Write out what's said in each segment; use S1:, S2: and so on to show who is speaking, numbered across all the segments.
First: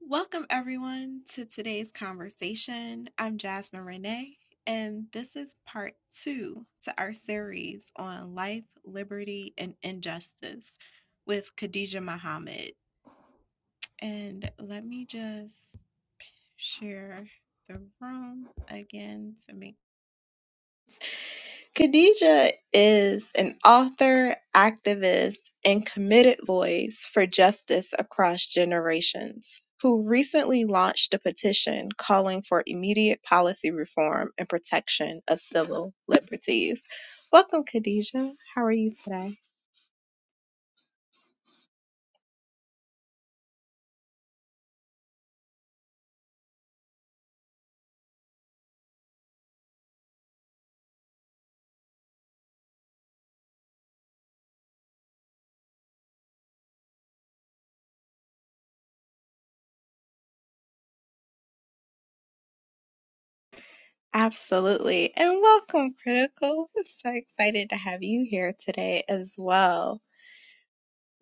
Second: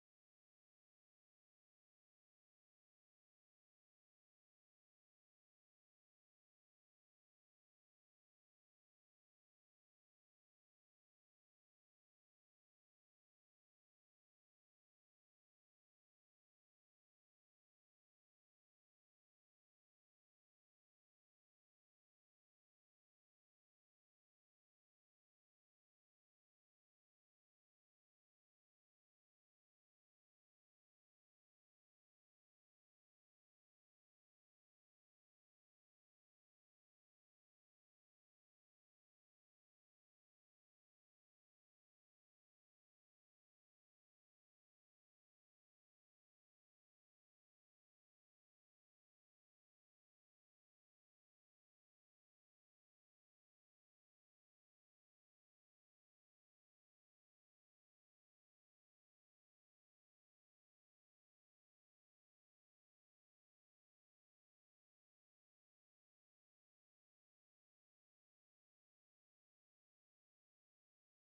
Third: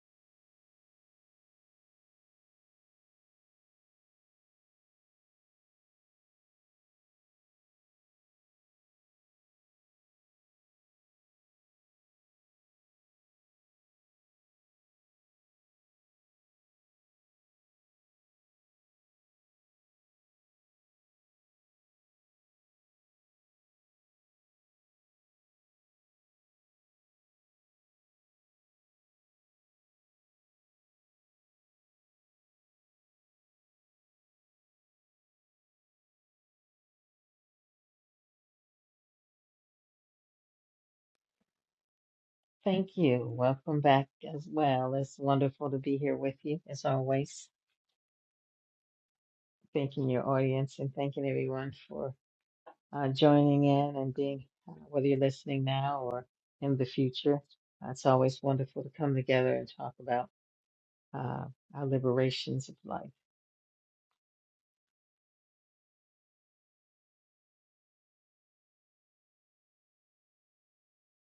S1: Welcome, everyone, to today's conversation. I'm Jasmine Renee, and this is part two to our series on life, liberty, and injustice with Khadija Muhammad. And let me just share the room again to make Khadija is an author, activist, and committed voice for justice across generations, who recently launched a petition calling for immediate policy reform and protection of civil liberties. Welcome, Khadija. How are you today?
S2: Thank you. Welcome back as well. It's wonderful to be here with you as always. Thanking your audience and thanking everyone for uh, joining in and being, uh, whether you're listening now or in the future. Uh, It's always wonderful to come together and talk about uh, our liberations of life.
S1: Absolutely. And welcome, Critical. I'm So excited to have you here today as well.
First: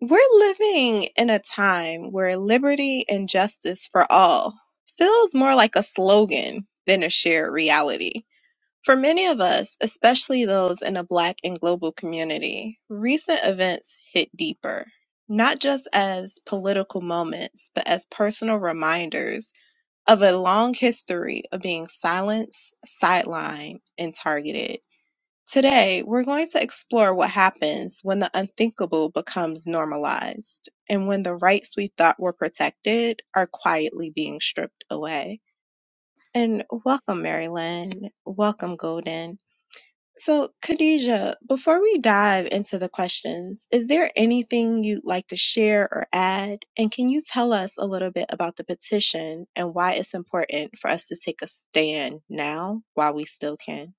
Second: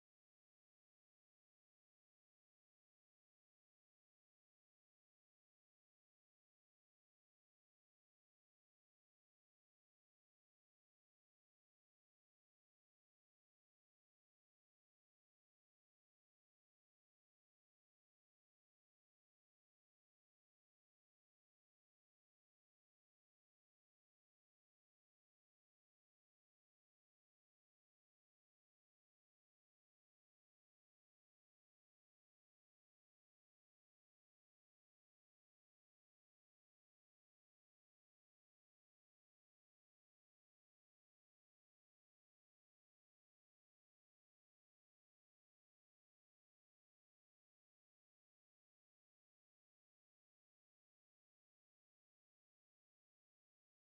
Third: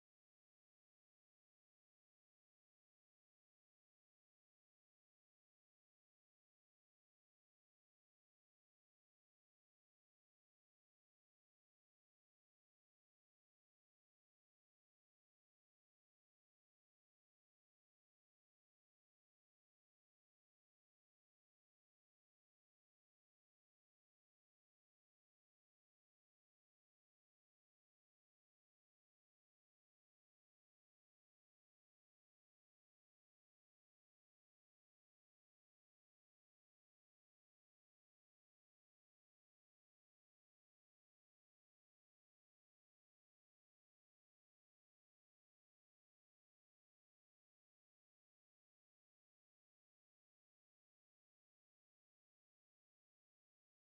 S1: We're living in a time where liberty and justice for all feels more like a slogan than a shared reality. For many of us, especially those in a Black and global community, recent events hit deeper, not just as political moments, but as personal reminders of a long history of being silenced, sidelined, and targeted. Today, we're going to explore what happens when the unthinkable becomes normalized and when the rights we thought were protected are quietly being stripped away. And welcome, Marilyn. Welcome, Golden. So, Khadija, before we dive into the questions, is there anything you'd like to share or add? And can you tell us a little bit about the petition and why it's important for us to take a stand now while we still can?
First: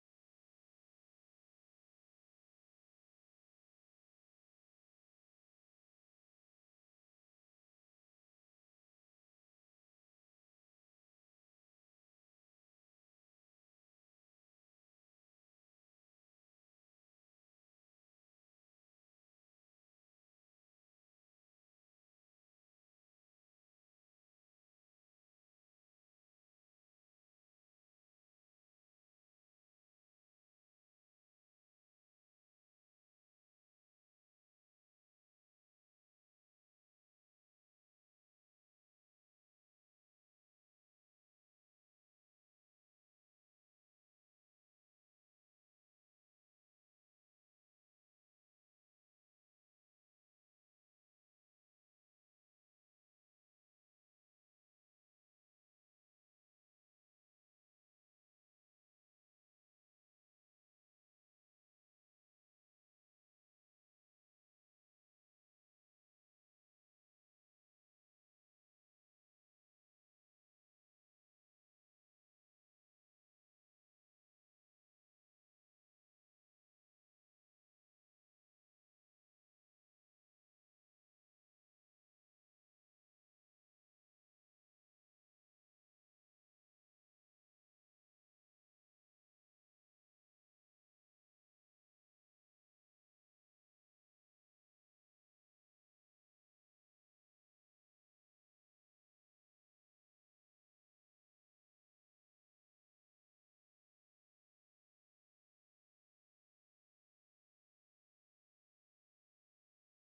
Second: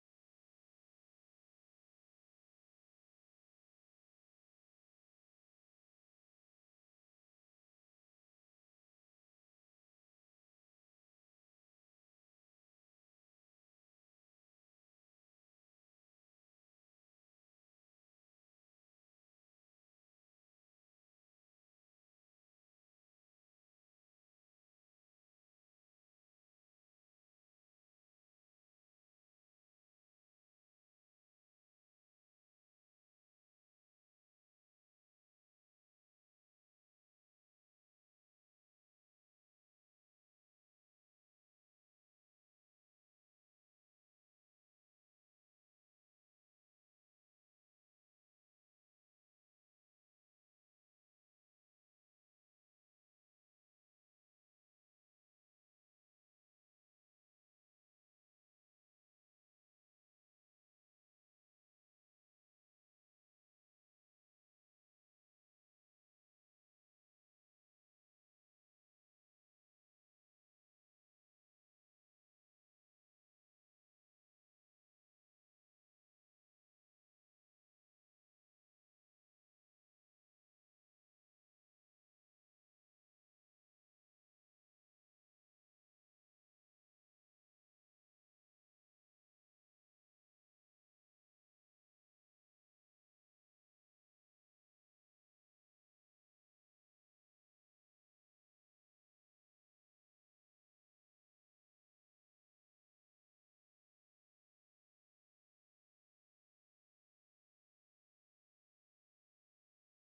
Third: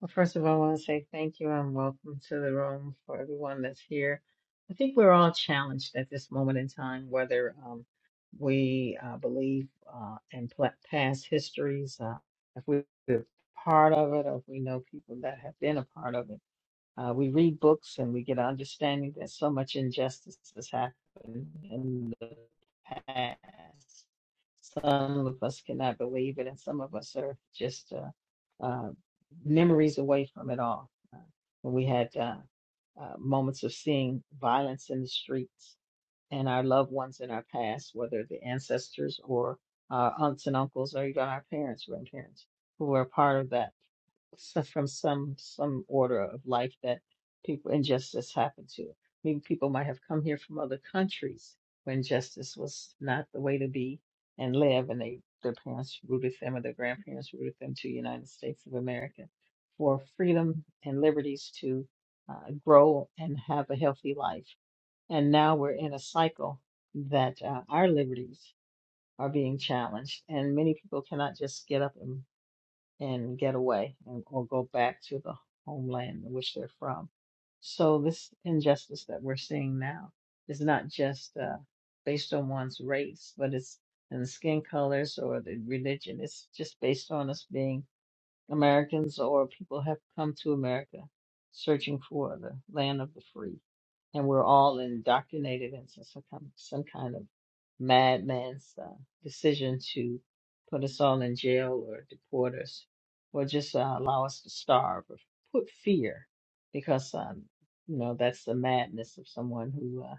S2: Well, first of all, I want to say thank you and welcome to the room for everyone that's here. I think we're all challenged at this moment in time, whether um, we uh, believe uh, in pla- past histories, uh, if we- we're part of it, or if we know people that have been a part of it. Uh, we read books and we get an understanding that so much injustice has happened in the past. Some of us cannot believe it, and some of us are just uh, uh, memories away from it all. Uh, we had uh, uh, moments of seeing violence in the streets and our loved ones in our past, whether the ancestors or our aunts and uncles or even our parents, grandparents, who were a part of that so- from some some order of life that people injustice happened to. Maybe people might have come here from other countries when justice was not the way to be and live, and they their parents rooted them or their grandparents rooted them to the United States of America for freedom and liberties to uh, grow and have a healthy life. And now we're in a cycle that uh, our liberties are being challenged, and many people cannot just get up and and get away and, or go back to the homeland in which they're from. So this injustice that we're seeing now is not just uh, based on one's race, but it's and skin colors or the religion. It's just based on us being Americans or people have come to America searching for the land of the free. And we're all indoctrinated into some kind, some kind of madman's uh, decision to put us all in jail or deport us or just uh, allow us to starve or put fear because, um, you know, that's the madness of someone who. uh,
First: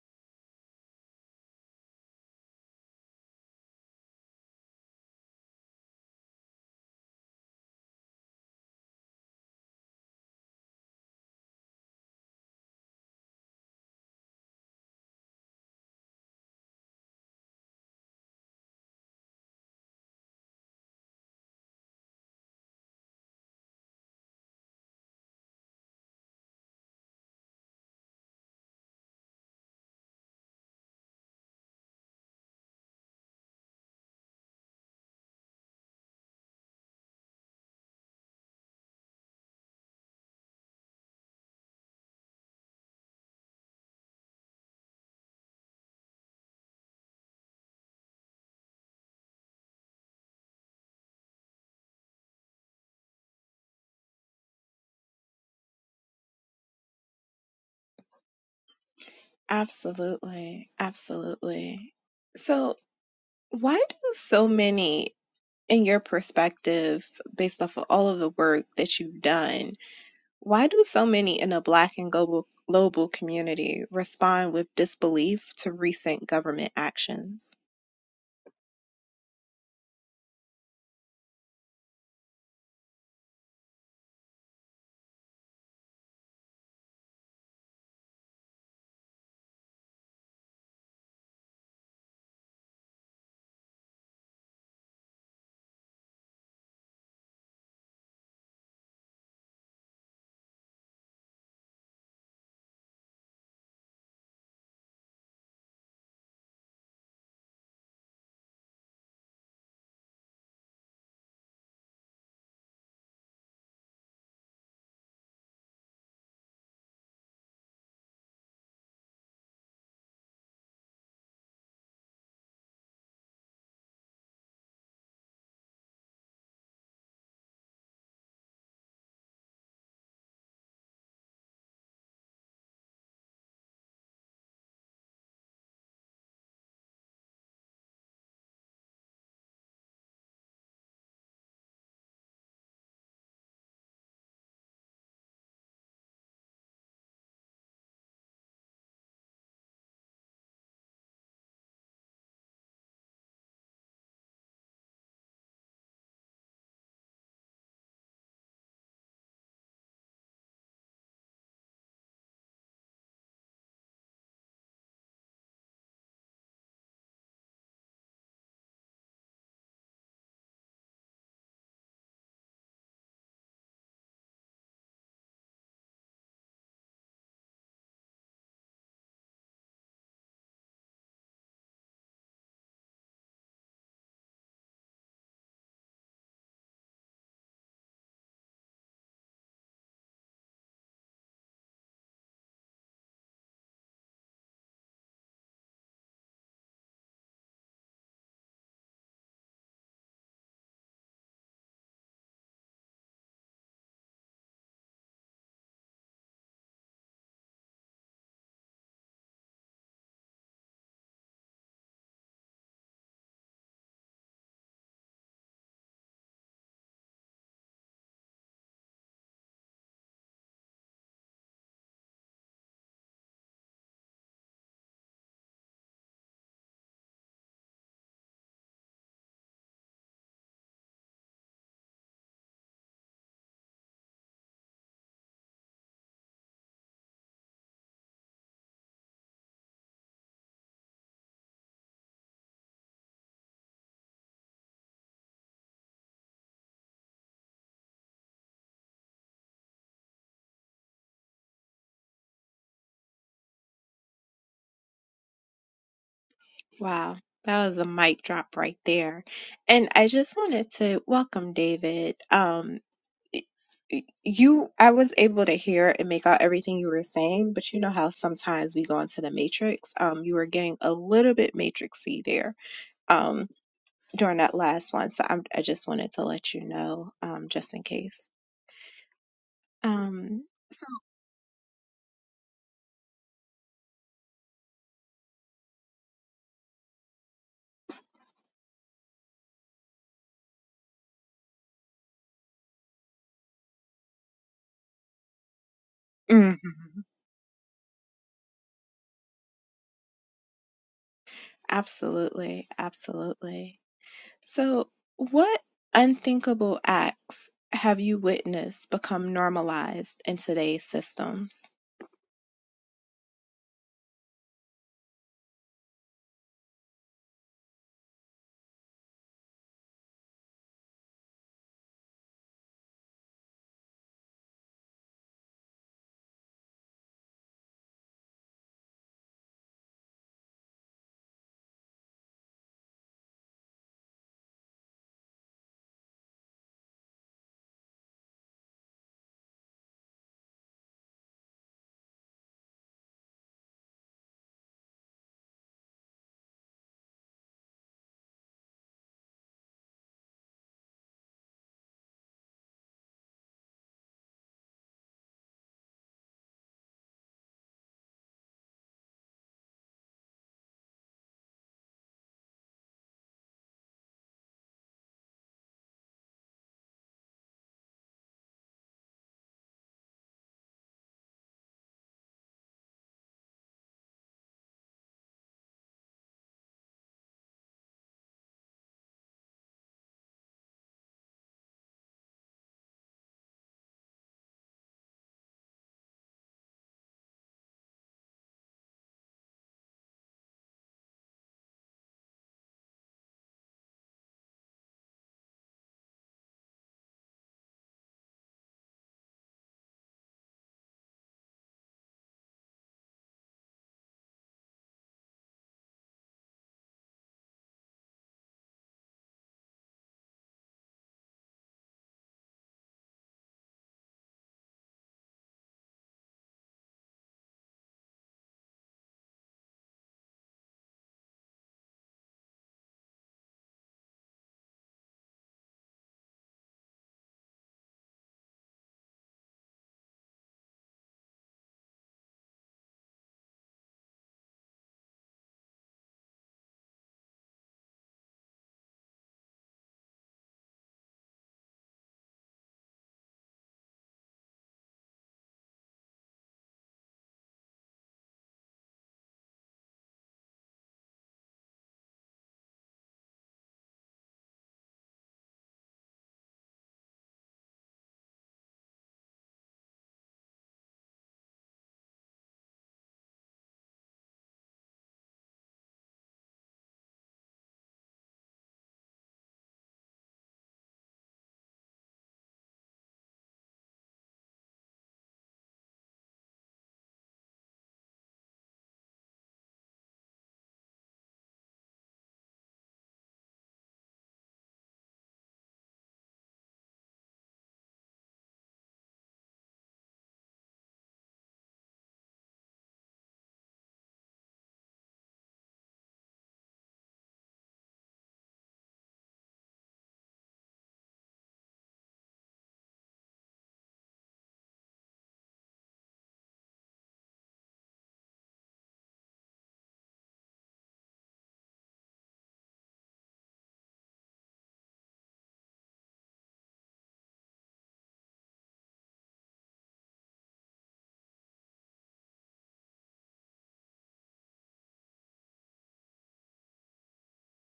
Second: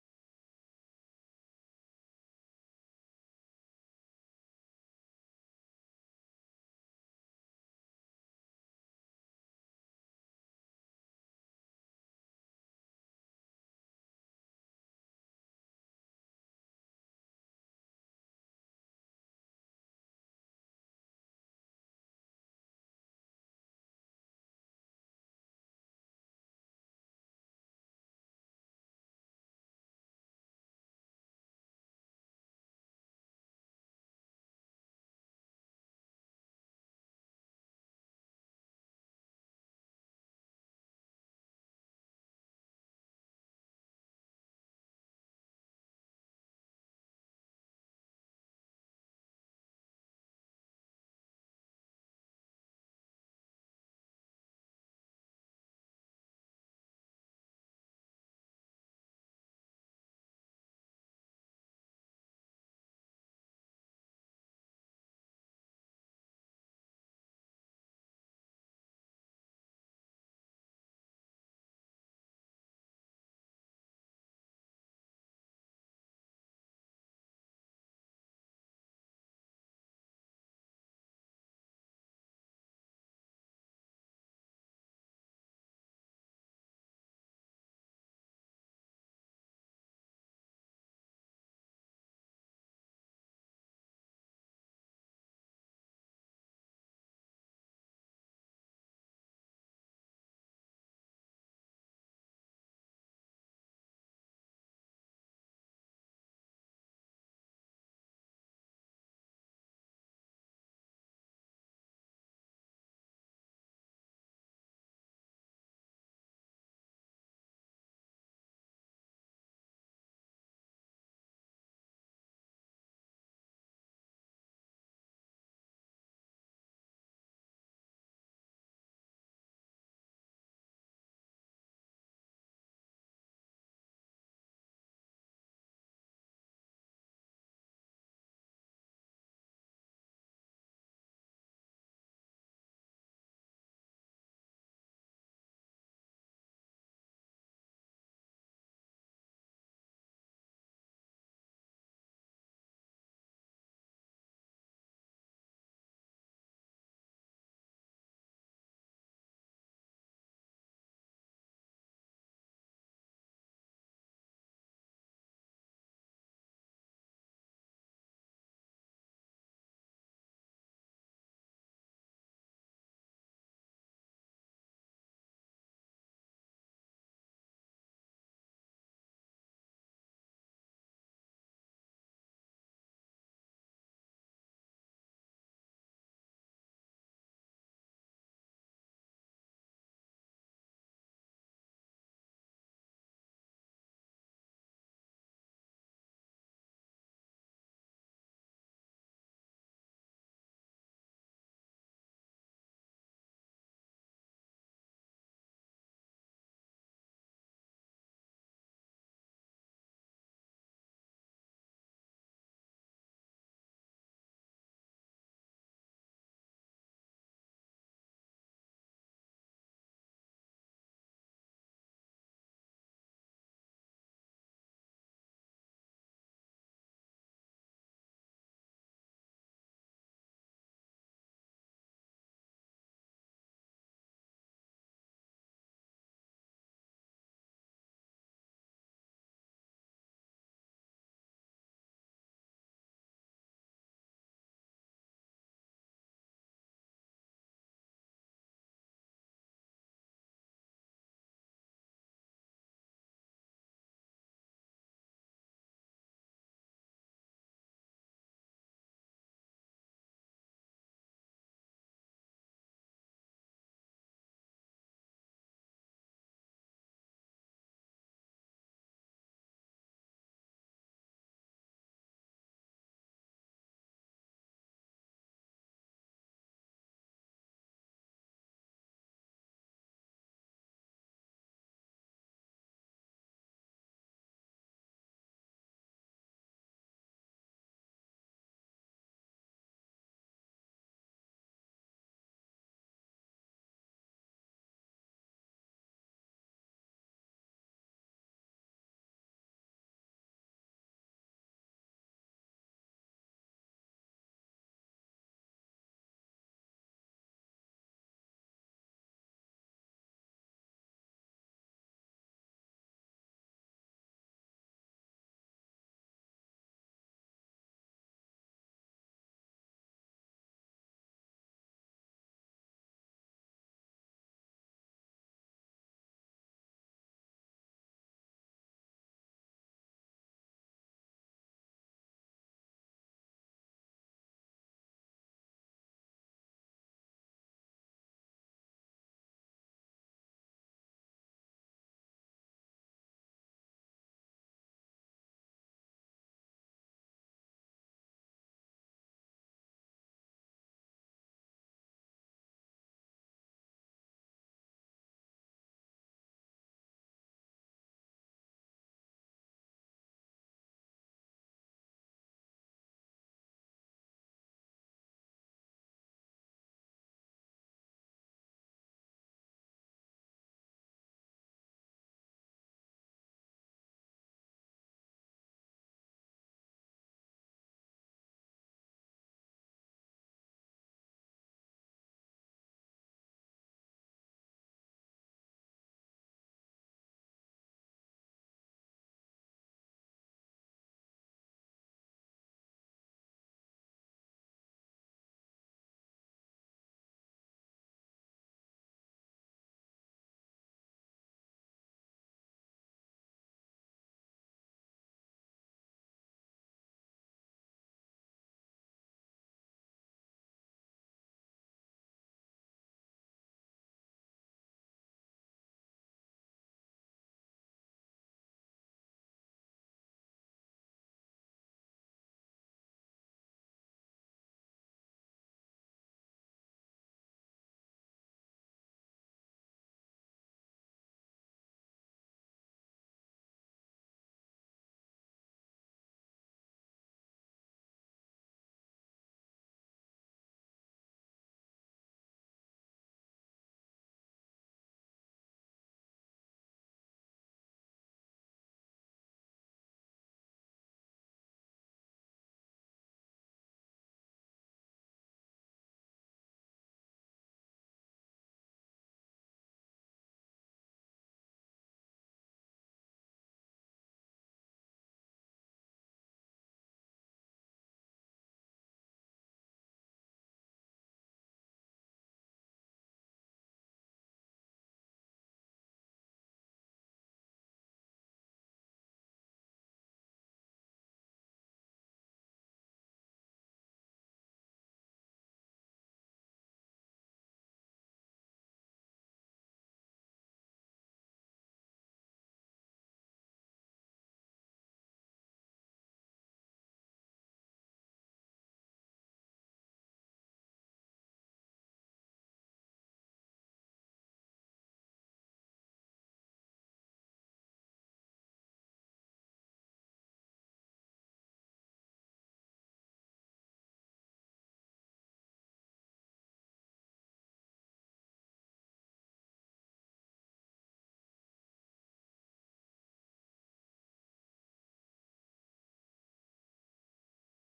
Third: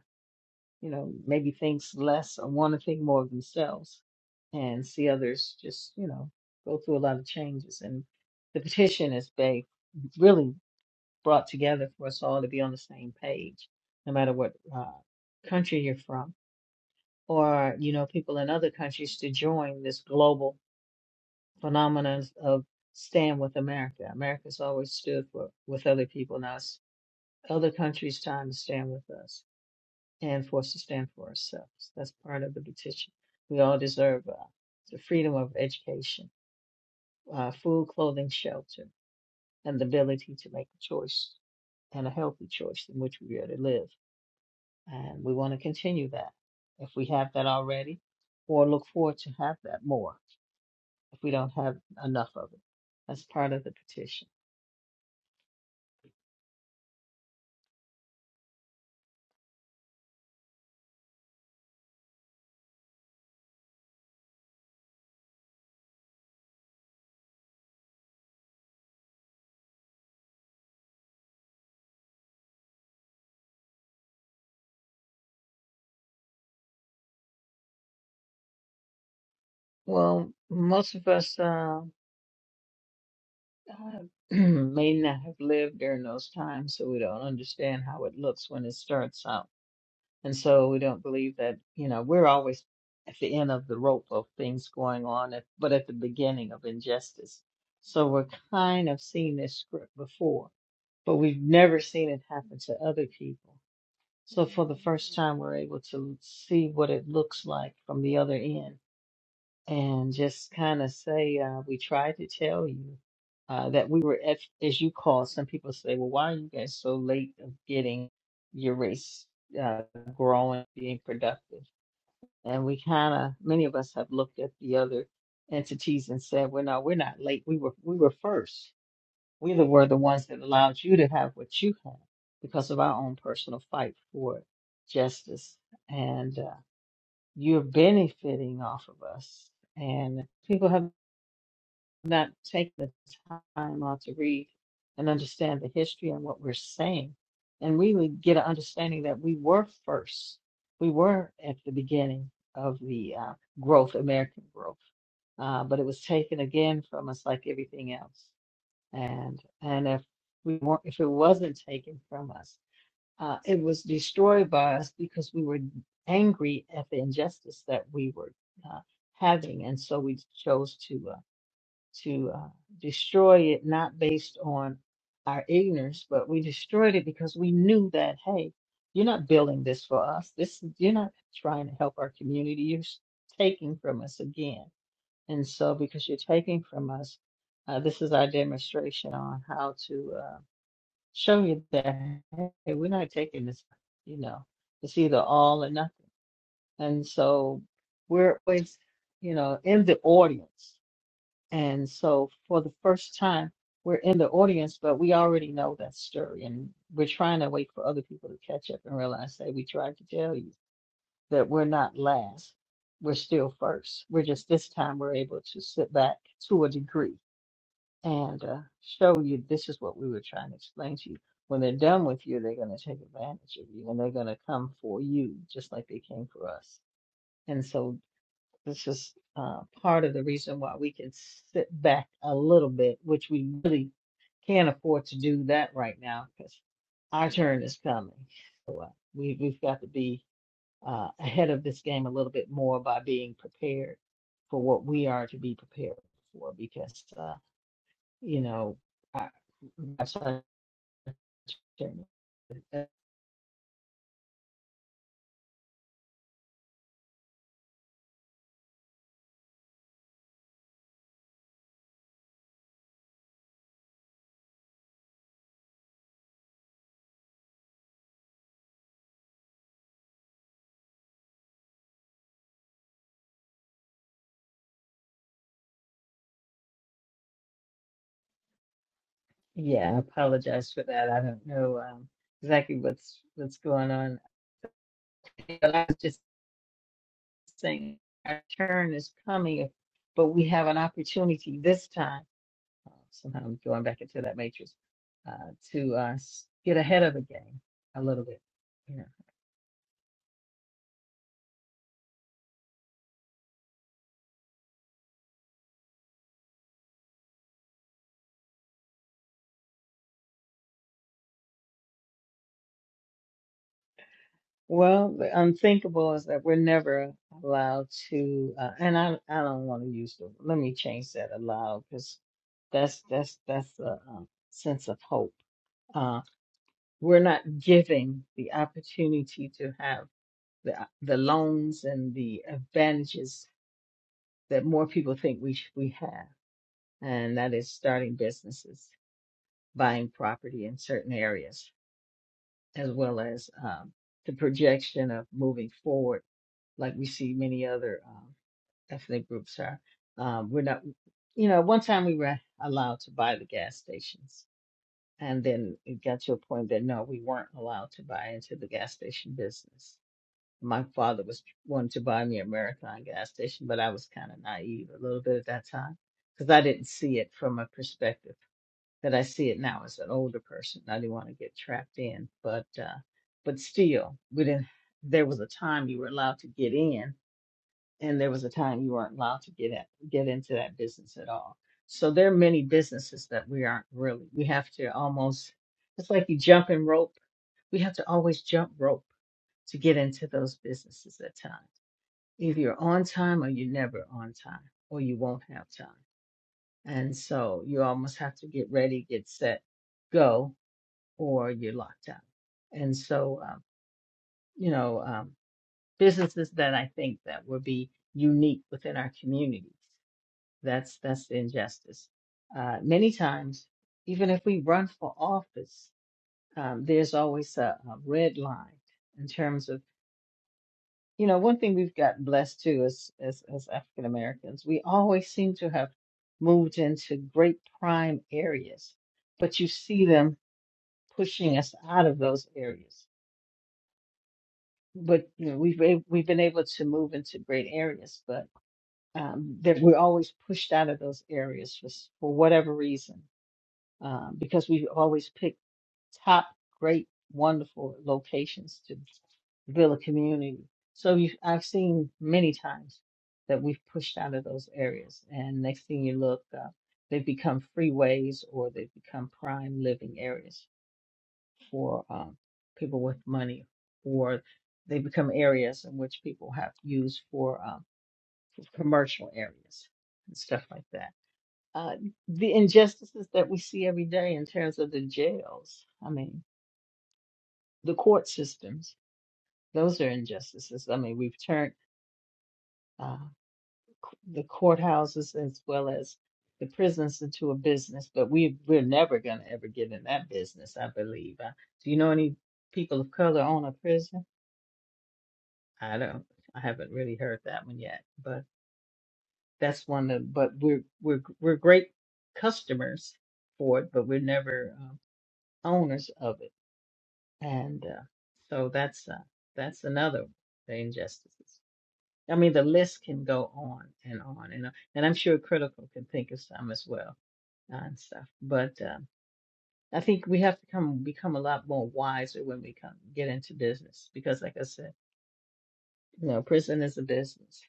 S2: you know, maybe thinks less or want to think more of themselves and see others just, you know, go through a lot of changes. And the petition is big, really brought together for us all to be on the same page, no matter what uh, country you're from, or, you know, people in other countries to join this global phenomenon of stand with America. America's always stood for, with other people. Now it's other countries' time to stand with us and for us to stand for ourselves. That's part of the petition. We all deserve uh, the freedom of education, uh, food, clothing, shelter, and the ability to make a choice and a healthy choice in which we are to live. And we want to continue that if we have that already, or look forward to have that more if we don't have enough of it. That's part of the petition.
S1: Absolutely. Absolutely. So, why do so many, in your perspective, based off of all of the work that you've done, why do so many in a Black and global, global community respond with disbelief to recent government actions?
S2: Well, most of us. uh, God may not have lived during those times, so we don't understand how it looks when it starts out. And so we don't believe that, you know, we're always at the end of the rope of things going on, at, but at the beginning of injustice. So we're kind of seeing this script before, but we've never seen it happen to other people. So for the first time, we're able to see what it looks like from the other end and just kind of say, uh, we tried to tell you uh, that we were, at, as you call, some people say, well, why are you guys so late of getting your race uh, growing, being productive? And we kind of, many of us have looked at the other entities and said, well, no, we're not late. We were, we were first. We the- were the ones that allowed you to have what you have because of our own personal fight for justice. And uh, you're benefiting off of us. And people have not take the time out to read and understand the history and what we're saying. And we would get an understanding that we were first. We were at the beginning of the uh, growth, American growth. Uh, but it was taken again from us like everything else. And and if we weren't, if it wasn't taken from us, uh, it was destroyed by us because we were angry at the injustice that we were uh, having, and so we chose to. uh, to uh, destroy it, not based on our ignorance, but we destroyed it because we knew that, hey, you're not building this for us. This you're not trying to help our community. You're s- taking from us again. And so, because you're taking from us, uh, this is our demonstration on how to uh, show you that hey, we're not taking this. You know, it's either all or nothing. And so, we're always, you know, in the audience and so for the first time, we're in the audience, but we already know that story. And we're trying to wait for other people to catch up and realize, hey, we tried to tell you that we're not last. We're still first. We're just this time we're able to sit back to a degree and uh, show you this is what we were trying to explain to you. When they're done with you, they're going to take advantage of you and they're going to come for you just like they came for us. And so. This is uh, part of the reason why we can sit back a little bit, which we really can't afford to do that right now because our turn is coming. We, we've got to be uh, ahead of this game a little bit more by being prepared for what we are to be prepared for because, uh, you know, I, my son's Uh,
S1: Wow. That was a mic drop right there. And I just wanted to welcome David. Um, y- y- you I was able to hear and make out everything you were saying, but you know how sometimes we go into the matrix. Um, you were getting a little bit matrixy there. Um, during that last one, so I'm, I just wanted to let you know, um, just in case.
S2: Yeah, I
S1: Um,
S2: apologize for that. I don't know um, exactly what's what's going on. But I was just. saying our turn is coming, but we have an opportunity this time. uh, Somehow I'm going back into that matrix uh, to uh, s-
S1: mhm.
S2: get ahead of the game a little bit. Yeah.
S1: absolutely, absolutely. So, what unthinkable acts have you witnessed become normalized in today's systems?
S2: Well, the unthinkable is that we're never allowed to, uh, and I I don't want to use the. Let me change that allowed because that's that's that's a, um sense of hope. Uh, we're not giving the opportunity to have the the loans and the advantages that more people think we sh- we have, and that is starting businesses, buying property in certain areas, as well as um, the projection of moving forward, like we see many other um, ethnic groups are. Um, we're not, you know, one time we were allowed to buy the gas stations, and then it got to a point that no, we weren't allowed to buy into the gas station business. my father was wanting to buy me a marathon gas station, but I was kind of naive a little bit at that time because I didn't see it from a perspective that I see it now as an older person. I didn't want to get trapped in, but uh, but still, we didn't. There was a time you were allowed to get in, and there was a time you weren't allowed to get at, get into that business at all. So there are many businesses that we aren't really. We have to almost. It's like you jump in rope. We have to always jump rope to get into those businesses at times Either you're on time or you're never on time, or you won't have time. And so you almost have to get ready, get set, go, or you're locked out. And so, um, you know, um, businesses that I think that would be unique within our communities. That's that's the injustice. Uh, many times, even if we run for office, um, there's always a, a red line in terms of You know, one thing we've gotten blessed too as as as African Americans, we always seem to have moved into great prime areas, but you see them pushing us out of those areas. But you know, we've been- we've been able to move into great areas, but um, that we're always pushed out of those areas for s- for whatever reason, um, because we've always picked. top great, wonderful locations to build a community. So you, I've seen many times that we've pushed out of those areas, and next thing you look, uh, they've become freeways or they've become prime living areas for um, people with money, or they become areas in which people have used for, um, for commercial areas and stuff like that. Uh, the injustices that we see every day in terms of the jails. I mean, the court systems. Those are injustices. I mean, we've turned uh, the courthouses as well as the prisons into a business, but we we're never gonna ever get in that business, I believe. Uh, do you know any people of color own a prison? I don't. I haven't really heard that one yet, but that's one that. But we're we're we're great customers for it, but we're never um owners of it, and uh, so that's uh, that's another the injustices. I mean, the list can go on and on and on. And I'm sure critical can think of some as well uh, and stuff. But um, I think we have to come become a lot more wiser when we come get into business because, like I said, you know, prison is a business,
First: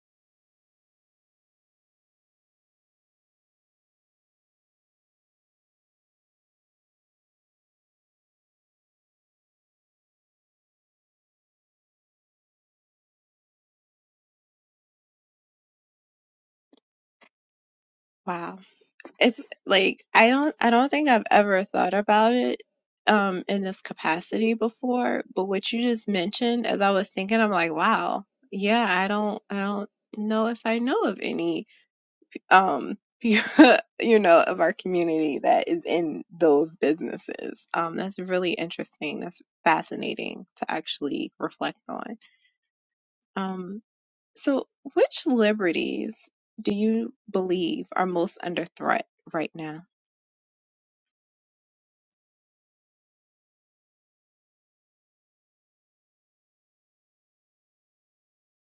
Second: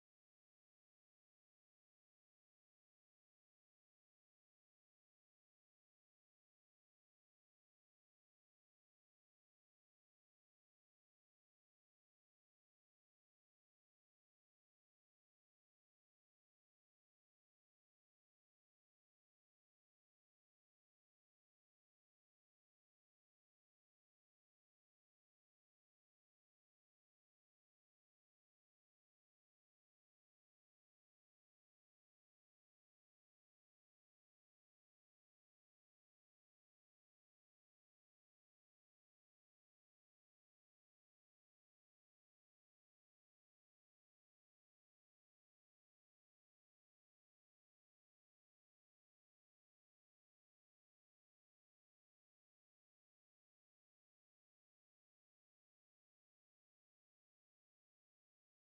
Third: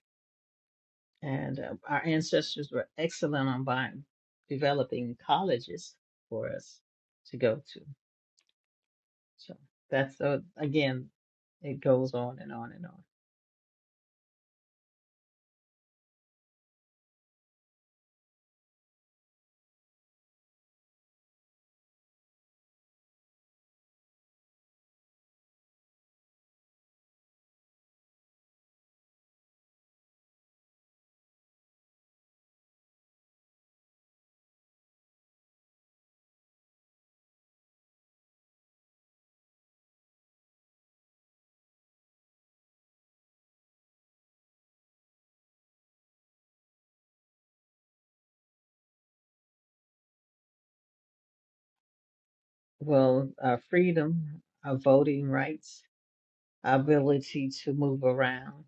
S2: and uh, our ancestors were excellent on buying, developing colleges for us to go to. So that's uh, again, it goes on and on and on.
S1: Wow. it's like I don't I don't think I've ever thought about it um in this capacity before, but what you just mentioned as I was thinking I'm like, wow. Yeah, I don't I don't know if I know of any um you know of our community that is in those businesses. Um that's really interesting. That's fascinating to actually reflect on. Um so which liberties do you believe are most under threat right now?
S2: Well, our freedom, our voting rights. our ability to move around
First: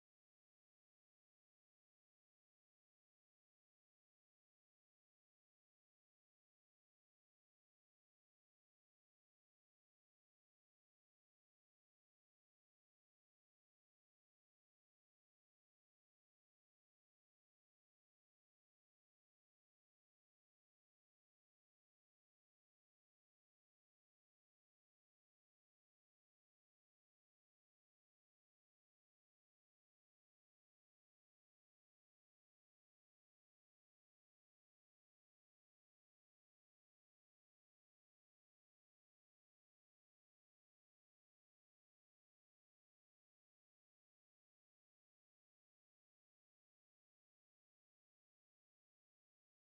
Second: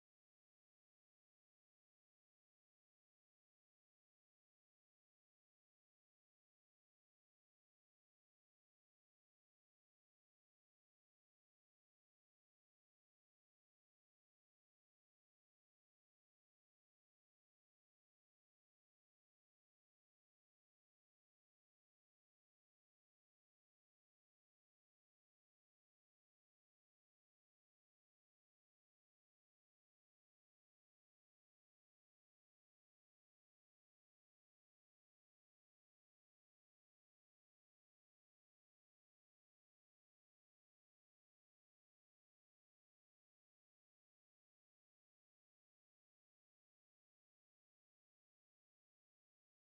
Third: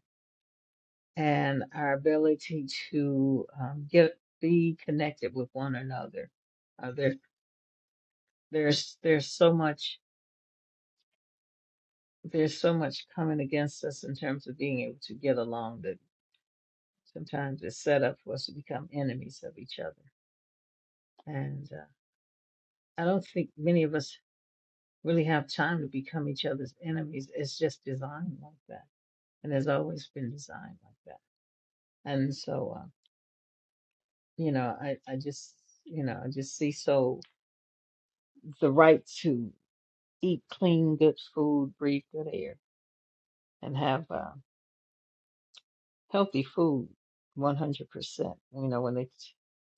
S2: and our ability to um, get be connected with one another. Uh, there, there's there's so much there's so much coming against us in terms of being able to get along that sometimes it's set up for us to become enemies of each other. And uh, I don't think many of us really have time to become each other's enemies. It's just designed like that, and has always been designed like that. And so. uh, you know, I, I just, you know, I just see so the right to eat clean, good food, breathe good air, and have uh, healthy food 100%. You know, when they t-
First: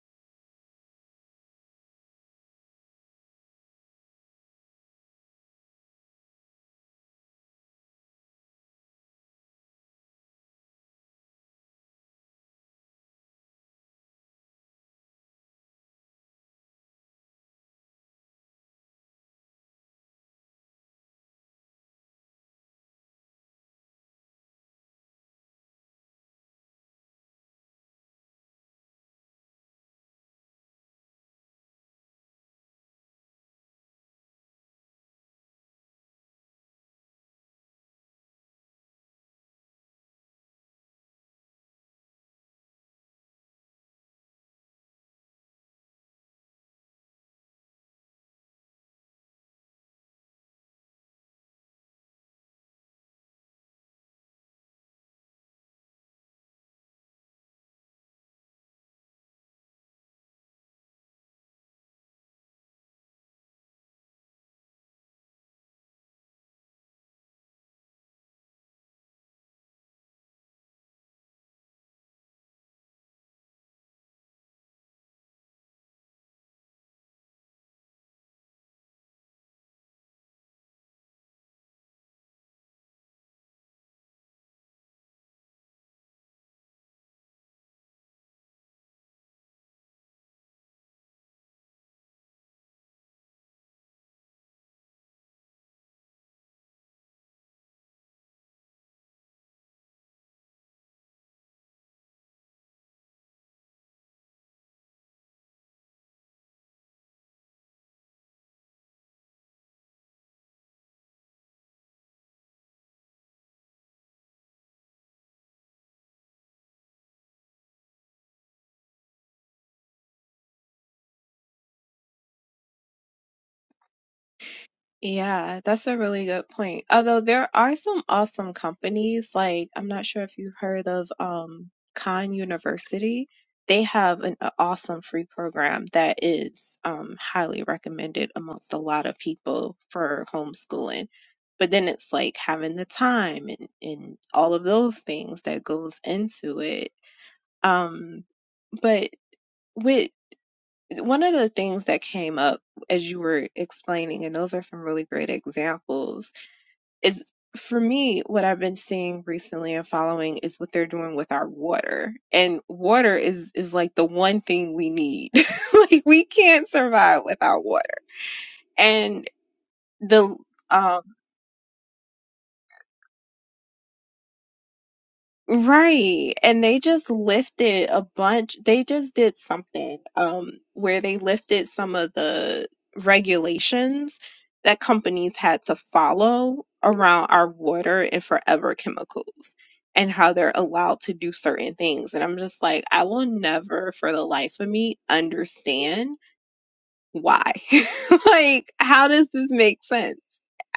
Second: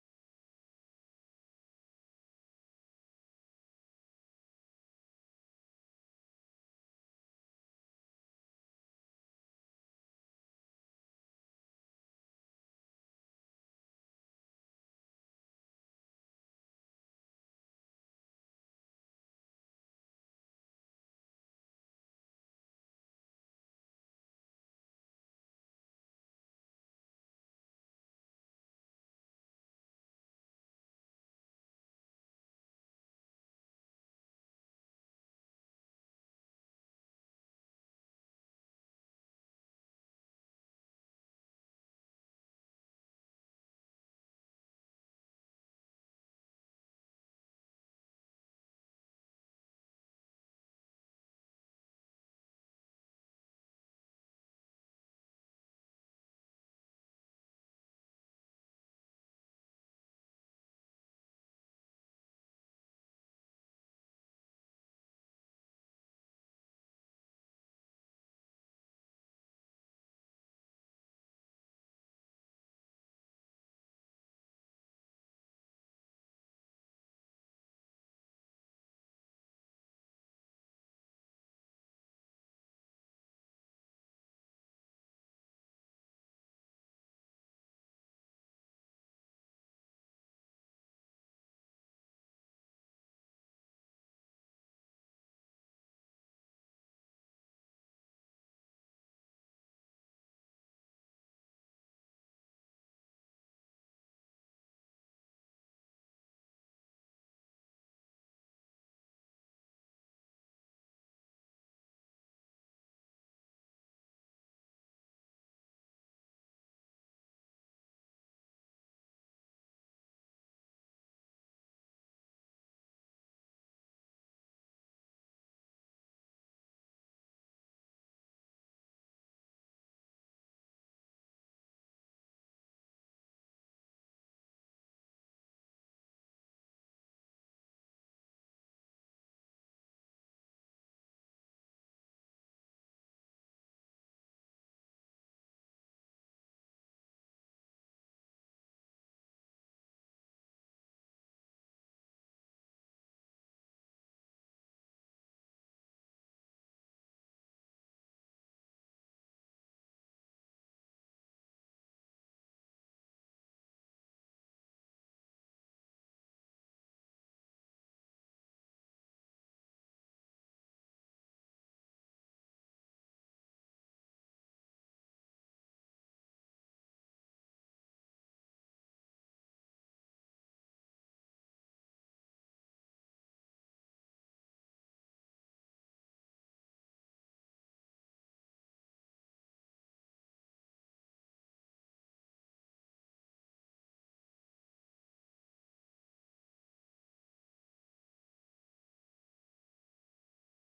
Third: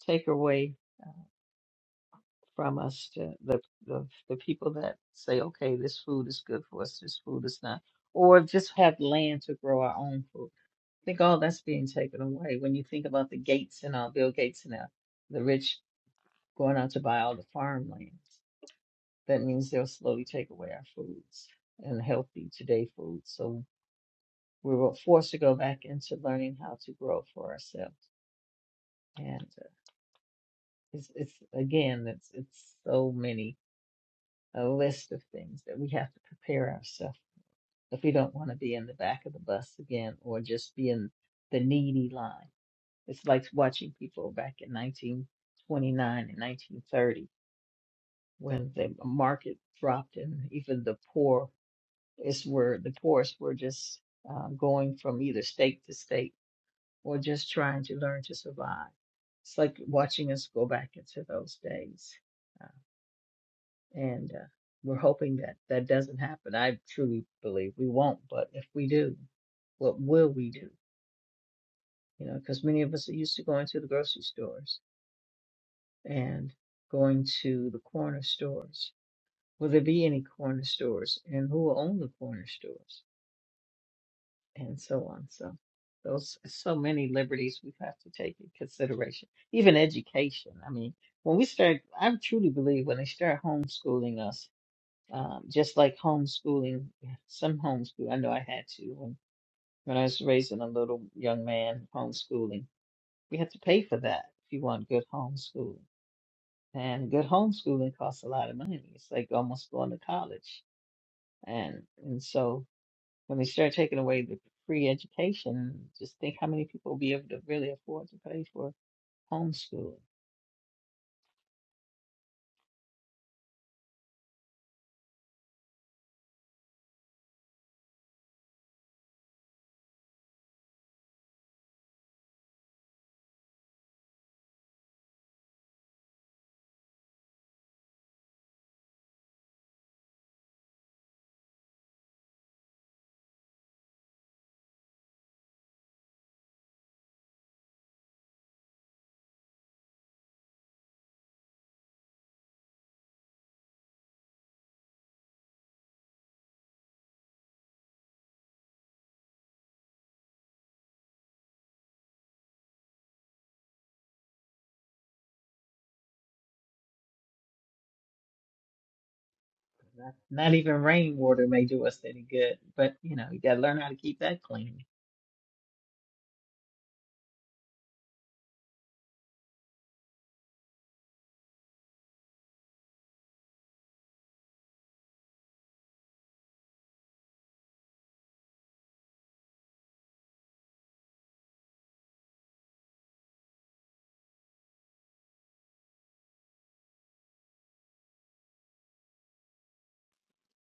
S2: take away uh, from us to the, the, the people that say, okay, this food is good for us, this food is not, or just have land to grow our own food. I think all that's being taken away when you think about the Gates and all, Bill Gates and all, the rich going out to buy all the farmland. That means they'll slowly take away our foods and healthy today foods. So we were forced to go back into learning how to grow for ourselves. And uh, it's, it's again, it's, it's so many, a list of things that we have to prepare ourselves if we don't want to be in the back of the bus again or just be in the needy line. It's like watching people back in 1929 and 1930 when the market dropped and even the poor It's where the course. were just uh, going from either state to state or just trying to learn to survive. It's like watching us go back into those days. Uh, and uh, we're hoping that that doesn't happen. I truly believe we won't, but if we do, what will we do? You know, because many of us are used to going to the grocery stores and going to the corner stores. Will there be any corner stores? And who will own the corner stores? and so on. So those so many liberties we have to take in consideration. Even education. I mean, when we start, I truly believe when they start homeschooling us, um, just like homeschooling, some homeschool. I know I had to when when I was raising a little young man homeschooling. We had to pay for that if you want good homeschooling. And good homeschooling costs a lot of money. It's like almost going to college. And and so when they start taking away the free education, just think how many people will be able to really afford to pay for homeschooling.
S1: Yeah, that's a really good point. Although there are some awesome companies, like I'm not sure if you've heard of um Khan University. They have an a awesome free program that is um highly recommended amongst a lot of people for homeschooling. But then it's like having the time and, and all of those things that goes into it. Um, but with one of the things that came up as you were explaining, and those are some really great examples is for me what I've been seeing recently and following is what they're doing with our water. And water is is like the one thing we need. like we can't survive without water. And
S2: Not
S1: the
S2: not even
S1: um
S2: rainwater may do us any good, but you know, you gotta learn how to keep that clean.
S1: Right. And they just lifted a bunch. They just did something um where they lifted some of the regulations that companies had to follow around our water and forever chemicals and how they're allowed to do certain things. And I'm just like, I will never for the life of me understand why. Like, how does this make sense?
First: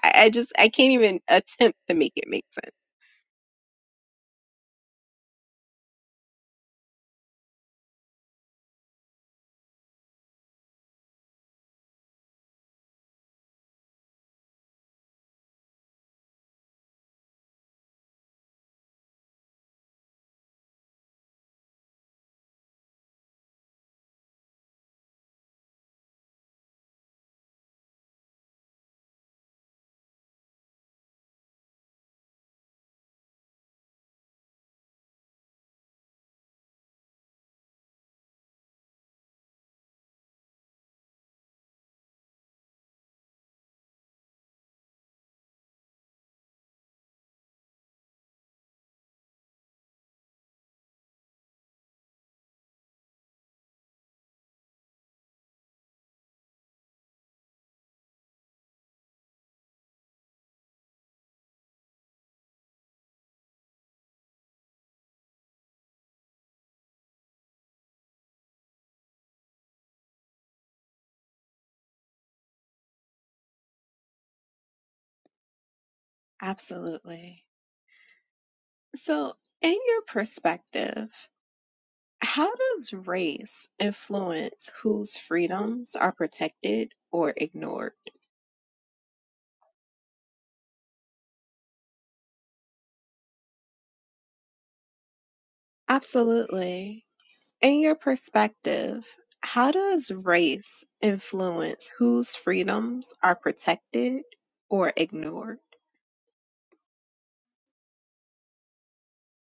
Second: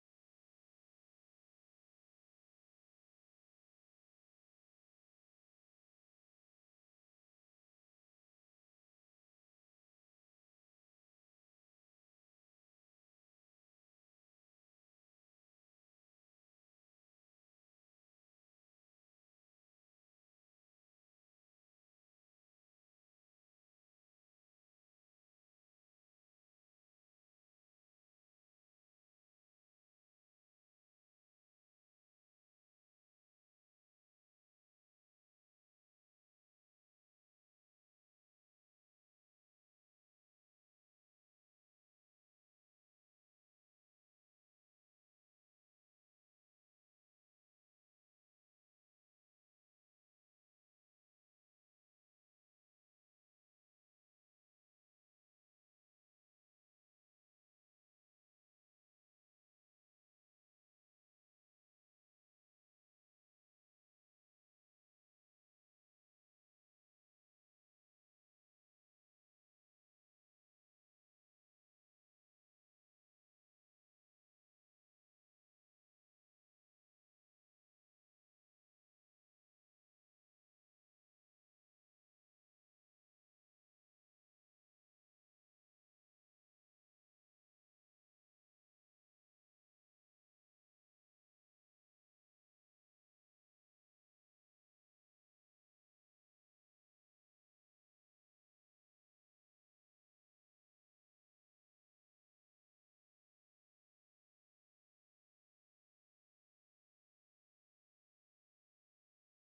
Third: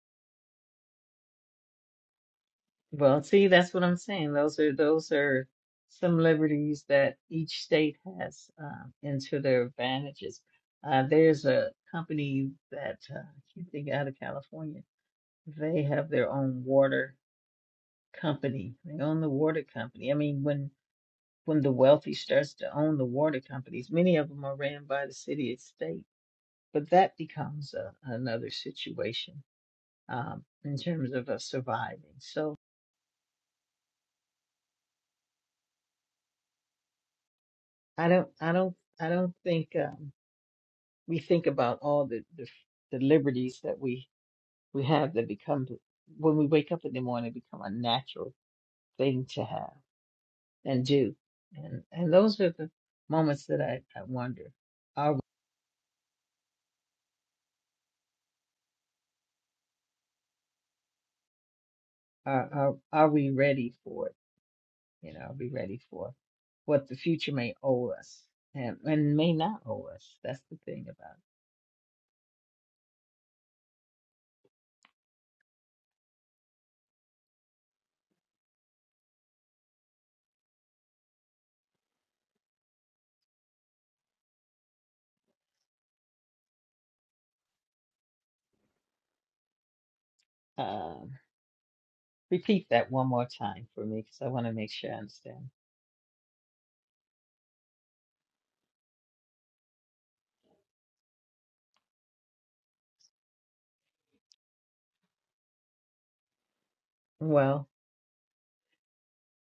S1: I, I just I can't even attempt to make it make sense.
S2: Well, see, that's what I'm saying. Those are those are some liberties that each state has um, into their advantages. Uh, there's a company that uh, I can't think out of California. They have their own water company. They own the water company. I mean, when when the wealthy starts to own the water companies, many of them are ran by the city and state, but that becomes a, another situation um, in terms of us surviving. So I don't, I don't, I don't think um, we think about all the, the the liberties that we we have that become when we wake up in the morning become a natural thing to have and do, and and those are the moments that I, I wonder are are are are we ready for it? you know, be ready for what the future may owe us and, and may not owe us. That's the thing about
S1: Absolutely. So, in your perspective, how does race influence whose freedoms are protected or ignored?
S2: it. Um, repeat that one more time for me because I want to make sure I understand.
S1: Absolutely. In your perspective, how does race influence whose freedoms are protected or ignored?
S2: Well,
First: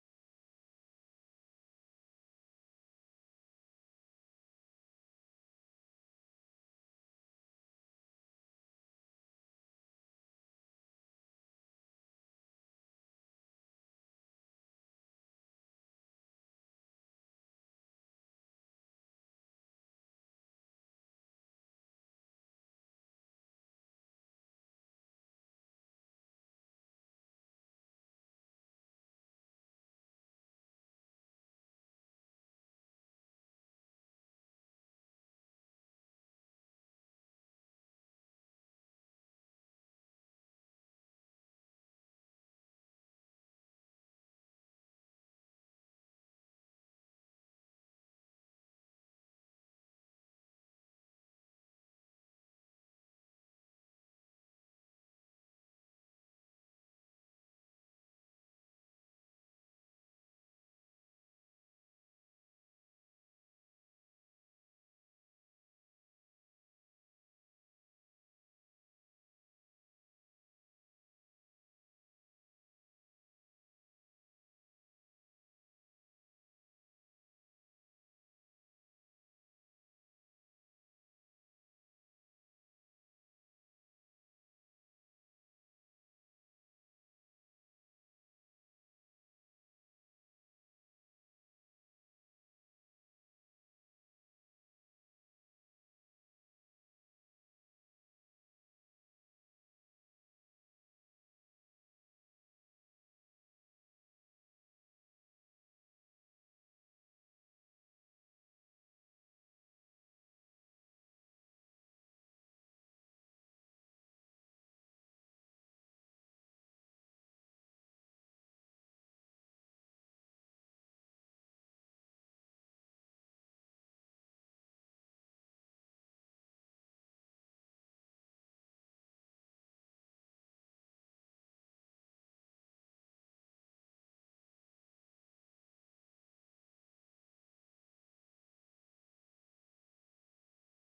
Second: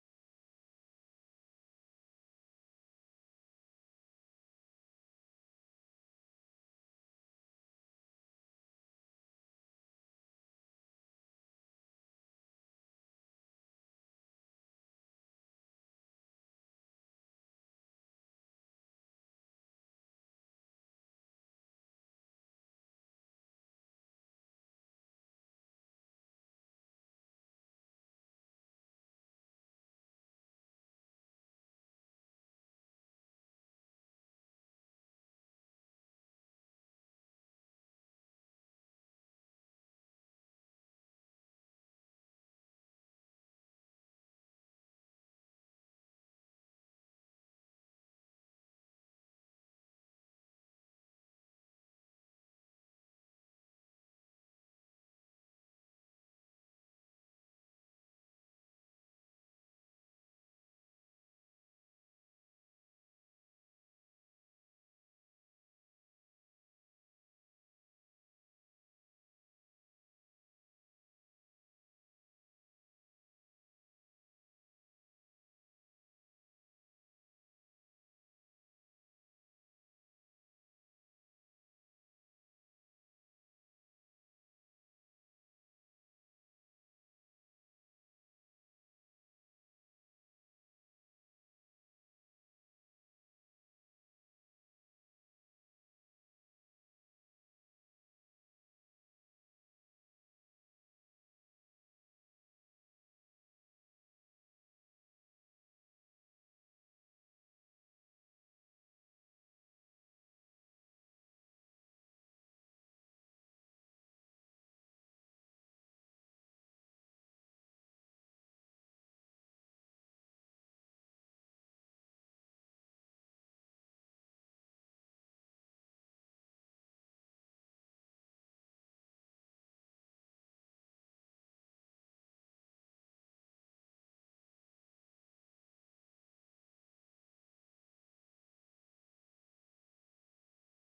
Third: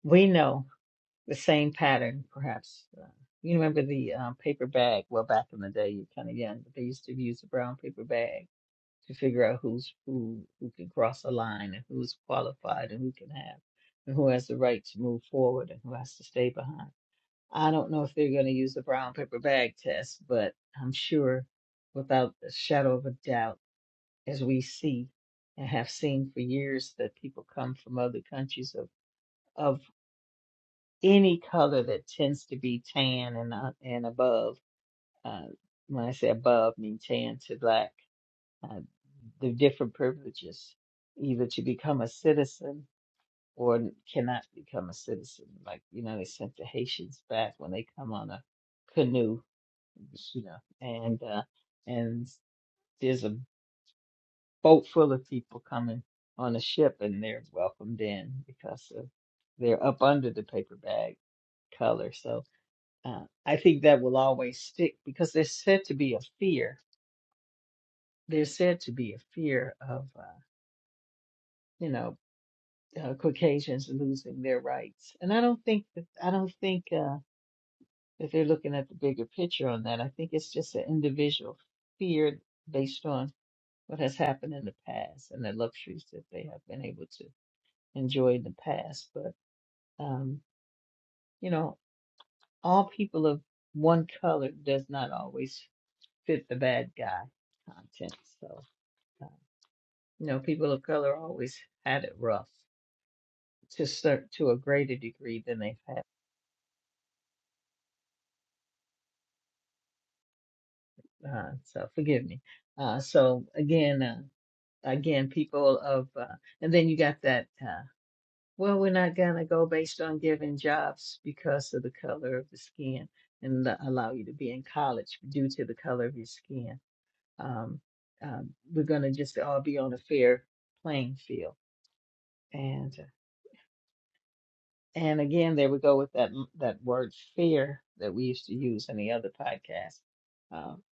S2: we know the same pattern, perhaps. Uh, you remember the um, paper bag? Well, back in the day, you're kind of young, but they used to use a brown paper bag to figure out who's who, who can cross a line, and who's qualified, and who can have, and who has the right to move forward, and who has to stay behind I don't know if they're going to use the brown paper bag test, but I'm sure without a shadow of a doubt, as we see and have seen for years, that people come from other countries of, of any color that tends to be tan and uh, and above. Uh, when I say above, I mean tan to black. Uh, the different privileges, either to become a citizen or cannot become a citizen. Like you know, they sent the Haitians back when they come on a canoe you know, and uh, and there's a boat full of people coming on a ship, and they're welcomed in because of, they're up under the paper bag color. So uh, I think that will always stick because there's said to be a fear. There's said to be a fear of uh, you know uh, Caucasians losing their rights, and I don't think that I don't think uh, that they're looking at the bigger picture on that. I think it's just an individual fear based on what has happened in the past and the luxuries that they have been able to enjoy in the past. But, um, you know, all people of one color does not always fit the bad guy content. So, uh, you know, people of color always had it rough to start to a greater degree than they've had. Uh, so forgive me. Uh, so again, uh, again, people of, uh, and then you got that. uh, Well, we're not gonna go based on giving jobs because of the color of the skin and the- allow you to be in college due to the color of your skin. Um, um, we're gonna just all be on a fair playing field. And and again, there we go with that m- that word fair that we used to use in the other podcast. Um,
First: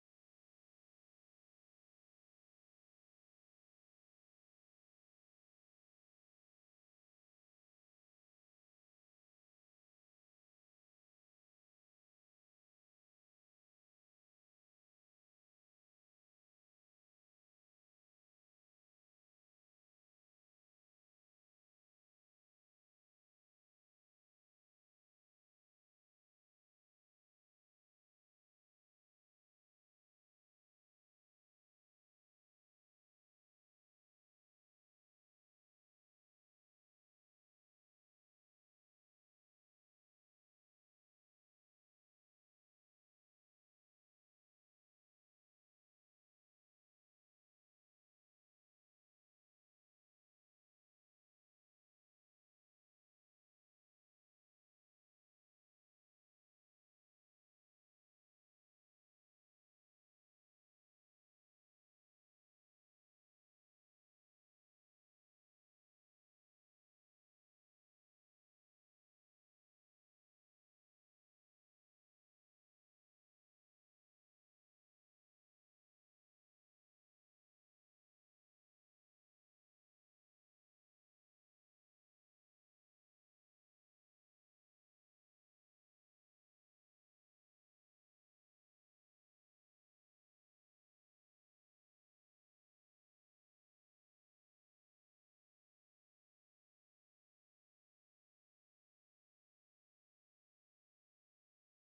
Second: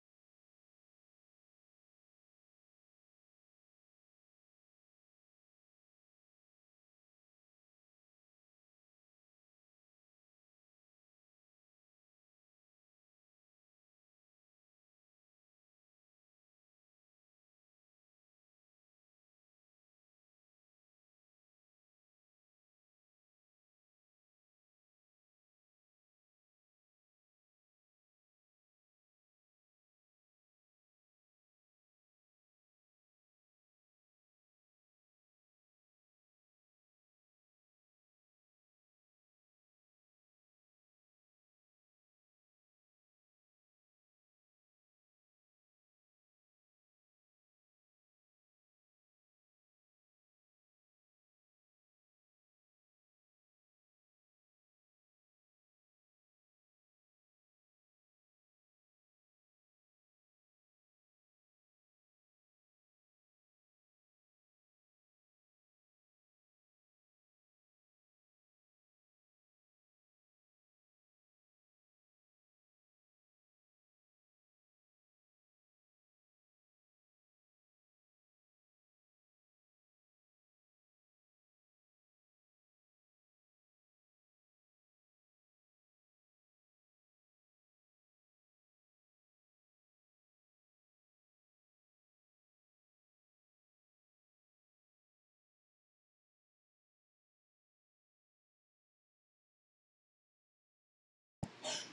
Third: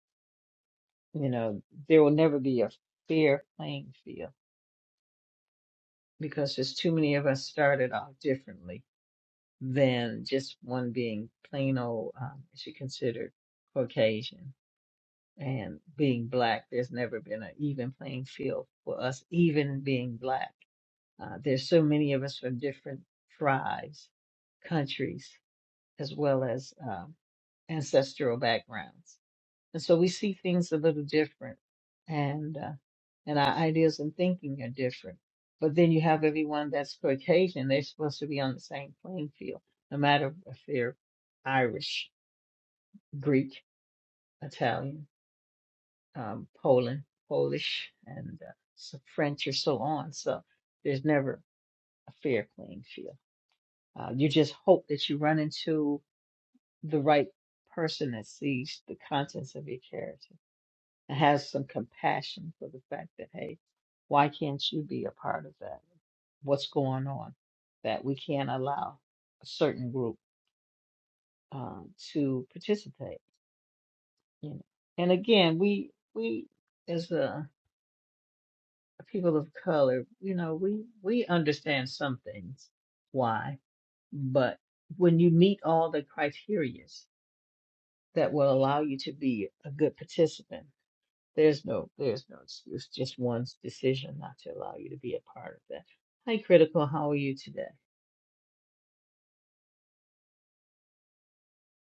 S2: you know, there will never be a fair playing field because there's too many of us started off differently than just one being plain old, um, she considered Caucasian and being black. There's never been an even playing field for us, even being black. Uh, there's so many of us from different tribes, countries, as well as um, ancestral backgrounds. And so we see things a little different and, uh, and our ideas and thinking are different. But then you have everyone that's Caucasian, they're supposed to be on the same playing field, no matter if they're Irish, Greek, Italian, um, Poland, Polish, and uh, so French or so on. So there's never a fair playing field. Uh, you just hope that you run into the right person that sees the contents of your character. and has some compassion for the fact that, hey, why can't you be a part of that? What's going on? That we can't allow a certain group um, to participate. You know? And again, we we as a people of color, you know, we we understand some things why, but when you meet all the criterias that will allow you to be a good participant There's no there's no excuse, just one's decision not to allow you to be a part of that. Hi, Critical, how are you today?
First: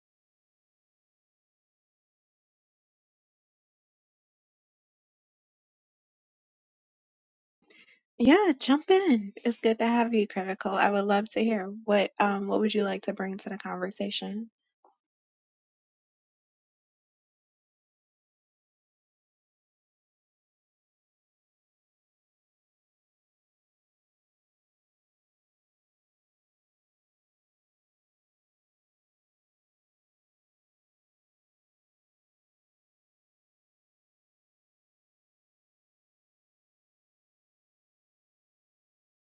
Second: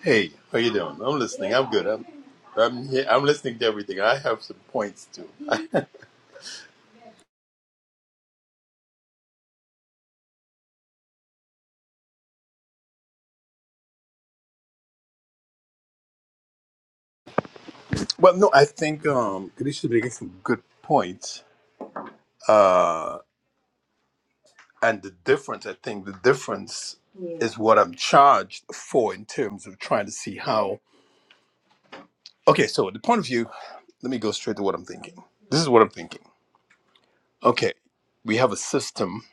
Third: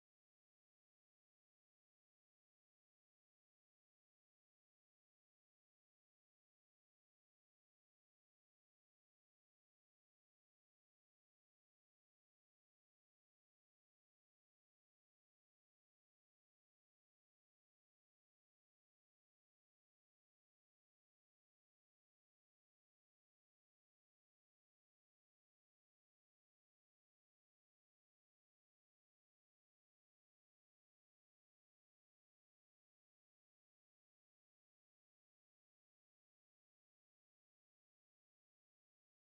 S3: Hey, how you doing? I'm listening. I'm good. I'm I'm here. I'm listening to everything. I have some points too.
S1: Yeah, jump in. It's good to have you, Critical. I would love to hear what um what would you like to bring to the conversation?
S3: Well, no, I think um Ganesh is making some good points. Uh and the difference, I think the difference Yeah. is what I'm charged for in terms of trying to see how Okay, so the point of view, let me go straight to what I'm thinking. This is what I'm thinking. Okay, we have a system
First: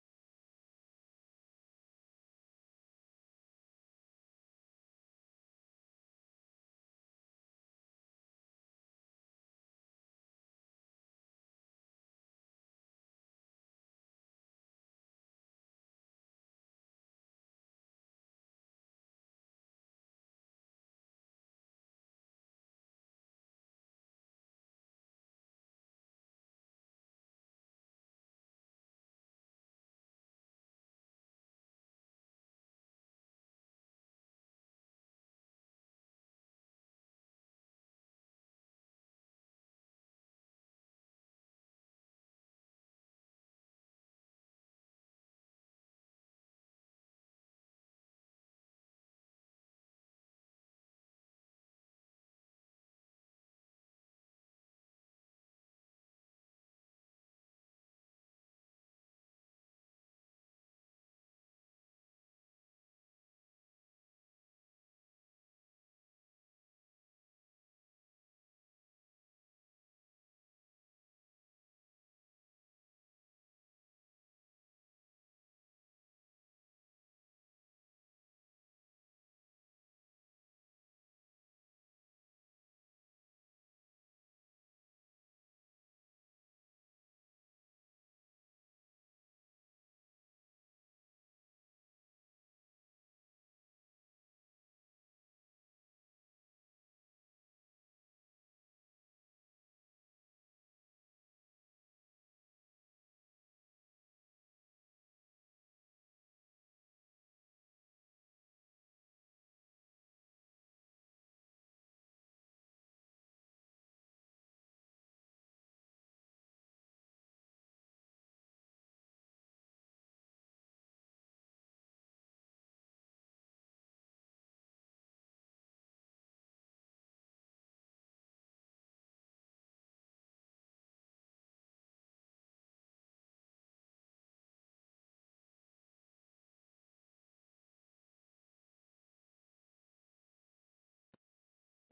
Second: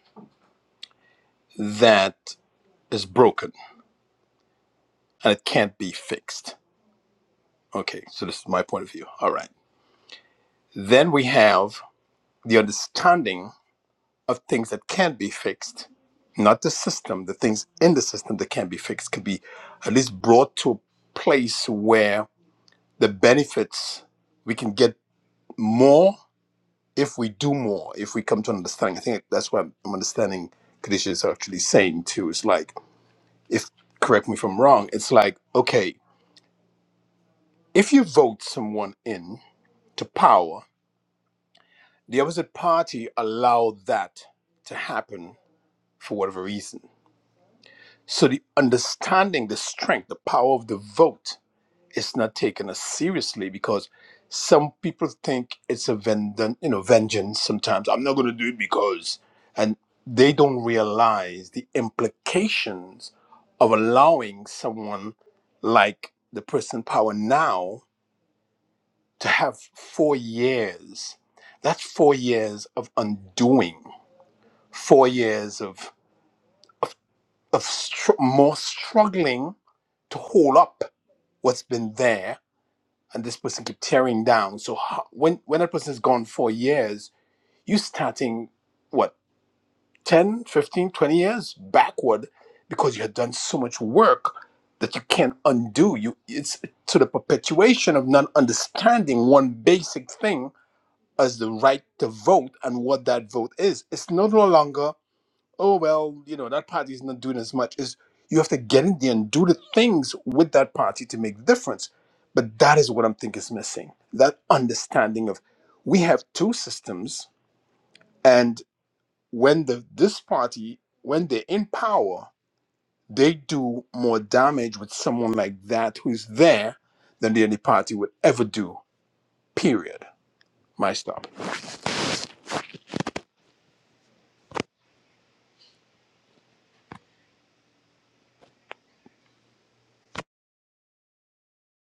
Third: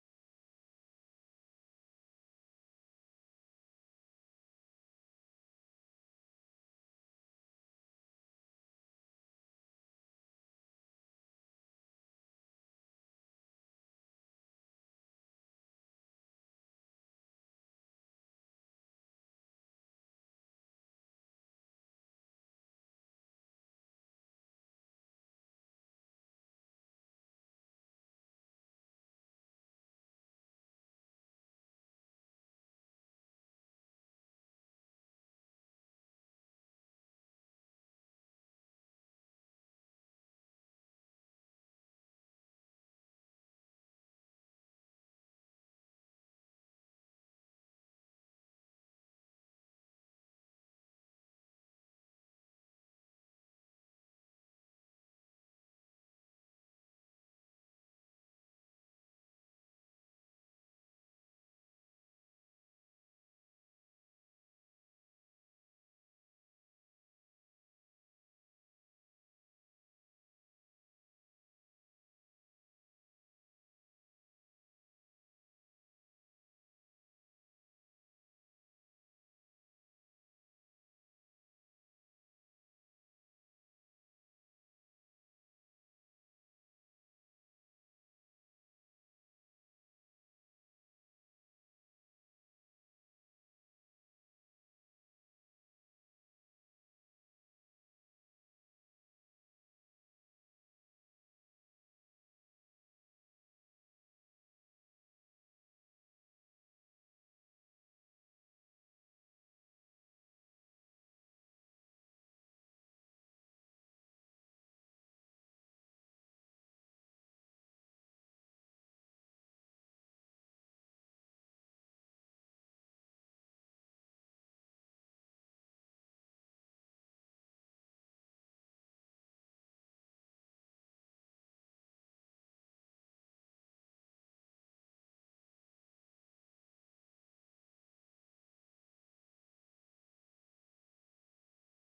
S3: that is broken and it can't be fixed. Okay, so this is my point of view. All right. Then we have the understanding of things that can be fixed, not the system, the things in the system that can be fixed could be at least brought to a place where the benefits we can get more if we do more, if we come to an understanding. I think that's what I'm understanding Kadisha is actually saying too. It's like, if correct me if I'm wrong, it's like, okay, if you vote someone in to power, the opposite party allow that to happen for whatever reason So the understanding, the strength, the power of the vote is not taken as seriously because some people think it's a vengeance, you know, vengeance sometimes. I'm not going to do it because, and they don't realize the implications of allowing someone like the person in power now to have four years. That's four years of undoing, four years of, of, of str- more struggling to hold up what's been there and this person keep tearing down so how, when when that person is gone for years you starting what 10, 15, 20 years backward because you had done so much work that you can't undo you it's to the perpetuation of not understanding one basic thing as the right to vote and what that vote is it's no longer oh well, you know, that party is not doing as much is you have to get in there and do the things with that party to make the difference. But that is what I'm thinking is missing. That understanding of we have two systems and when the this party, when they're in power, they do more damage with someone like that who's there than the any party would ever do. Period. My stop.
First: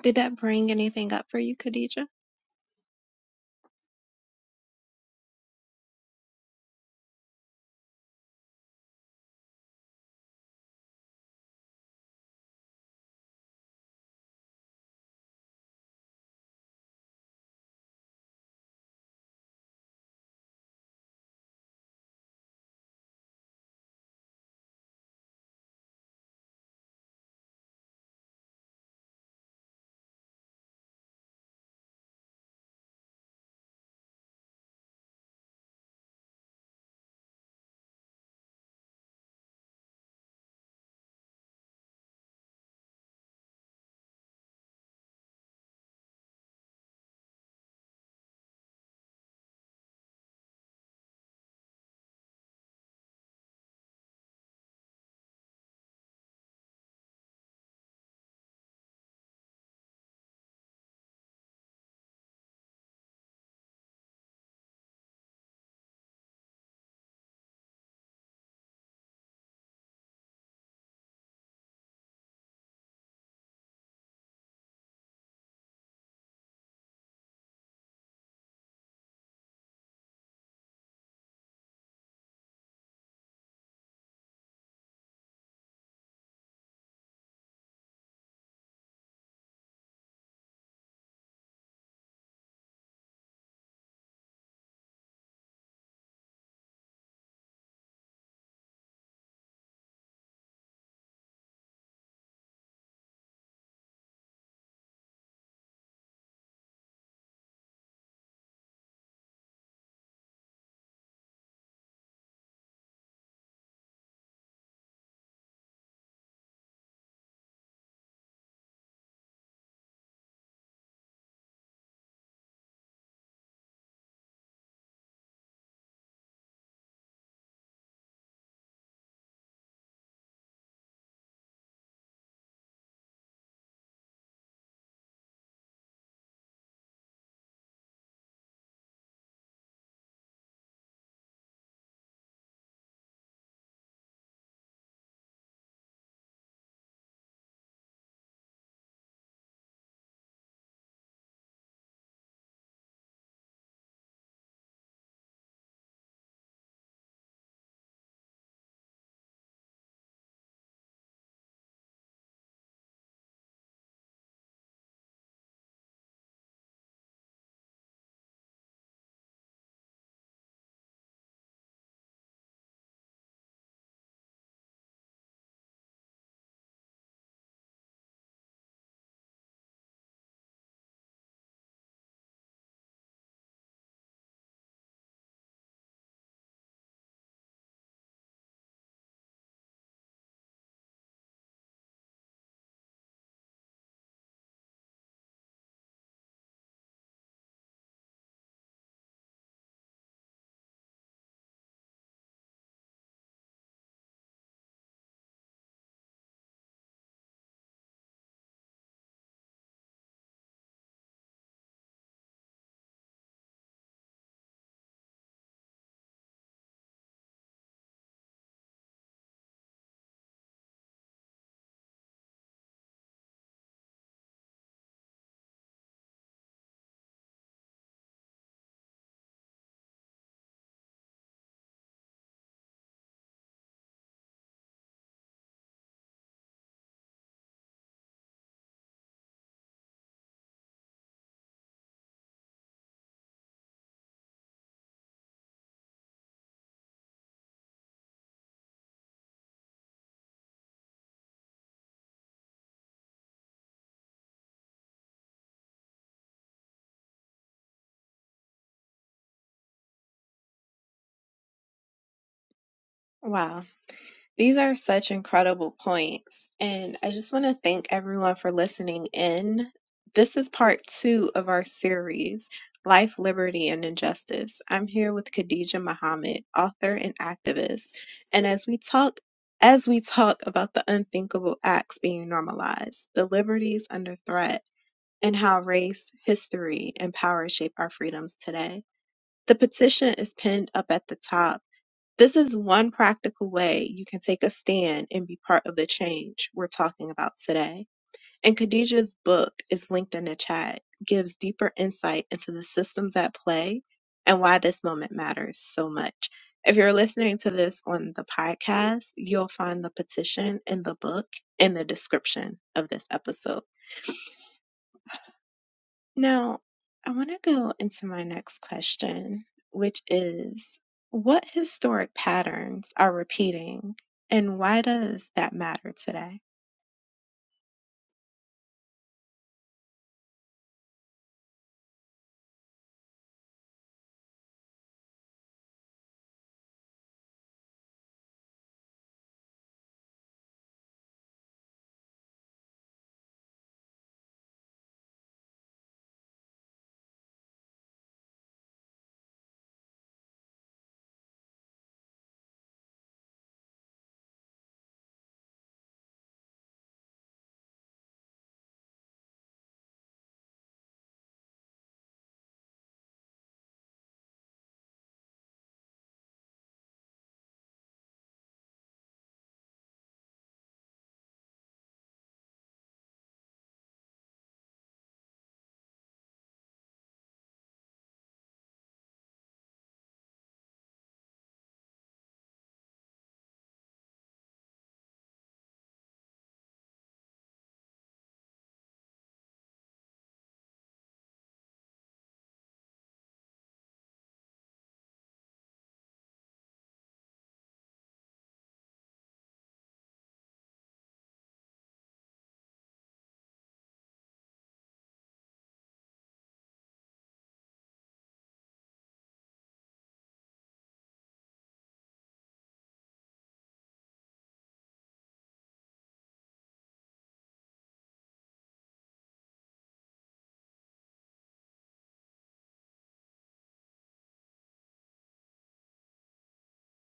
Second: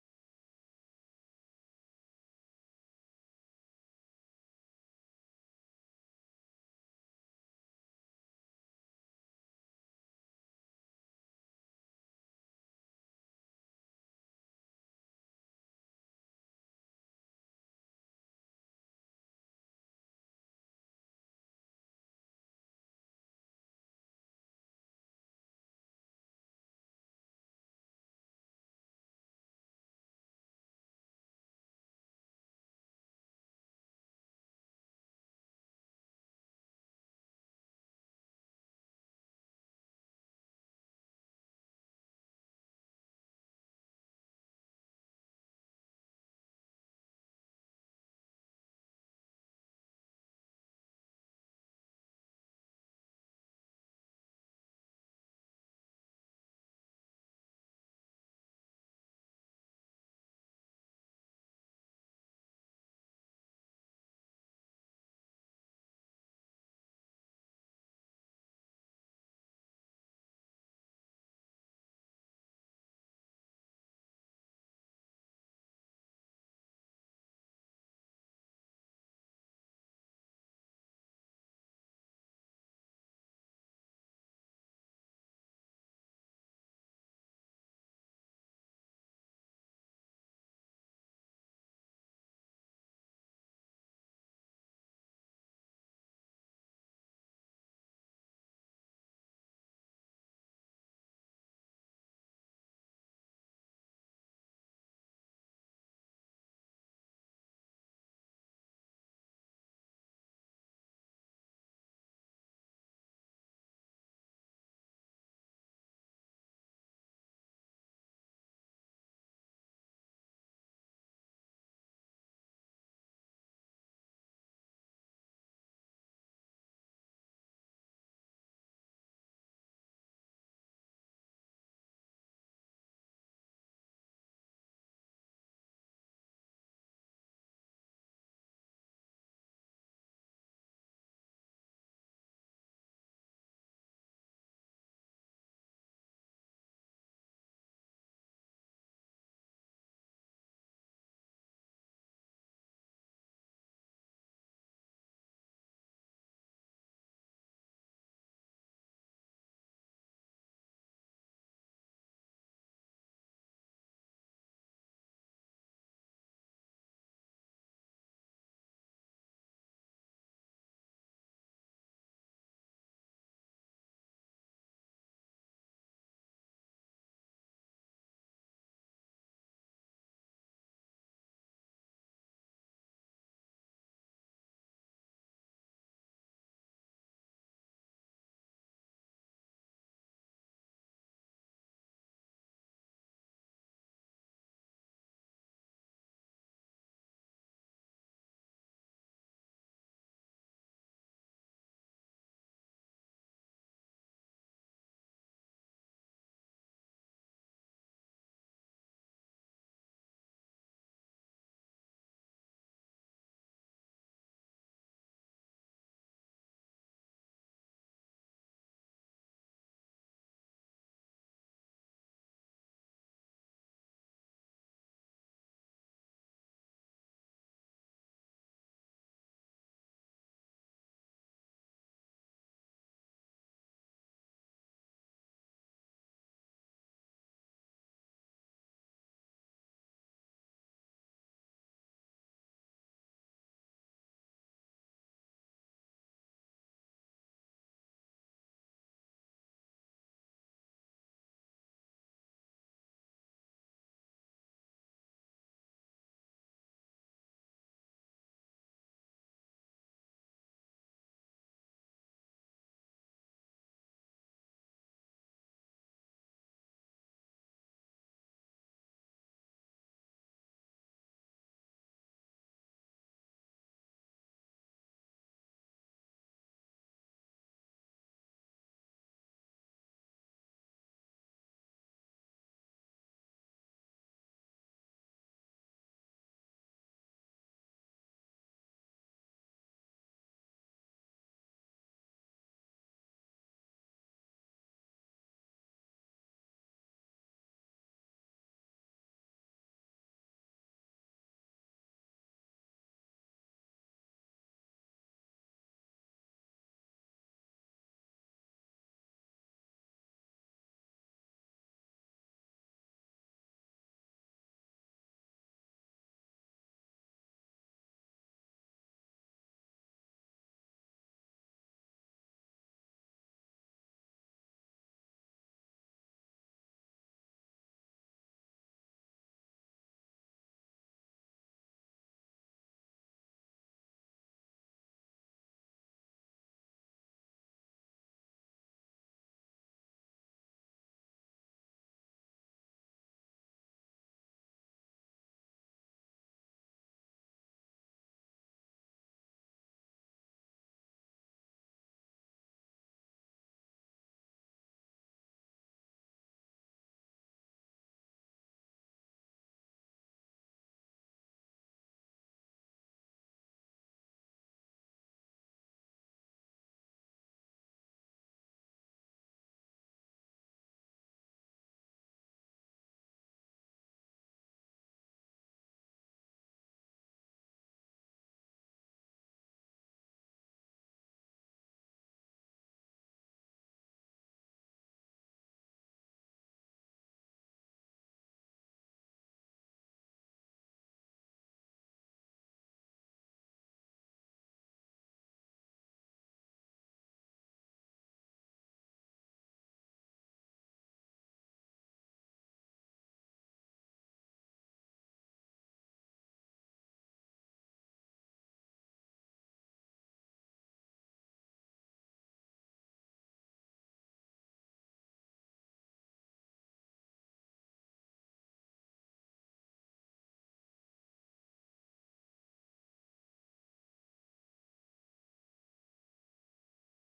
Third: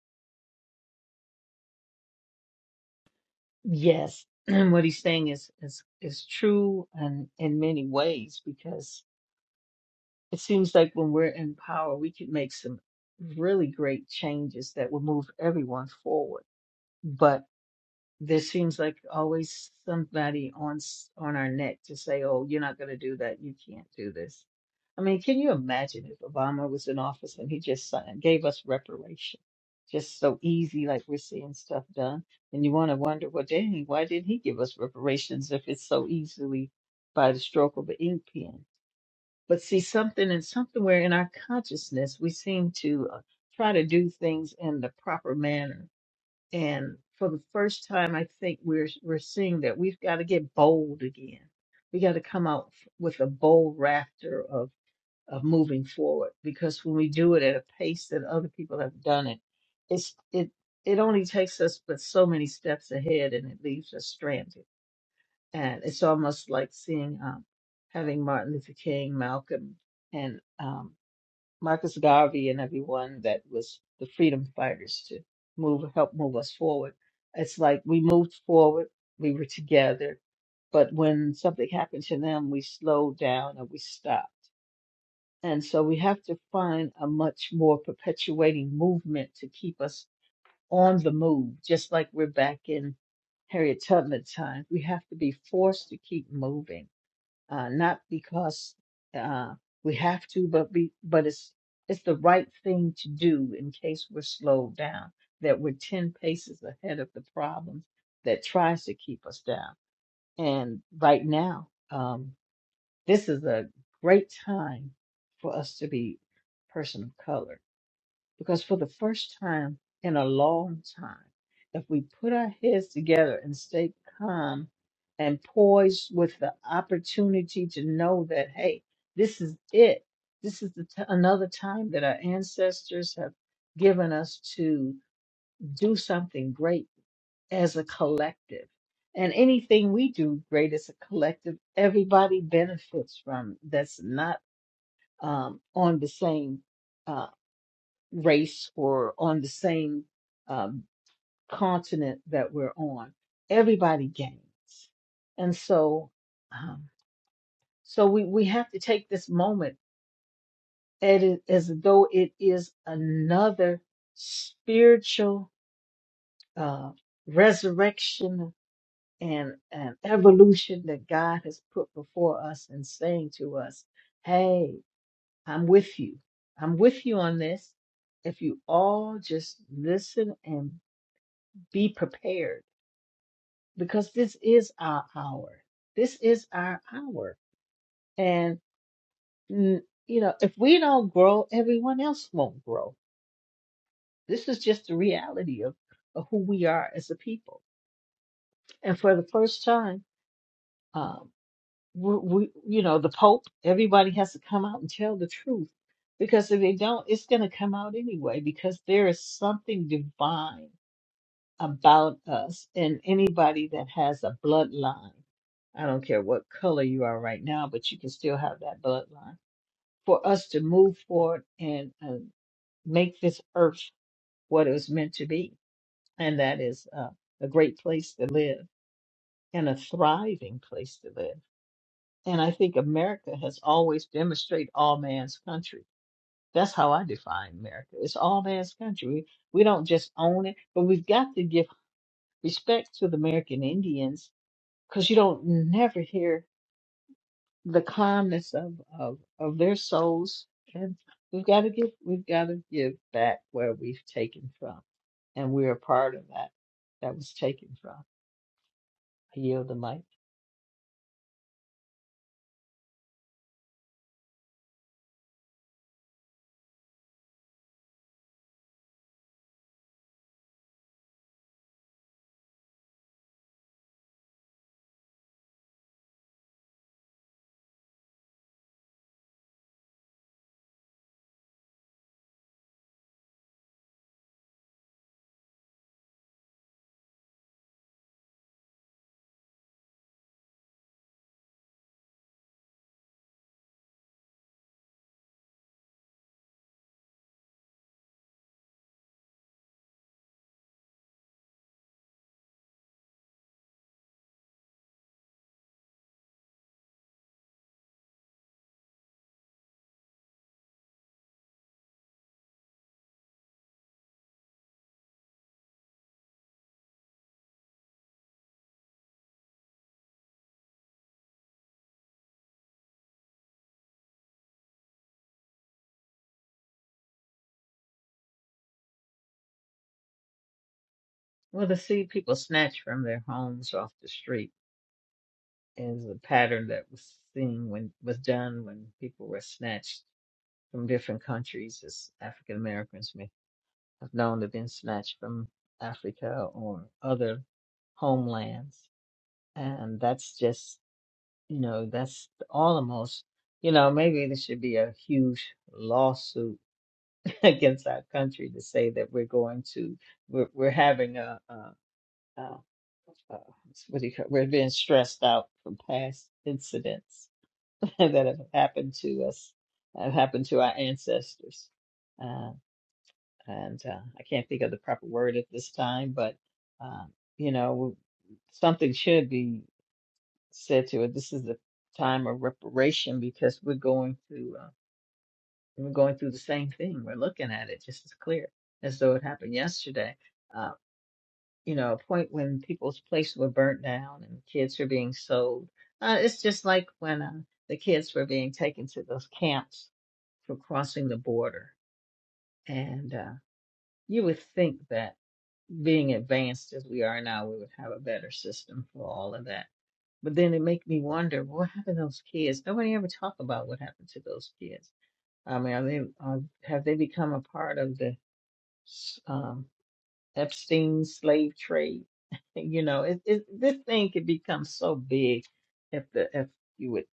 S1: Did that bring anything up for you, Khadija?
S2: Yes, what he's saying is is is true and in many ways because it seems like when we're in power, we can make some really great changes that will move everyone forward. but. there seems like always somebody on s- on our neck to say, "Oh, you're not going to do that. You can't do this." I mean, can you imagine if Obama was in office and he just signed, gave us reparation, just so easy, like we're seeing stuff done, and you want to wonder, well, dang, why didn't he give us reparations if it's so easily by the stroke of an ink pen? But see, something and somewhere in our consciousness, we seem to uh, try to do things in the proper manner and for the first time, I think we're we're seeing that we've got to get bold again. We got to come out f- with a bold rafter of of moving forward because when we do it at a pace that other people have done it, it's it it only takes us but so many steps ahead and it leaves us stranded. And it's almost like seeing um, having Martin Luther King, Malcolm, and um, Marcus Garvey and everyone that was the freedom fighters to move help move us forward. It's like we moved forward, we were together, but when something happened to them, we slowed down and we stopped. And so we have to find a much more perpetuating movement to keep us on the move, just like we're back in Harriet Tubman times. We have to be forced to keep moving uh, not because uh, we have to, but be, but it's it's the right thing to do in case we're slowed down, that we're ten paces ahead of the problem that tries to keep us down. And right now, um, this is a great time for us to be person of color because for the first time in a long time, if we put our heads together and stay calm and poised with the opportunity to know that, hey, this is it. This is the t- another time that our ancestors have given us to do something great as a collective. And anything we do great as a collective, everybody benefits from. it. That's not um, on the same. uh, race or on the same um, continent that we're on. Everybody gains. And so, um, so we, we have to take this moment at it as though it is another spiritual uh, resurrection and, an evolution that God has put before us and saying to us, Hey, I'm with you. I'm with you on this. If you all just listen and be prepared because this is our hour. This is our hour. And, mm, you know, if we don't grow, everyone else won't grow. This is just the reality of, of who we are as a people. And for the first time, um, we, we, you know, the Pope, everybody has to come out and tell the truth because if they don't, it's going to come out anyway because there is something divine about us and anybody that has a bloodline. I don't care what color you are right now, but you can still have that bloodline for us to move forward and uh, make this earth what it was meant to be. And that is uh, a great place to live and a thriving place to live. And I think America has always demonstrated all man's country. That's how I define America. It's all man's country. We, we don't just own it, but we've got to give respect to the American Indians because you don't never hear the calmness of, of, of their souls. And we've got to give, we've got to give back where we've taken from. And we're a part of that, that was taken from. I yield the mic.
S1: Wow. These are such incredible points. And I just want to thank everyone for listening in. This is part two of our series, Life, Liberty, and Injustice. I'm here with Khadija Muhammad, author and activist. And as we talk, as we talk about the unthinkable acts being normalized, the liberties under threat, and how race, history, and power shape our freedoms today. The petition is pinned up at the top this is one practical way you can take a stand and be part of the change we're talking about today. And Khadijah's book is linked in the chat, gives deeper insight into the systems at play and why this moment matters so much. If you're listening to this on the podcast, you'll find the petition in the book in the description of this episode. Now, I want to go into my next question, which is what historic patterns are repeating and why does that matter today?
S2: Well, to see people snatched from their homes off the street is a pattern that was seen when, was done when people were snatched from different countries as African Americans may have known to have been snatched from Africa or other homelands And that's just, you know, that's almost, you know, maybe this should be a huge lawsuit against our country to say that we're going to, we're, we're having a, a, a uh, what do you call, we're being stressed out from past incidents that have happened to us, have happened to our ancestors. Uh, and uh, I can't think of the proper word at this time, but uh, you know, something should be. said to her, "This is a time of reparation because we're going through uh, we're going through the same thing. We're looking at it just as clear as though it happened yesterday." Uh, you know, a point when people's places were burnt down and kids were being sold. Uh, it's just like when uh, the kids were being taken to those camps for crossing the border, and uh, you would think that being advanced as we are now, we would have a better system for all of that But then it make me wonder well, what happened to those kids. Nobody ever talk about what happened to those kids. I mean, are they are, have they become a part of the um, Epstein slave trade? you know, it, it, this thing could become so big if the if you would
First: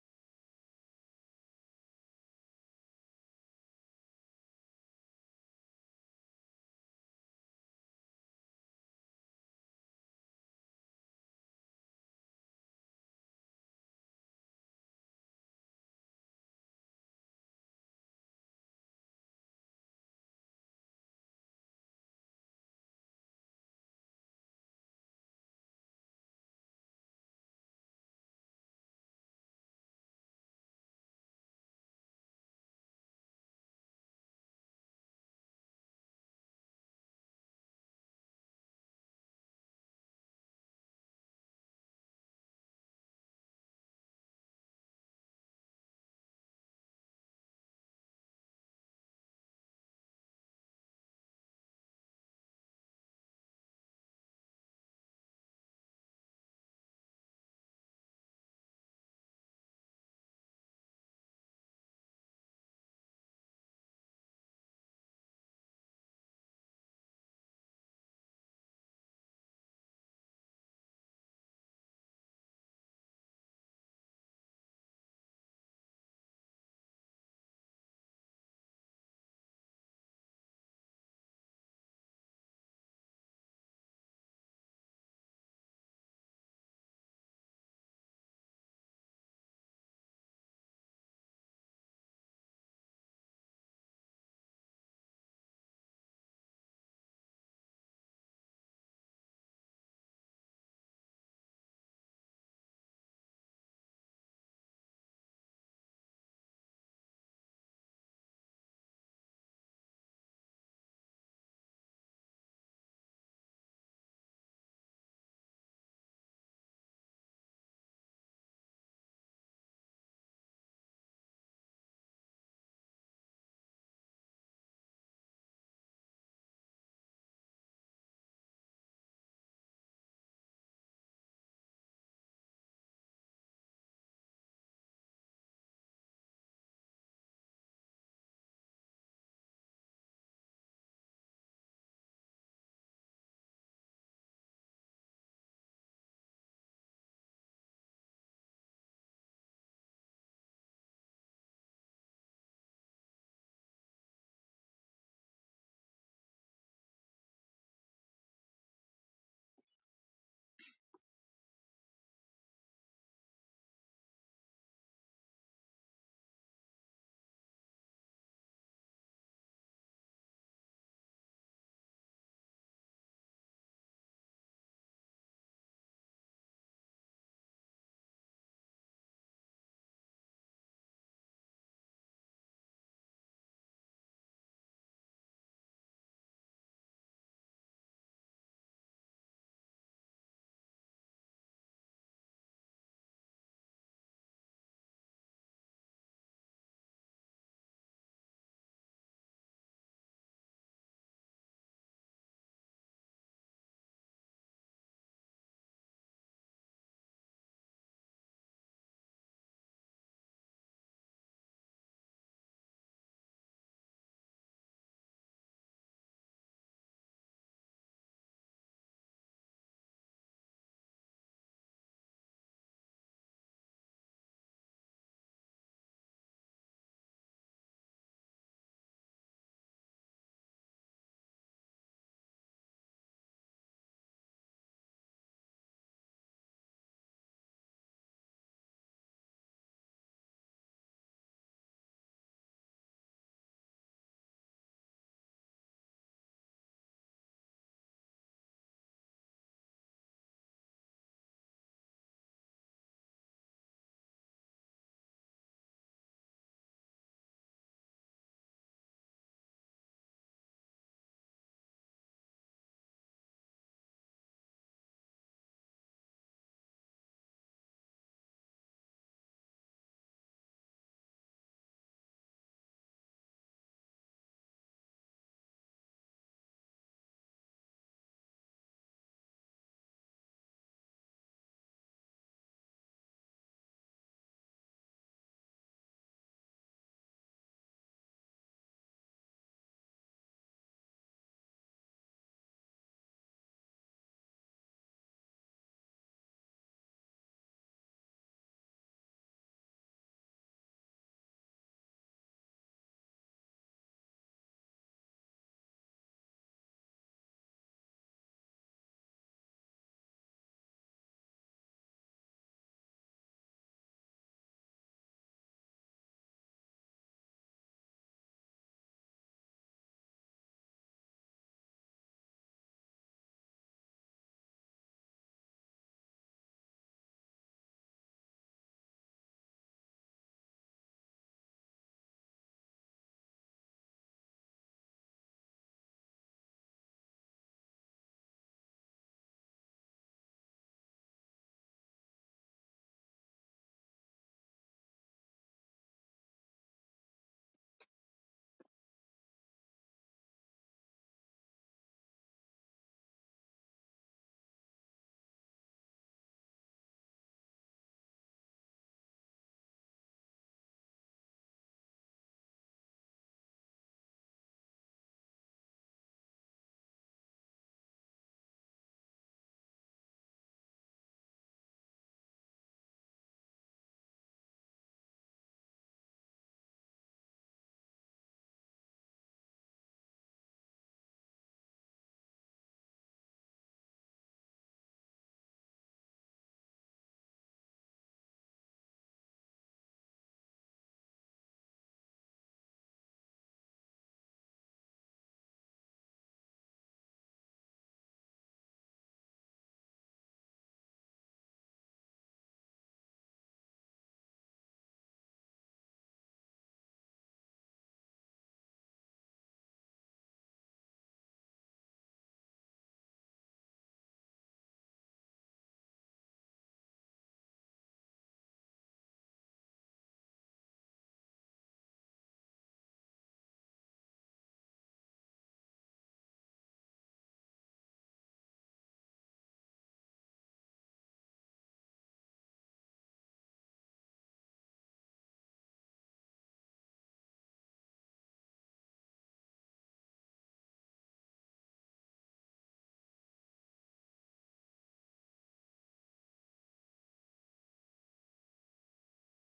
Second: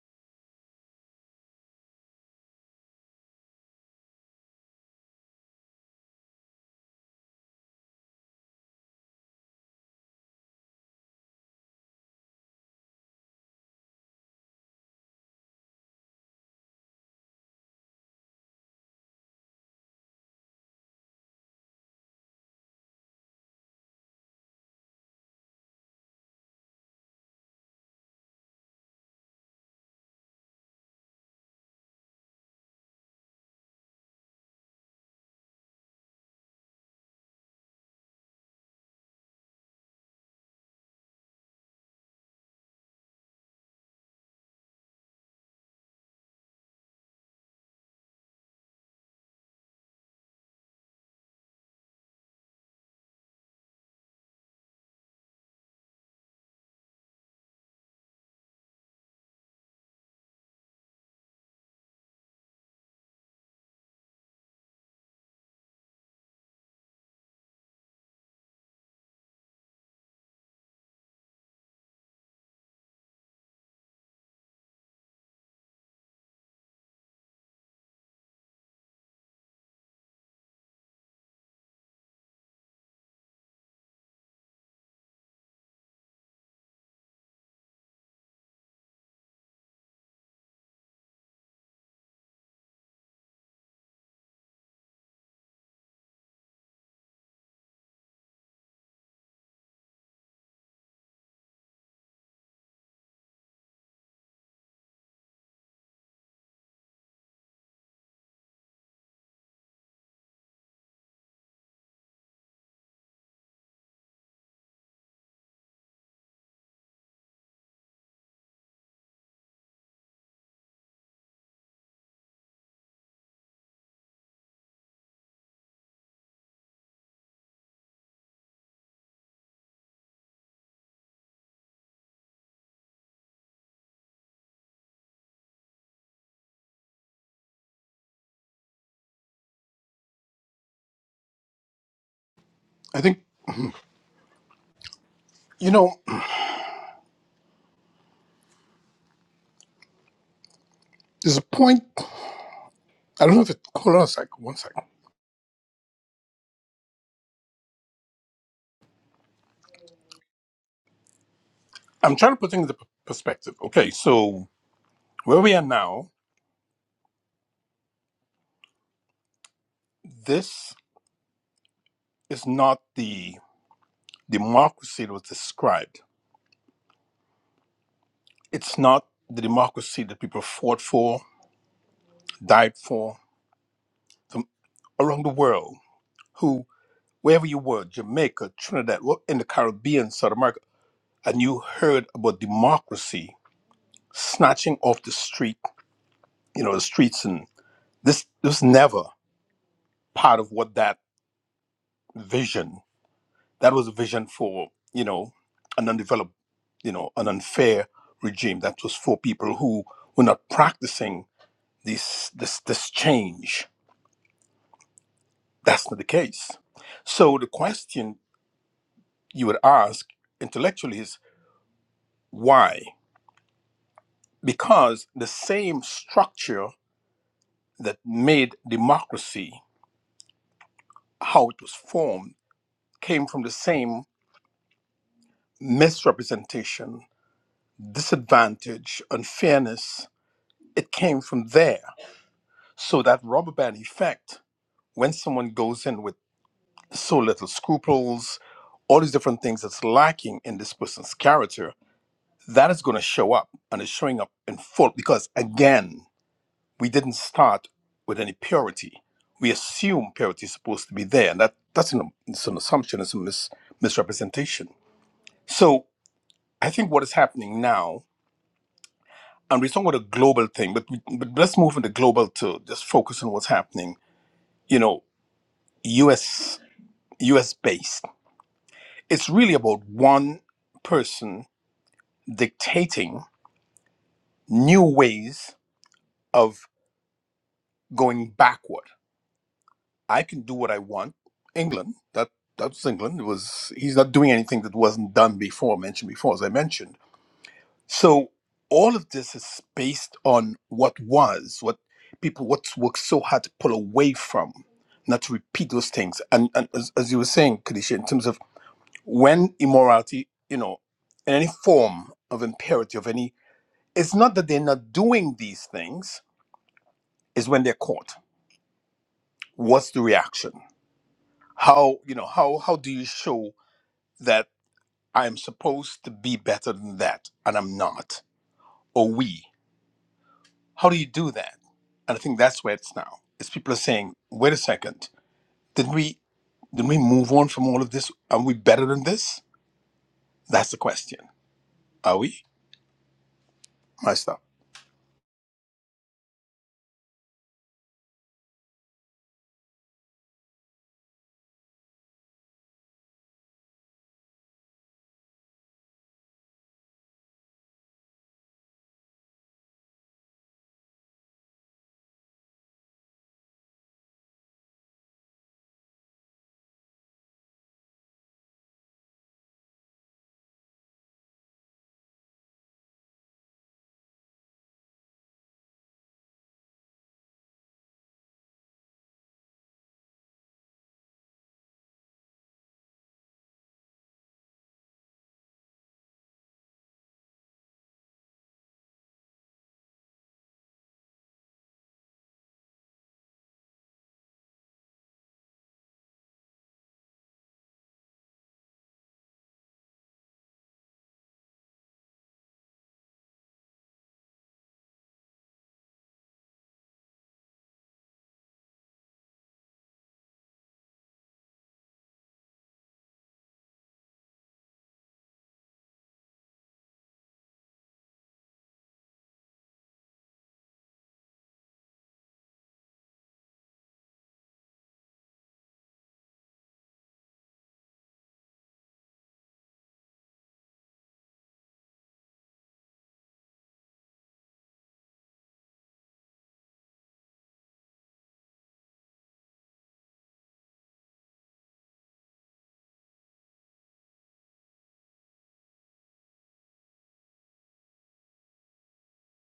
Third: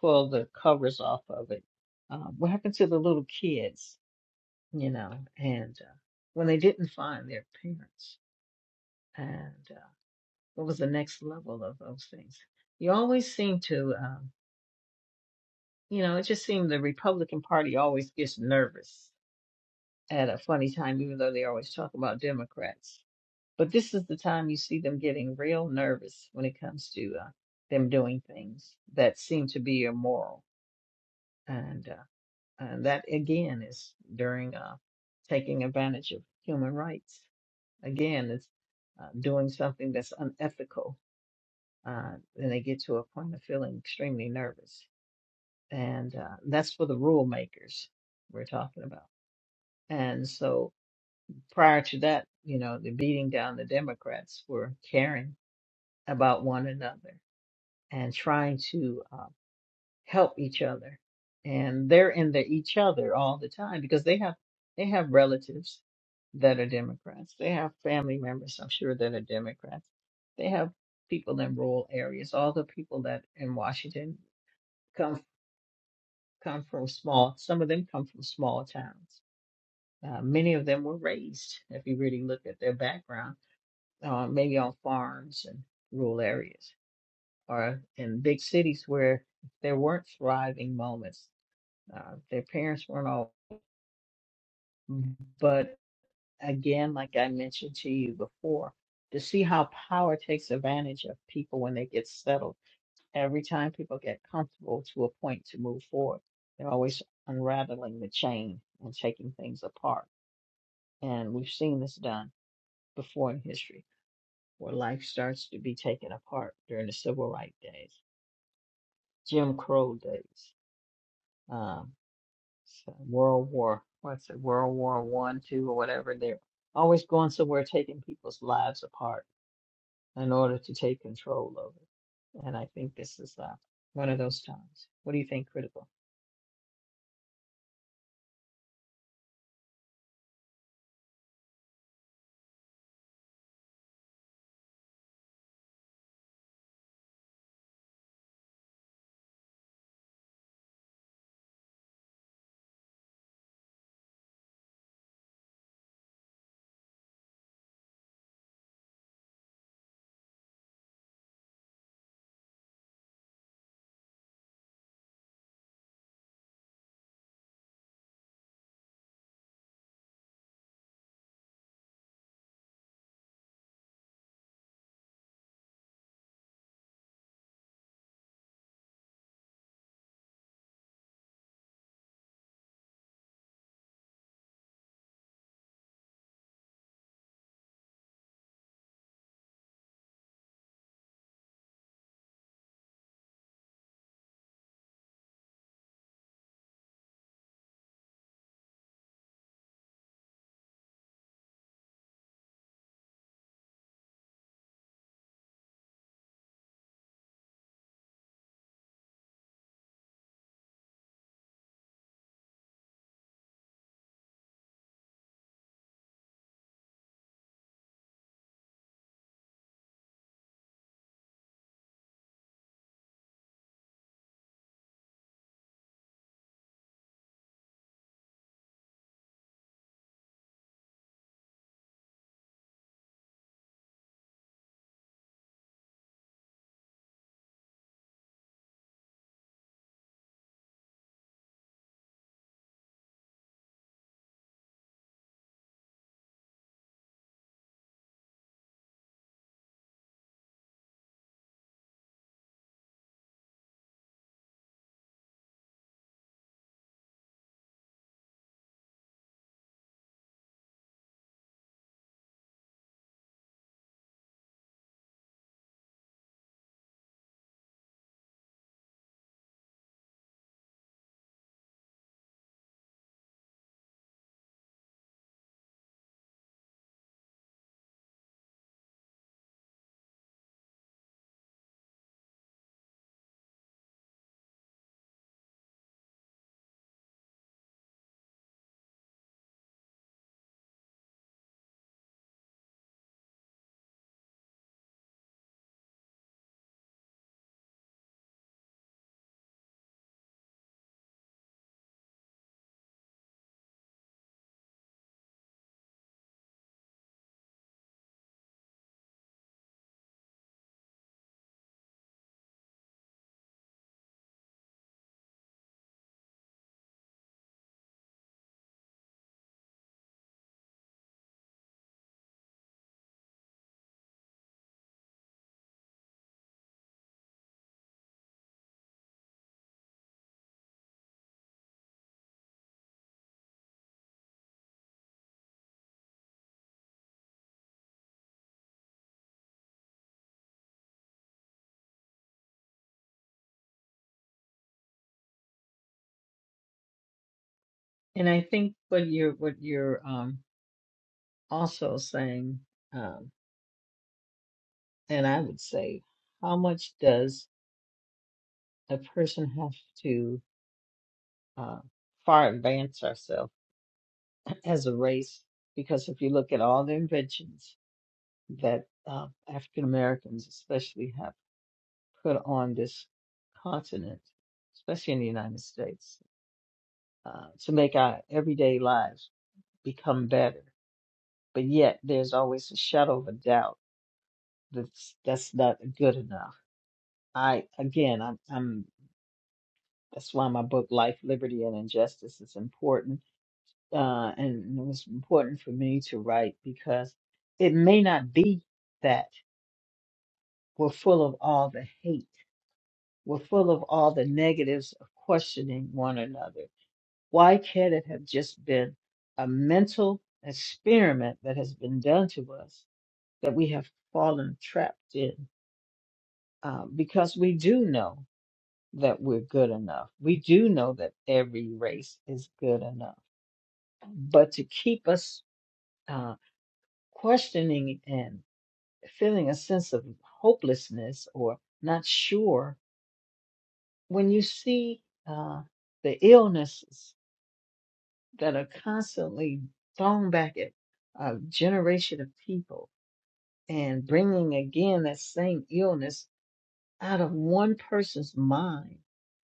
S2: pull the covers off of it. Um, what happened to the little kids? You know, and uh, when they didn't find their parents, and uh, what was the next level of those things? You always seem to. Um, You know, it just seemed the Republican Party always gets nervous at a funny time, even though they always talk about Democrats. But this is the time you see them getting real nervous when it comes to uh, them doing things that seem to be immoral, and uh, and that again is during uh, taking advantage of human rights. Again, it's uh, doing something that's unethical, uh, and they get to a point of feeling extremely nervous, and uh, that's for the rule makers we're talking about And so prior to that, you know, the beating down the Democrats were caring about one another and trying to uh, help each other. And they're in the each other all the time because they have they have relatives that are Democrats. They have family members, I'm sure, that are Democrats. They have people in rural areas. All the people that in Washington come come from small. Some of them come from small towns. Uh, many of them were raised, if you really look at their background uh, maybe on farms and rural areas or in big cities where there weren't thriving moments. Uh, their parents weren't all, mm-hmm. but again, like I mentioned to you before, to see how power takes advantage of people when they get settled. Every time people get comfortable to a point to move forward, they're always unraveling the chain and taking things apart. And we've seen this done before in history, where life starts to be taken apart during the civil rights days Jim Crow days, um, so World War, what's it, World War One, Two, or whatever. They're always going somewhere, taking people's lives apart in order to take control of it. And I think this is uh, one of those times. What do you think, critical?
S3: I think, you know, there's a point I don't know if it hold on a sec, One sec. I'm trying to put things into p- perspective. Okay, so where we are now, this is not the democracy that was described. It's not the democracy that people fought for, died for the, around the world. Who, wherever you were, Jamaica, Trinidad, wh- in the Caribbean, South America, and you heard about democracy snatching off the street, you know, the streets, and this this was never part of what that vision. That was a vision for, you know, an undeveloped, you know, an unfair regime that was for people who were not practicing this this this change. That's not the case. So the question you would ask intellectually is why? Because the same structure that made democracy how it was formed came from the same misrepresentation, disadvantage, unfairness. It came from there. So that rubber band effect, when someone goes in with so little scruples, all these different things that's lacking in this person's character, that is going to show up and it's showing up in full because again, we didn't start with any purity. We assume purity is supposed to be there, and that that's an, it's an assumption, it's a mis, misrepresentation. So I think what is happening now, and we're talking about a global thing, but, we, but let's move from the global to just focus on what's happening. You know, U.S. US based. It's really about one person dictating new ways of going backward. I can do what I want. England, that that's England. It was he's not doing anything that wasn't done before, mentioned before, as I mentioned. So all of this is based on what was, what people what worked so hard to pull away from, not to repeat those things. And, and as, as you were saying, Kadisha, in terms of when immorality, you know, in any form of impurity of any, it's not that they're not doing these things, it's when they're caught. What's the reaction? How, you know, how how do you show that I'm supposed to be better than that and I'm not? Or we. How do you do that? And I think that's where it's now. Is people are saying, wait a second, didn't we didn't we move on from all of this? Are we better than this? That's the question. Are we? My stuff.
S2: And I think what you're what you're um, also saying, um, and I would say, how much does a person have to uh, far advance ourselves as a race because if you look at all the inventions that um, African Americans, especially, have put on this continent, especially in the United States, uh, to make our everyday lives become better. But yet, there's always a shadow of a doubt that's that's not good enough. I again, I'm, I'm that's why my book, Life, Liberty, and Injustice, is important, uh, and it was important for me to write because it may not be that we're full of all the hate were full of all the negatives of questioning one another. Why can't it have just been a mental experiment that has been done to us that we have fallen trapped in? Uh, because we do know that we're good enough. We do know that every race is good enough. But to keep us uh, questioning and feeling a sense of hopelessness or not sure, when you see uh, the illnesses that are constantly thrown back at a generation of people and bringing again that same illness out of one person's mind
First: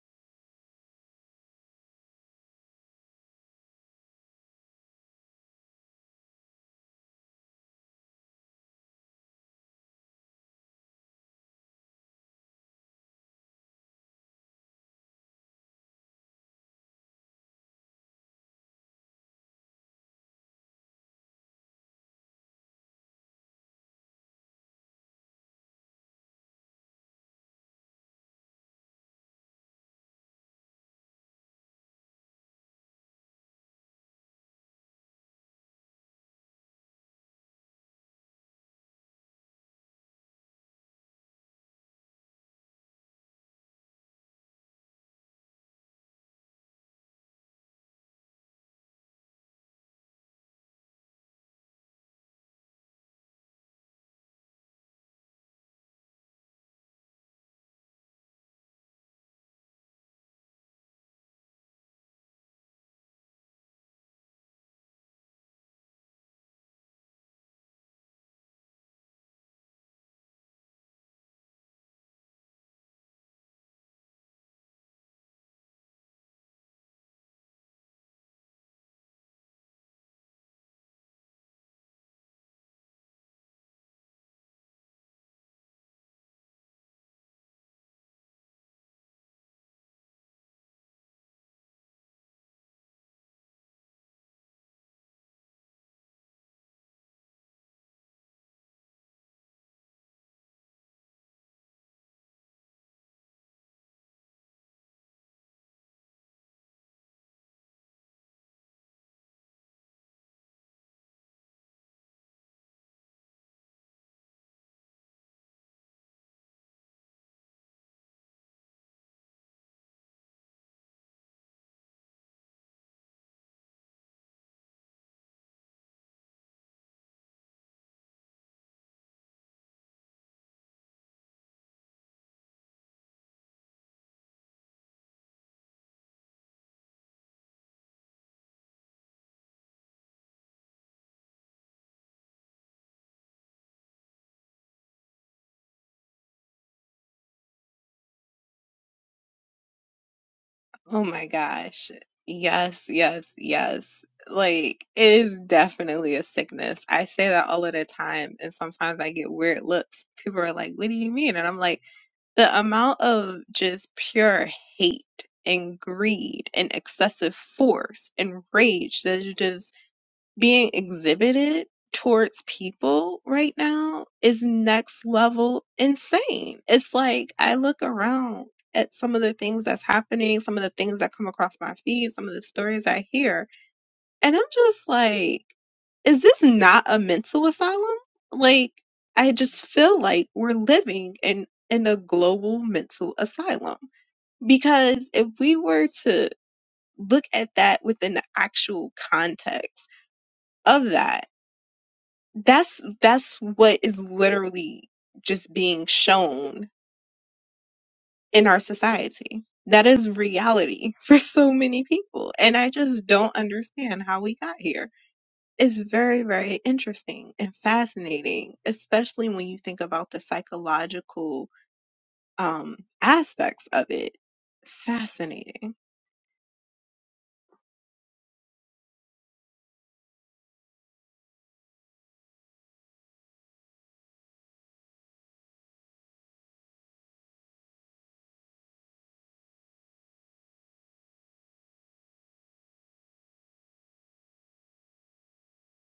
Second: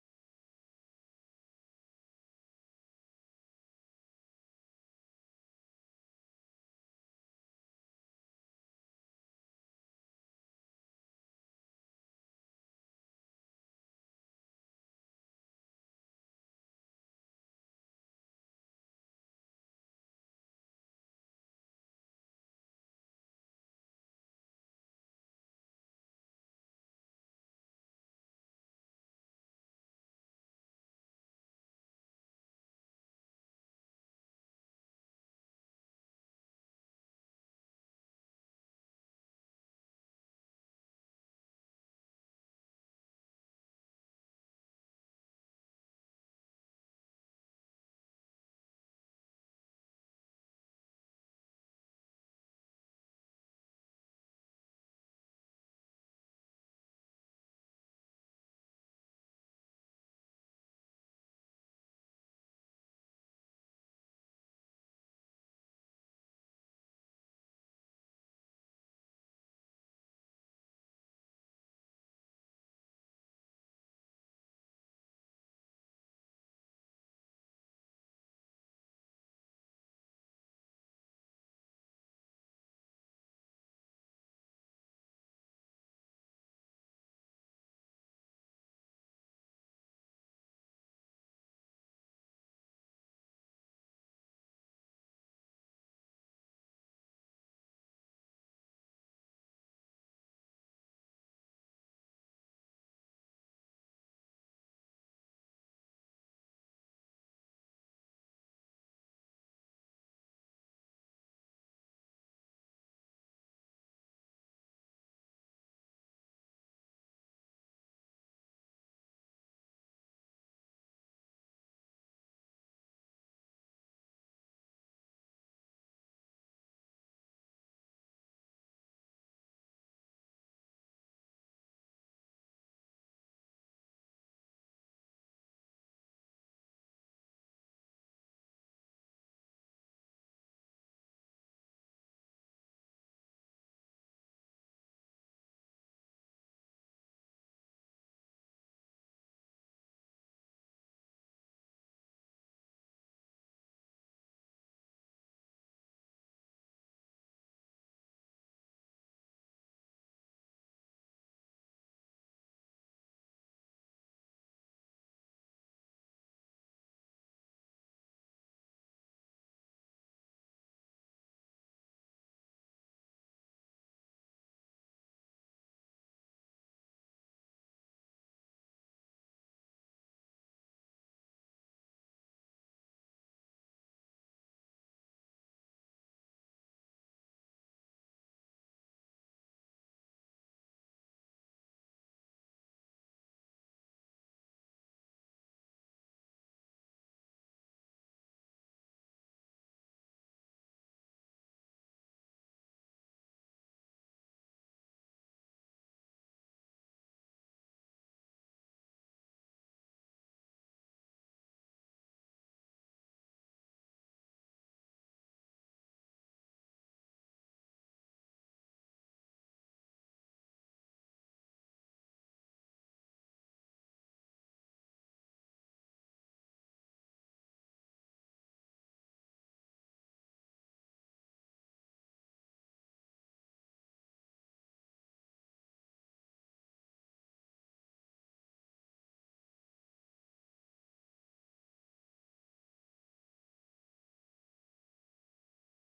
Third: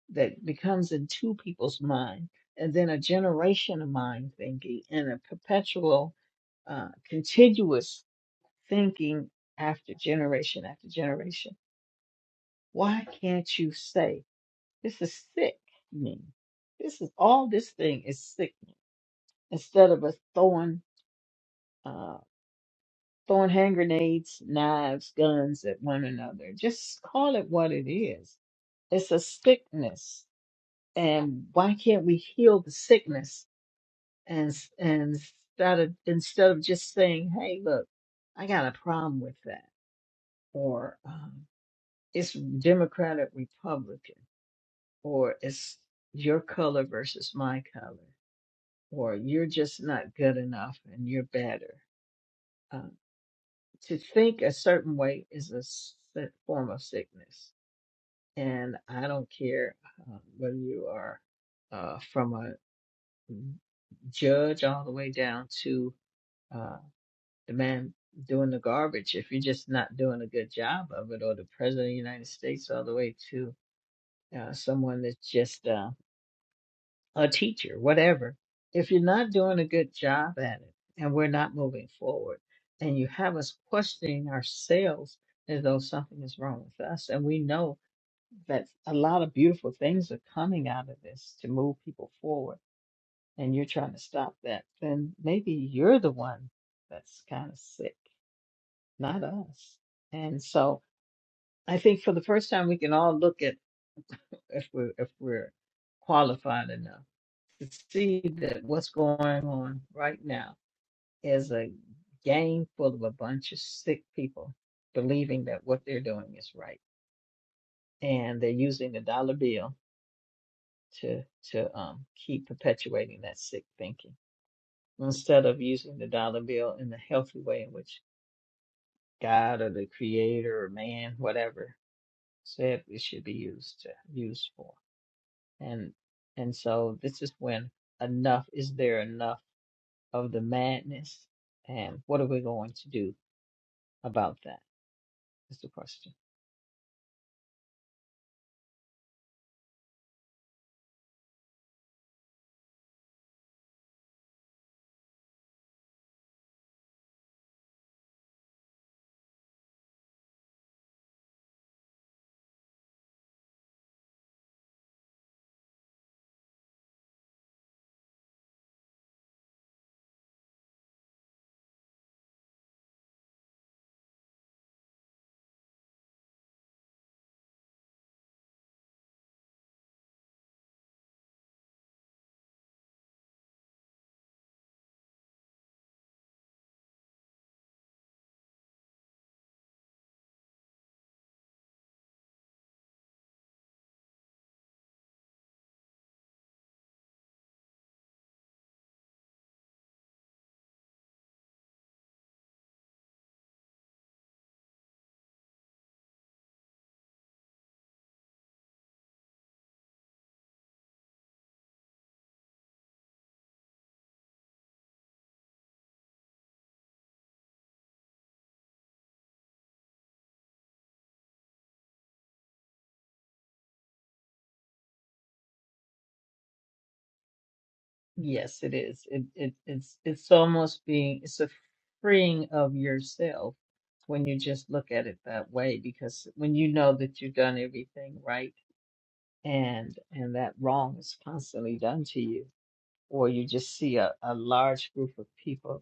S2: that becomes in two people's mind and then a generation of mind thinking and a perpetual uh, continuous thinking after generation after generation. Why can't you say this is sick? this is all this thing is sick. Instead of us throwing uh, throwing hand grenades, knives, guns at one another. Just call it what it is. It's a sickness, and why can't we heal the sickness and s- and instead of instead of just saying, "Hey, look, I got a problem with that," or um, "It's Democratic Republican," or "It's your color versus my color," or "You're just not good enough and you're better." um, to think a certain way is a s- si, form of sickness. And I don't care uh, whether you are uh, from a mm, judge all the way down to uh, the man doing the garbage, if you're just not doing a good job of it, or the president of the United States all the way to uh, someone that's just uh, a teacher, whatever, if you're not doing a good job at it and we're not moving forward and you have us questioning ourselves as though something is wrong with us, and we know that a lot of beautiful things are coming out of this to move people forward, and you're trying to stop that, then maybe you're the one that's kind of sick, not us. And so I think for the first time we can all look at if we're if we're qualified enough to see that what's going on right now is a game full of a bunch of sick people believing that what they're doing is right, and they're using the dollar bill to to um, keep perpetuating that sick thinking instead of using the dollar bill in the healthy way in which God or the Creator or man, whatever, said it should be used to used for, and and so this is when enough is there enough of the madness and what are we going to do about that is the question
S1: Oh my gosh. Yes, yes, yes. Like, it is definitely a sickness. I say that all of the time, and sometimes I get weird looks. People are like, What do you mean? And I'm like, The amount of just pure hate and greed and excessive force and rage that it is. just being exhibited towards people right now is next level insane. It's like I look around at some of the things that's happening, some of the things that come across my feed, some of the stories I hear, and I'm just like, is this not a mental asylum? Like, I just feel like we're living in in a global mental asylum because if we were to look at that within the actual context of that that's that's what is literally just being shown in our society. That is reality for so many people. And I just don't understand how we got here. It's very, very interesting and fascinating, especially when you think about the psychological um, aspects of it. Fascinating.
S2: yes it is it, it it's it's almost being it's a freeing of yourself when you just look at it that way because when you know that you've done everything right and and that wrong is constantly done to you or you just see a, a large group of people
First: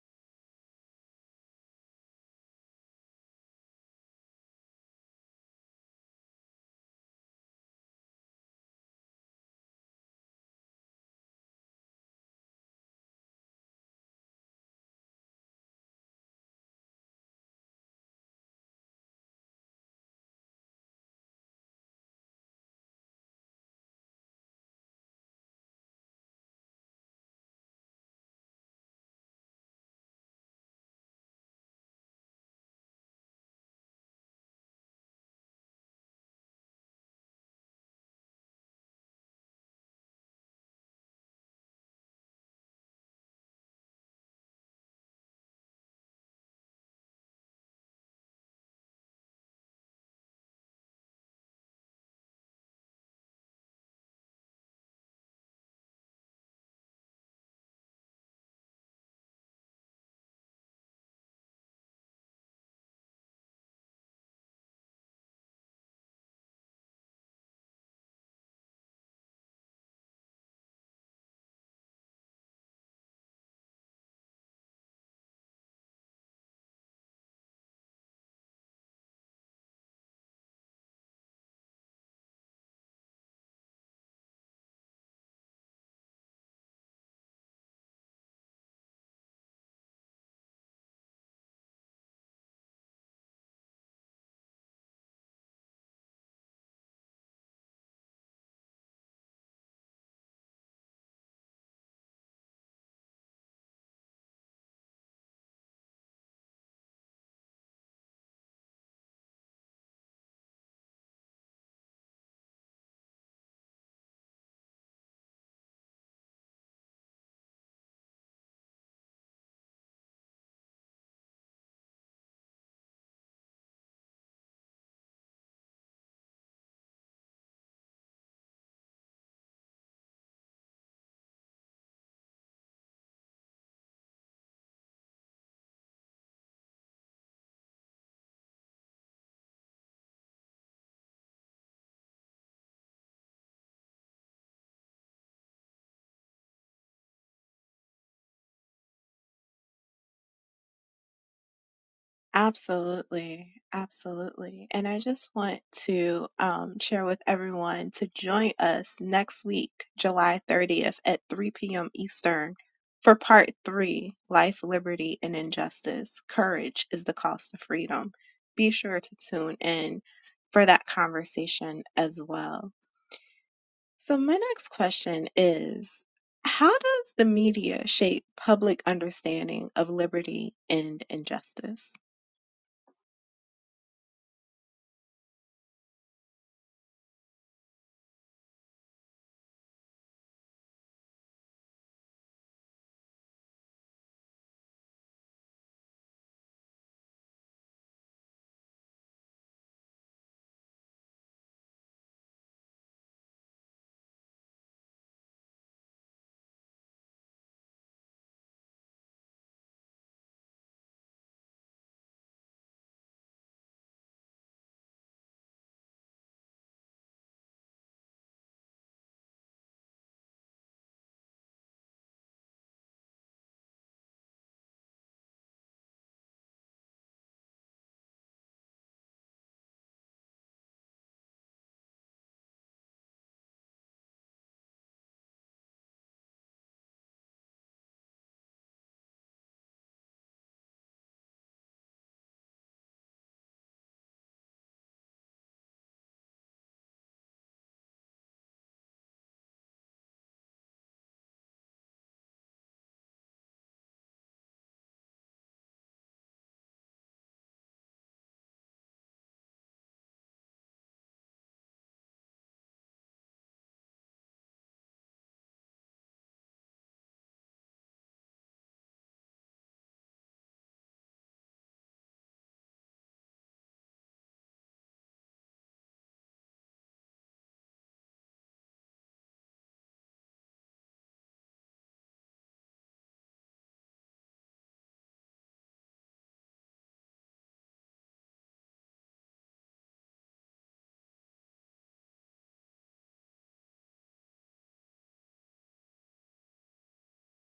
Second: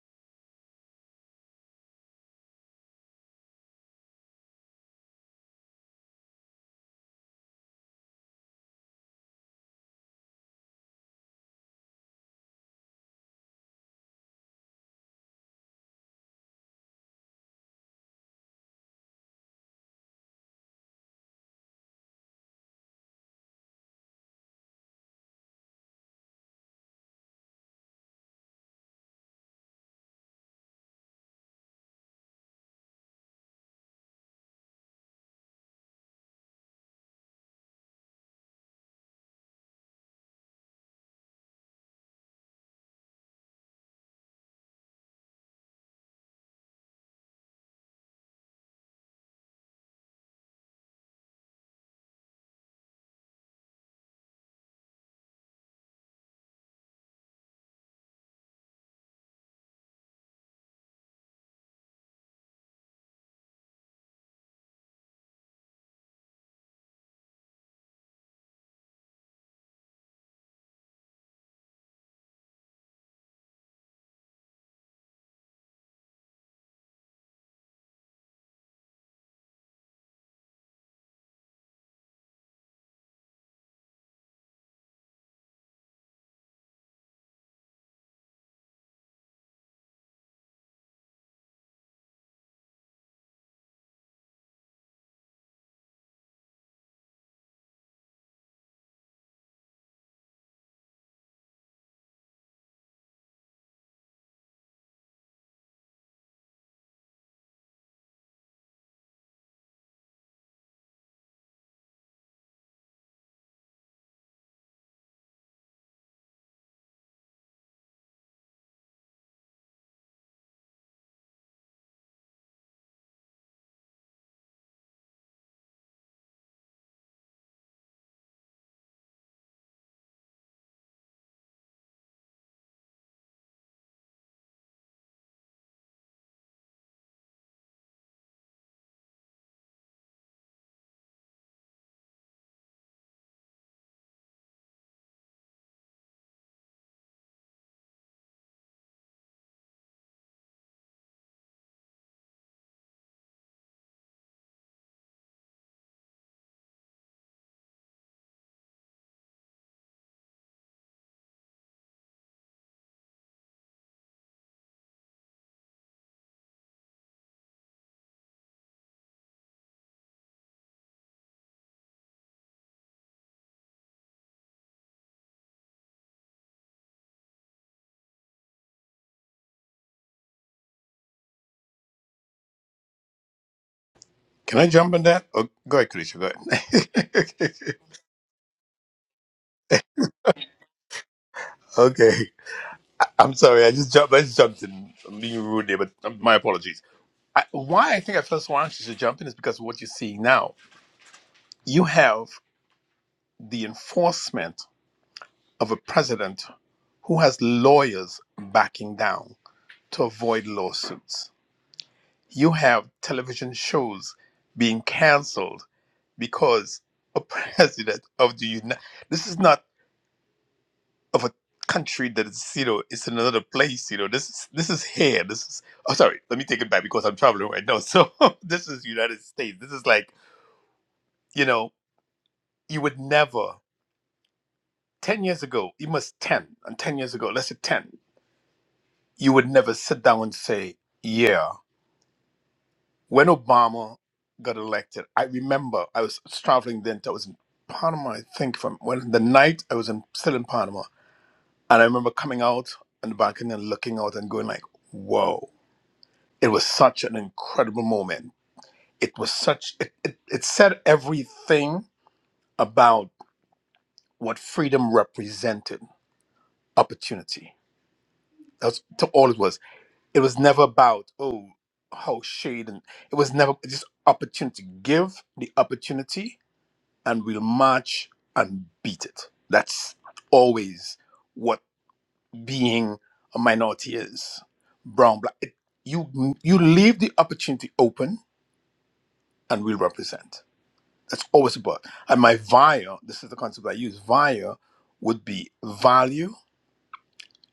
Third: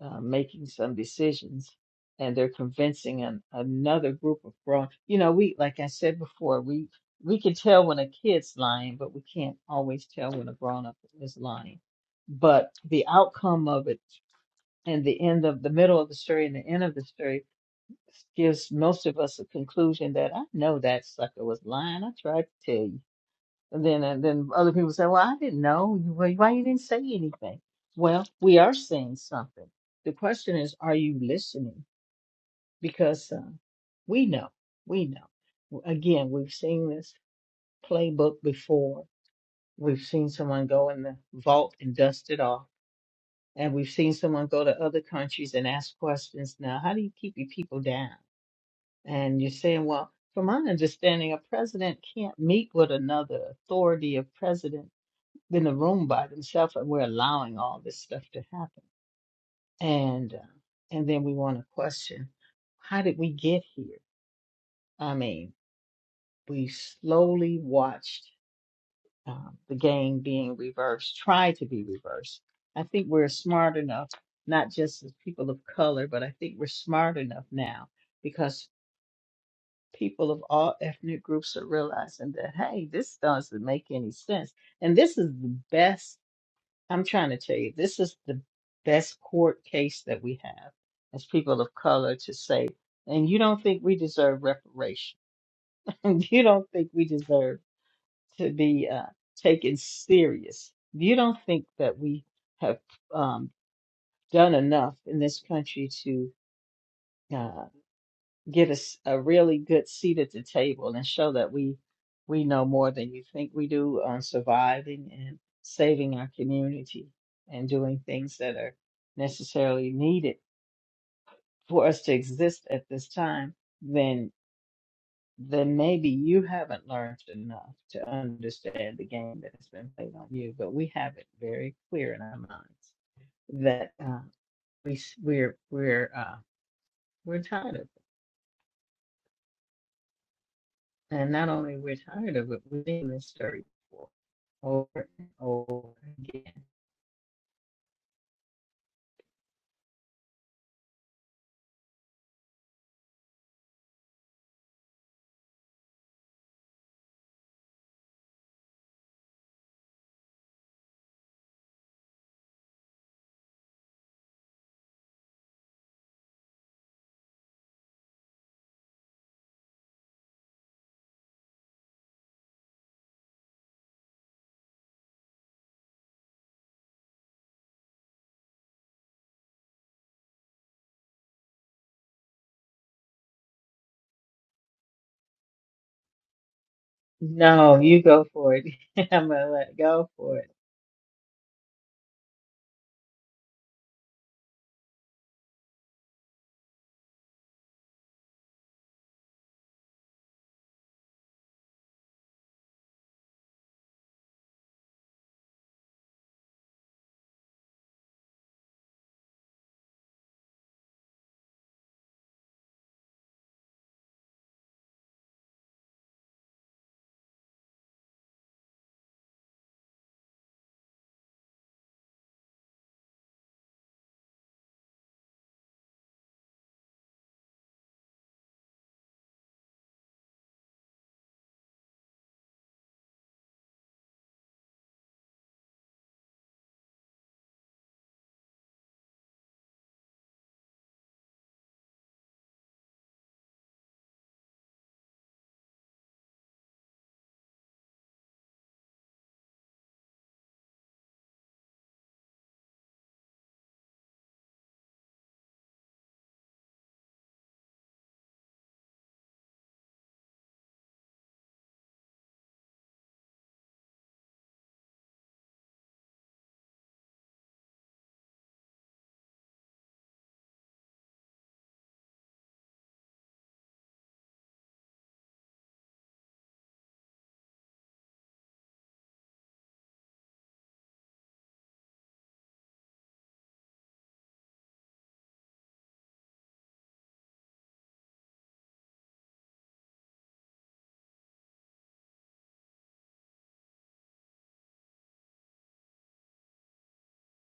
S2: uh, making some decisions and they're convincing an, another group of grown you know we like i said before we we can tell when a kid's lying but we can't always tell when a grown up is lying but the outcome of it and the end of the middle of the story and the end of the story gives most of us a conclusion that i know that sucker was lying i tried to tell you and then and then other people say, "Well, I didn't know. You- Why why you didn't say anything?" Well, we are saying something. The question is, are you listening? Because uh, we know, we know. Again, we've seen this playbook before. We've seen someone go in the vault and dust it off, and we've seen someone go to other countries and ask questions. Now, how do you keep your people down? And you're saying, well, from my understanding, a president can't meet with another authority of president in a room by themselves, and we're allowing all this stuff to happen. And uh, and then we want to question, how did we get here? I mean, we slowly watched um, the game being reversed, try to be reversed. I think we're smart enough, not just as people of color, but I think we're smart enough now because people of all ethnic groups are realizing that hey, this doesn't make any sense, and this is the best I'm trying to tell you, this is the best court case that we have as people of color to say, and you don't think we deserve reparation. you don't think we deserve to be uh, taken serious. You don't think that we have um, done enough in this country to. uh, get us a really good seat at the table and show that we we know more than you think we do on surviving and saving our community and doing things that are necessarily needed for us to exist at this time, then then maybe you haven't learned enough to understand the game that's been played on you. But we have it very clear in our minds that uh, we s- we're we're uh, we're tired of. it. And not only we're tired of it, we've seen this story before over and over again.
S1: Absolutely, absolutely. And I just want to um, share with everyone to join us next week, July 30th at 3 p.m. Eastern for part three Life, Liberty, and Injustice. Courage is the cost of freedom. Be sure to tune in for that conversation as well. So, my next question is How does the media shape public understanding of liberty and injustice?
S3: Can I jump in that? Oh, go ahead, Karisha. Go ahead.
S2: No, you go for it. I'm gonna let go for it.
S3: okay. I- I'm sorry. I just jumped. I just jumped in. I'm being rude there, but um, my apologies. I, why I think I felt so anxious to jump in is because of what you're seeing now. You have the enforcement of a president who has lawyers backing down to avoid lawsuits. You have television shows being canceled because a president of the United. This is not. of a country that is you know it's in another place you know this is this is here this is oh sorry let me take it back because i'm traveling right now so this is united states this is like you know you would never 10 years ago it was 10 and 10 years ago let's say 10 you would never sit down and say yeah when obama got elected i remember i was traveling then i was in panama i think from when the night i was in still in panama and i remember coming out on the balcony and looking out and going like whoa It was such an incredible moment. It was such, it, it, it said everything about what freedom represented opportunity. That's to all it was. It was never about, oh, how shade. And it was never just opportunity. Give the opportunity and we'll march and beat it. That's always what being a minority is. Brown, black. It, you, you leave the opportunity open and we'll represent. That's always a but. And my via, this is the concept I use, via would be value,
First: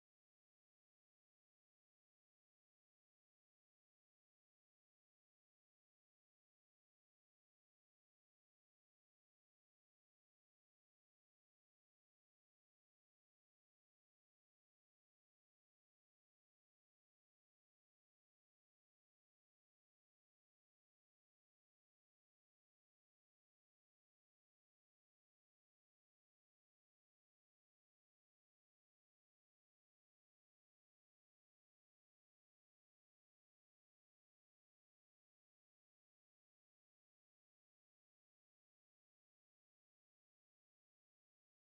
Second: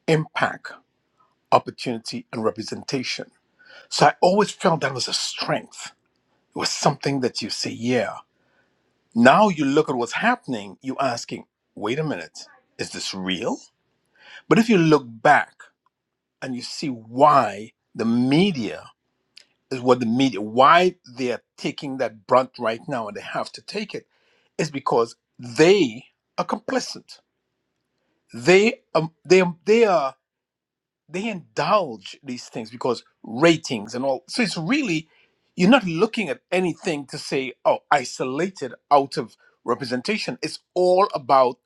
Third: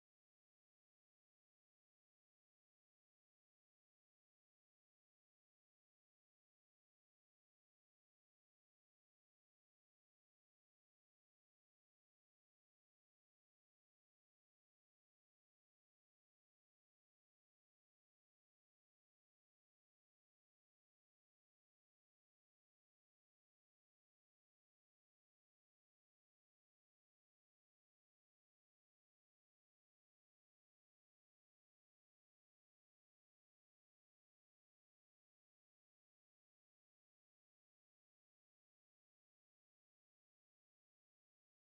S3: impact, opportunity, and representation. So I always felt that was a strength. It was something that you say, yeah. Now you look at what's happening, you asking, wait a minute, is this real? But if you look back and you see why the media is what the media, why they are taking that brunt right now and they have to take it, is because they are complicit they um they um, they are they indulge these things because ratings and all so it's really you're not looking at anything to say oh isolated out of representation it's all about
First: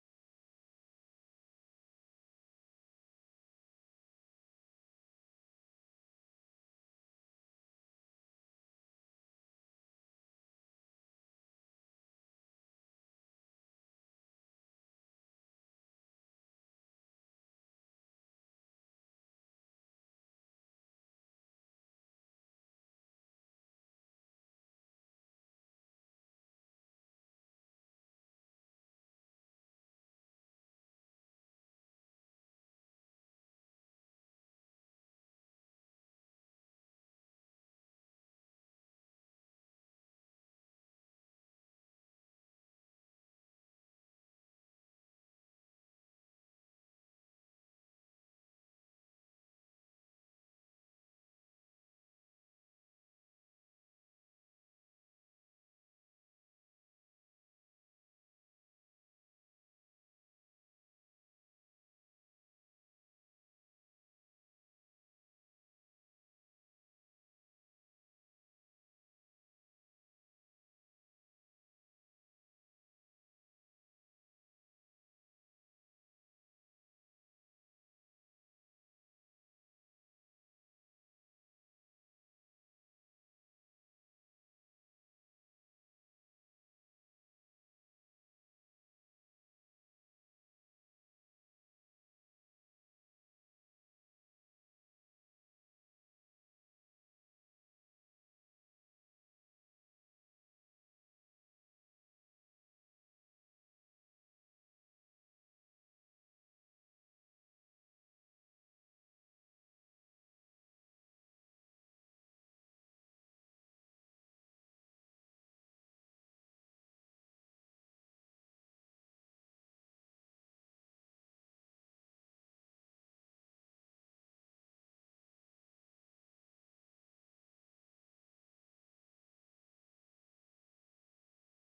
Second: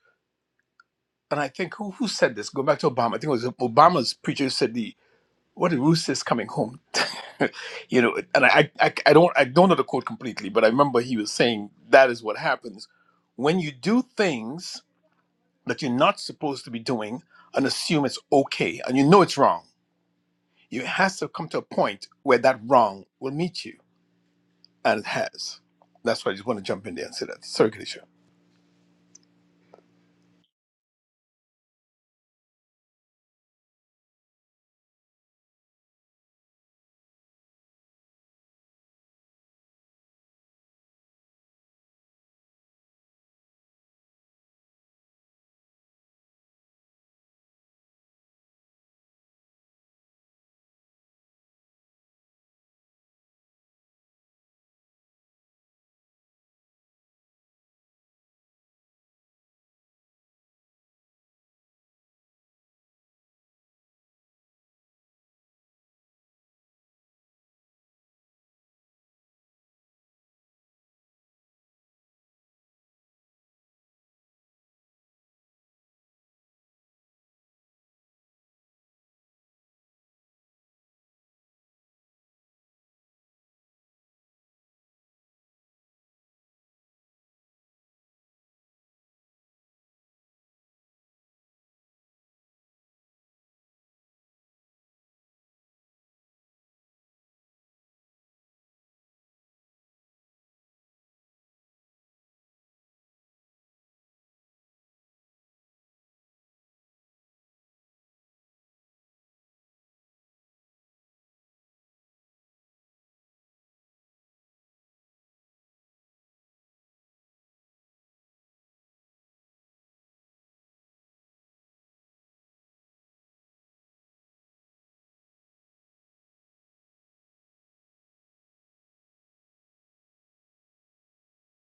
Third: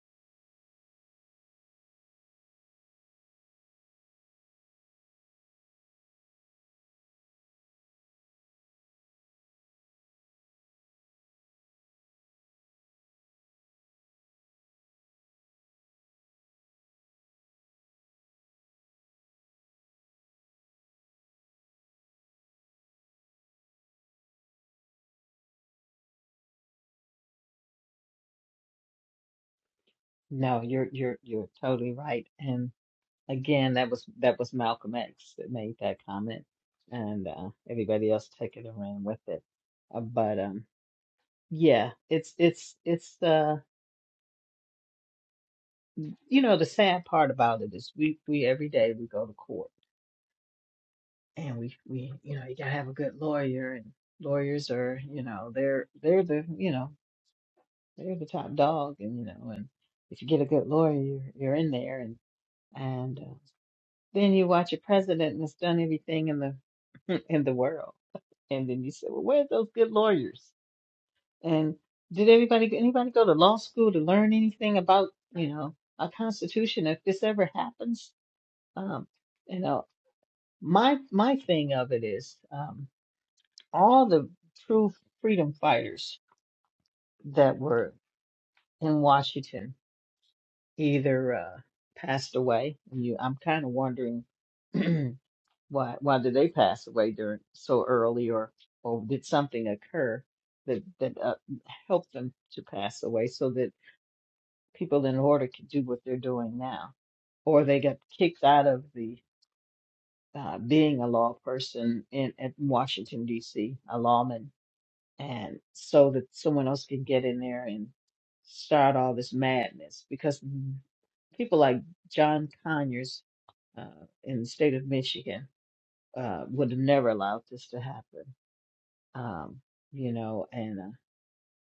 S3: and i think who who said this going back to obama i think it was obama's preacher who said the what the rooster is coming home you know and I, I i don't i don't know the quote completely but i remember he was saying that is what happens when you do things that you're not supposed to be doing and assume it's okay and you know it's wrong. It has to come to a point where that wrong will meet you, and it has. That's why I just want to jump in there and say that. Sorry, Kadisha.
S2: No, you're you're you're totally right. And again, that was that was Malcolm X that made that comment, and uh, everybody else took it and ran with it. Uh, but um, yeah, it's it's it's uh, you know, the sad part about it is we we every day we go to court and we we you know you gotta have a good lawyer and lawyers are you know they're they're the you know they're the top dog and you know and if you get a good lawyer you're, you're in there and and uh, then you watch a president that's done everything in the in the world and then you say well where's those good lawyers and did anybody anybody go to law school to learn anything about you know a constitution if this ever happens um you know my my thing of it is um all the true freedom fighters that were in Washington either uh, passed away. And You, I'm kind of wondering why why did they pass away during so early, or or did something occur that that uh, helped them to pass away, so that people in order could do what they're doing now, or they got kicked out of the uh, being a law person in at Washington D.C. a lawman and so that someone else can get in there and start all this madness because people like John Conyers uh, in the state of Michigan uh, would have never allowed this to happen. Um, you know, and uh,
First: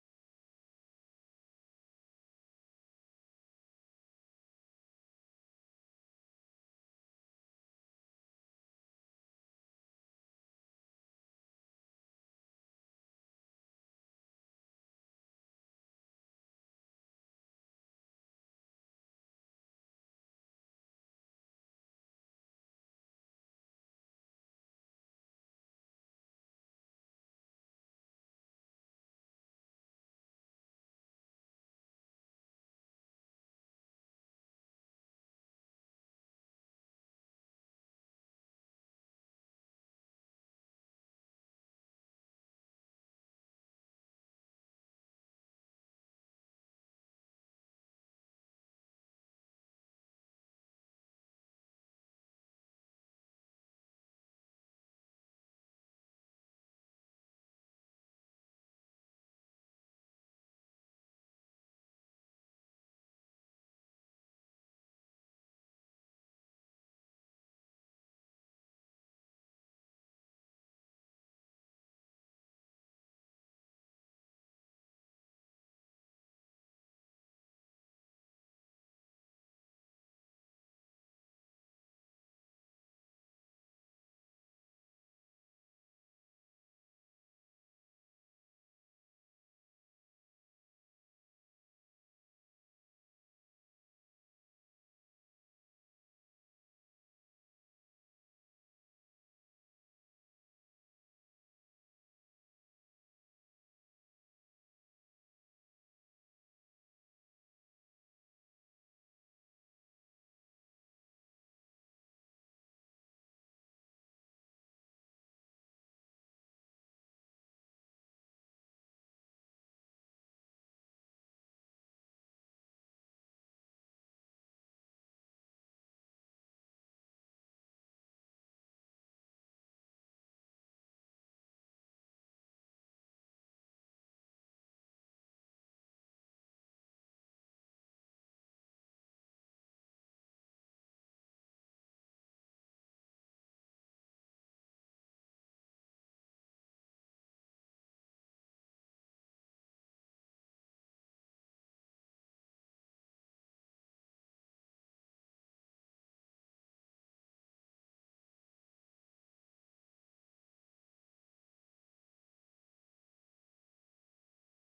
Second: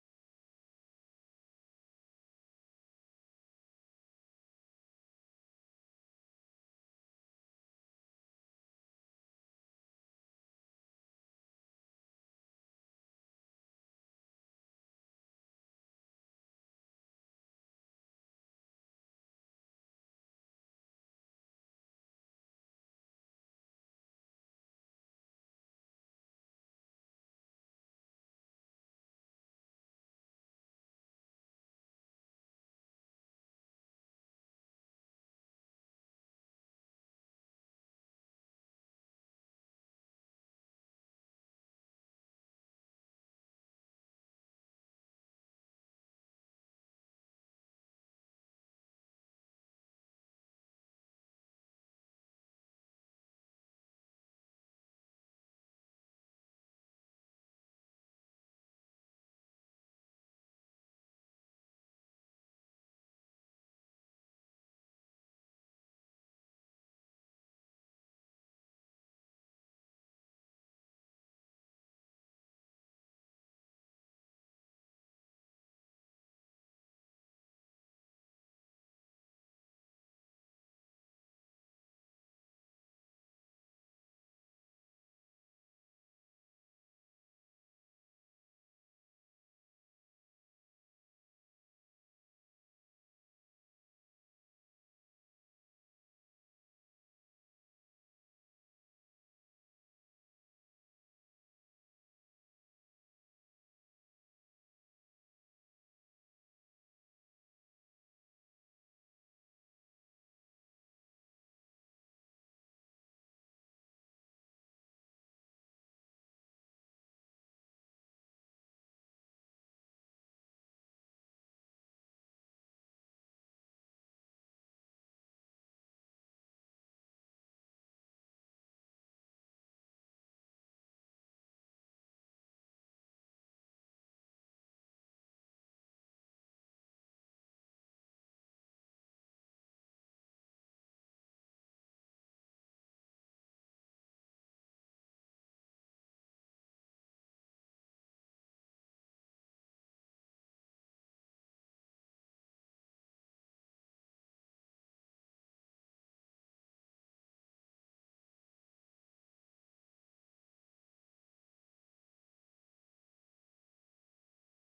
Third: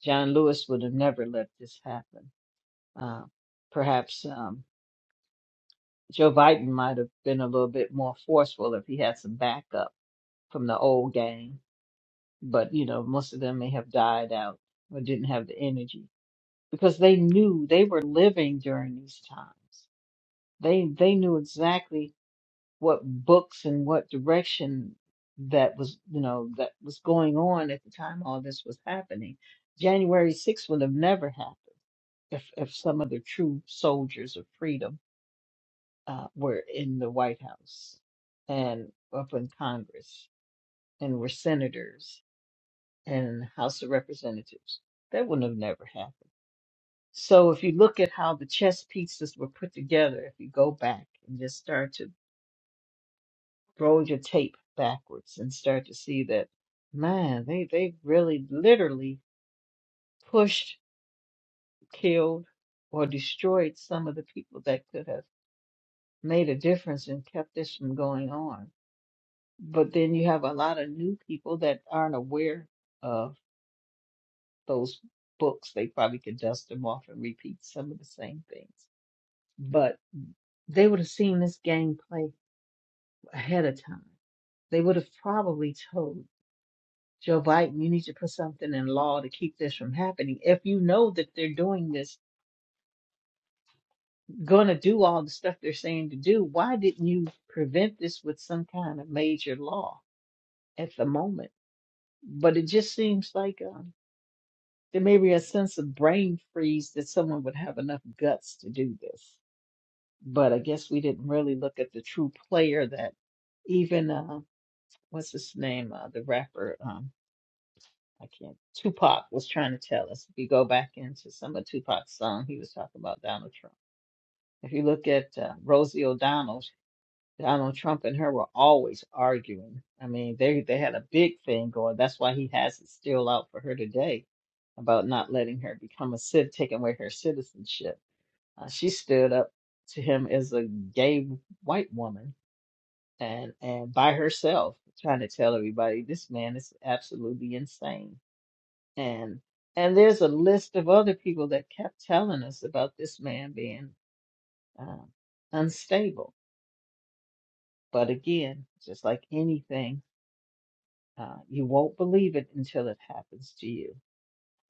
S2: John Lewis would have never let this happen. Uh, perhaps um, Joe Biden might have been a little bit more forceful if he had some backup from the old gang, but you know, most of them may have died out or didn't have the energy because they knew they were living during these times. They they knew exactly what books and what direction that was, you know, that was going on at the time all this was happening. January 6th would have never happened if if some of the true soldiers of freedom uh, were in the White House and up in Congress and were senators and House of Representatives. That wouldn't have never happened. So if you look at how the chess pieces were put together, if you go back and just start to roll your tape backwards and start to see that, man, they they really literally pushed, killed, or destroyed some of the people that could have made a difference and kept this from going on. But then you have a lot of new people that aren't aware of those books. They probably could dust them off and repeat some of the same things. But they would have seen this gameplay ahead of time. They would have probably told Joe Biden, you need to put something in law to keep this from happening. If you know that they're doing this, going to do all the stuff they're saying to do, why didn't you prevent this with some kind of major law at the moment? But it just seems like um, there may be a sense of brain freeze that someone would have enough guts to do this. But I guess we didn't really look at the true player that even uh, what's his name, uh, the rapper. um, I can't. Tupac was trying to tell us. If you go back into some of Tupac's song, he was talking about Donald Trump. If you look at uh, Rosie O'Donnell, Donald Trump and her were always arguing. I mean, they they had a big thing going. That's why he has it still out for her today about not letting her become a cit, taking away her citizenship. Uh, she stood up to him as a gay white woman and and by herself, trying to tell everybody this man is absolutely insane and and there's a list of other people that kept telling us about this man being uh, unstable. But again, just like anything, uh, you won't believe it until it happens to you.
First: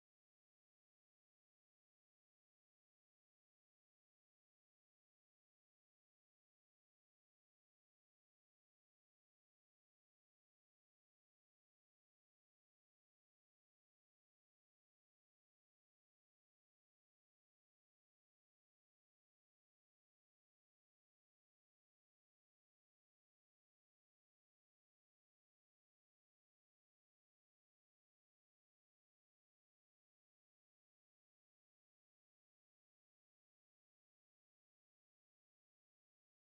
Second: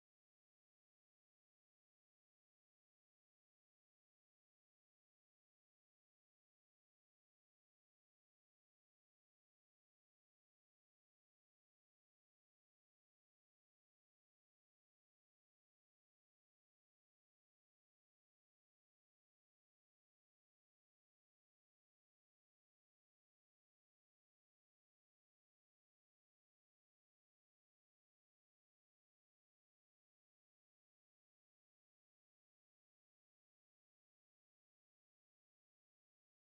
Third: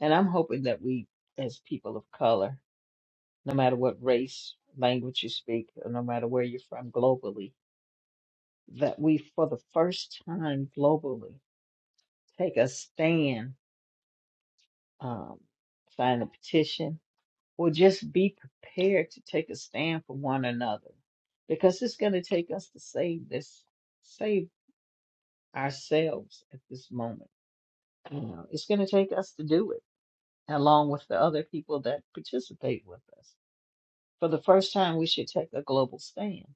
S2: And I'm hoping that we, as people of color, no matter what race, language you speak, or no matter where you're from globally, that we, for the first time globally, take a stand, um, sign a petition, or just be prepared to take a stand for one another because it's going to take us to save this save ourselves at this moment you know it's going to take us to do it along with the other people that participate with us for the first time we should take a global stand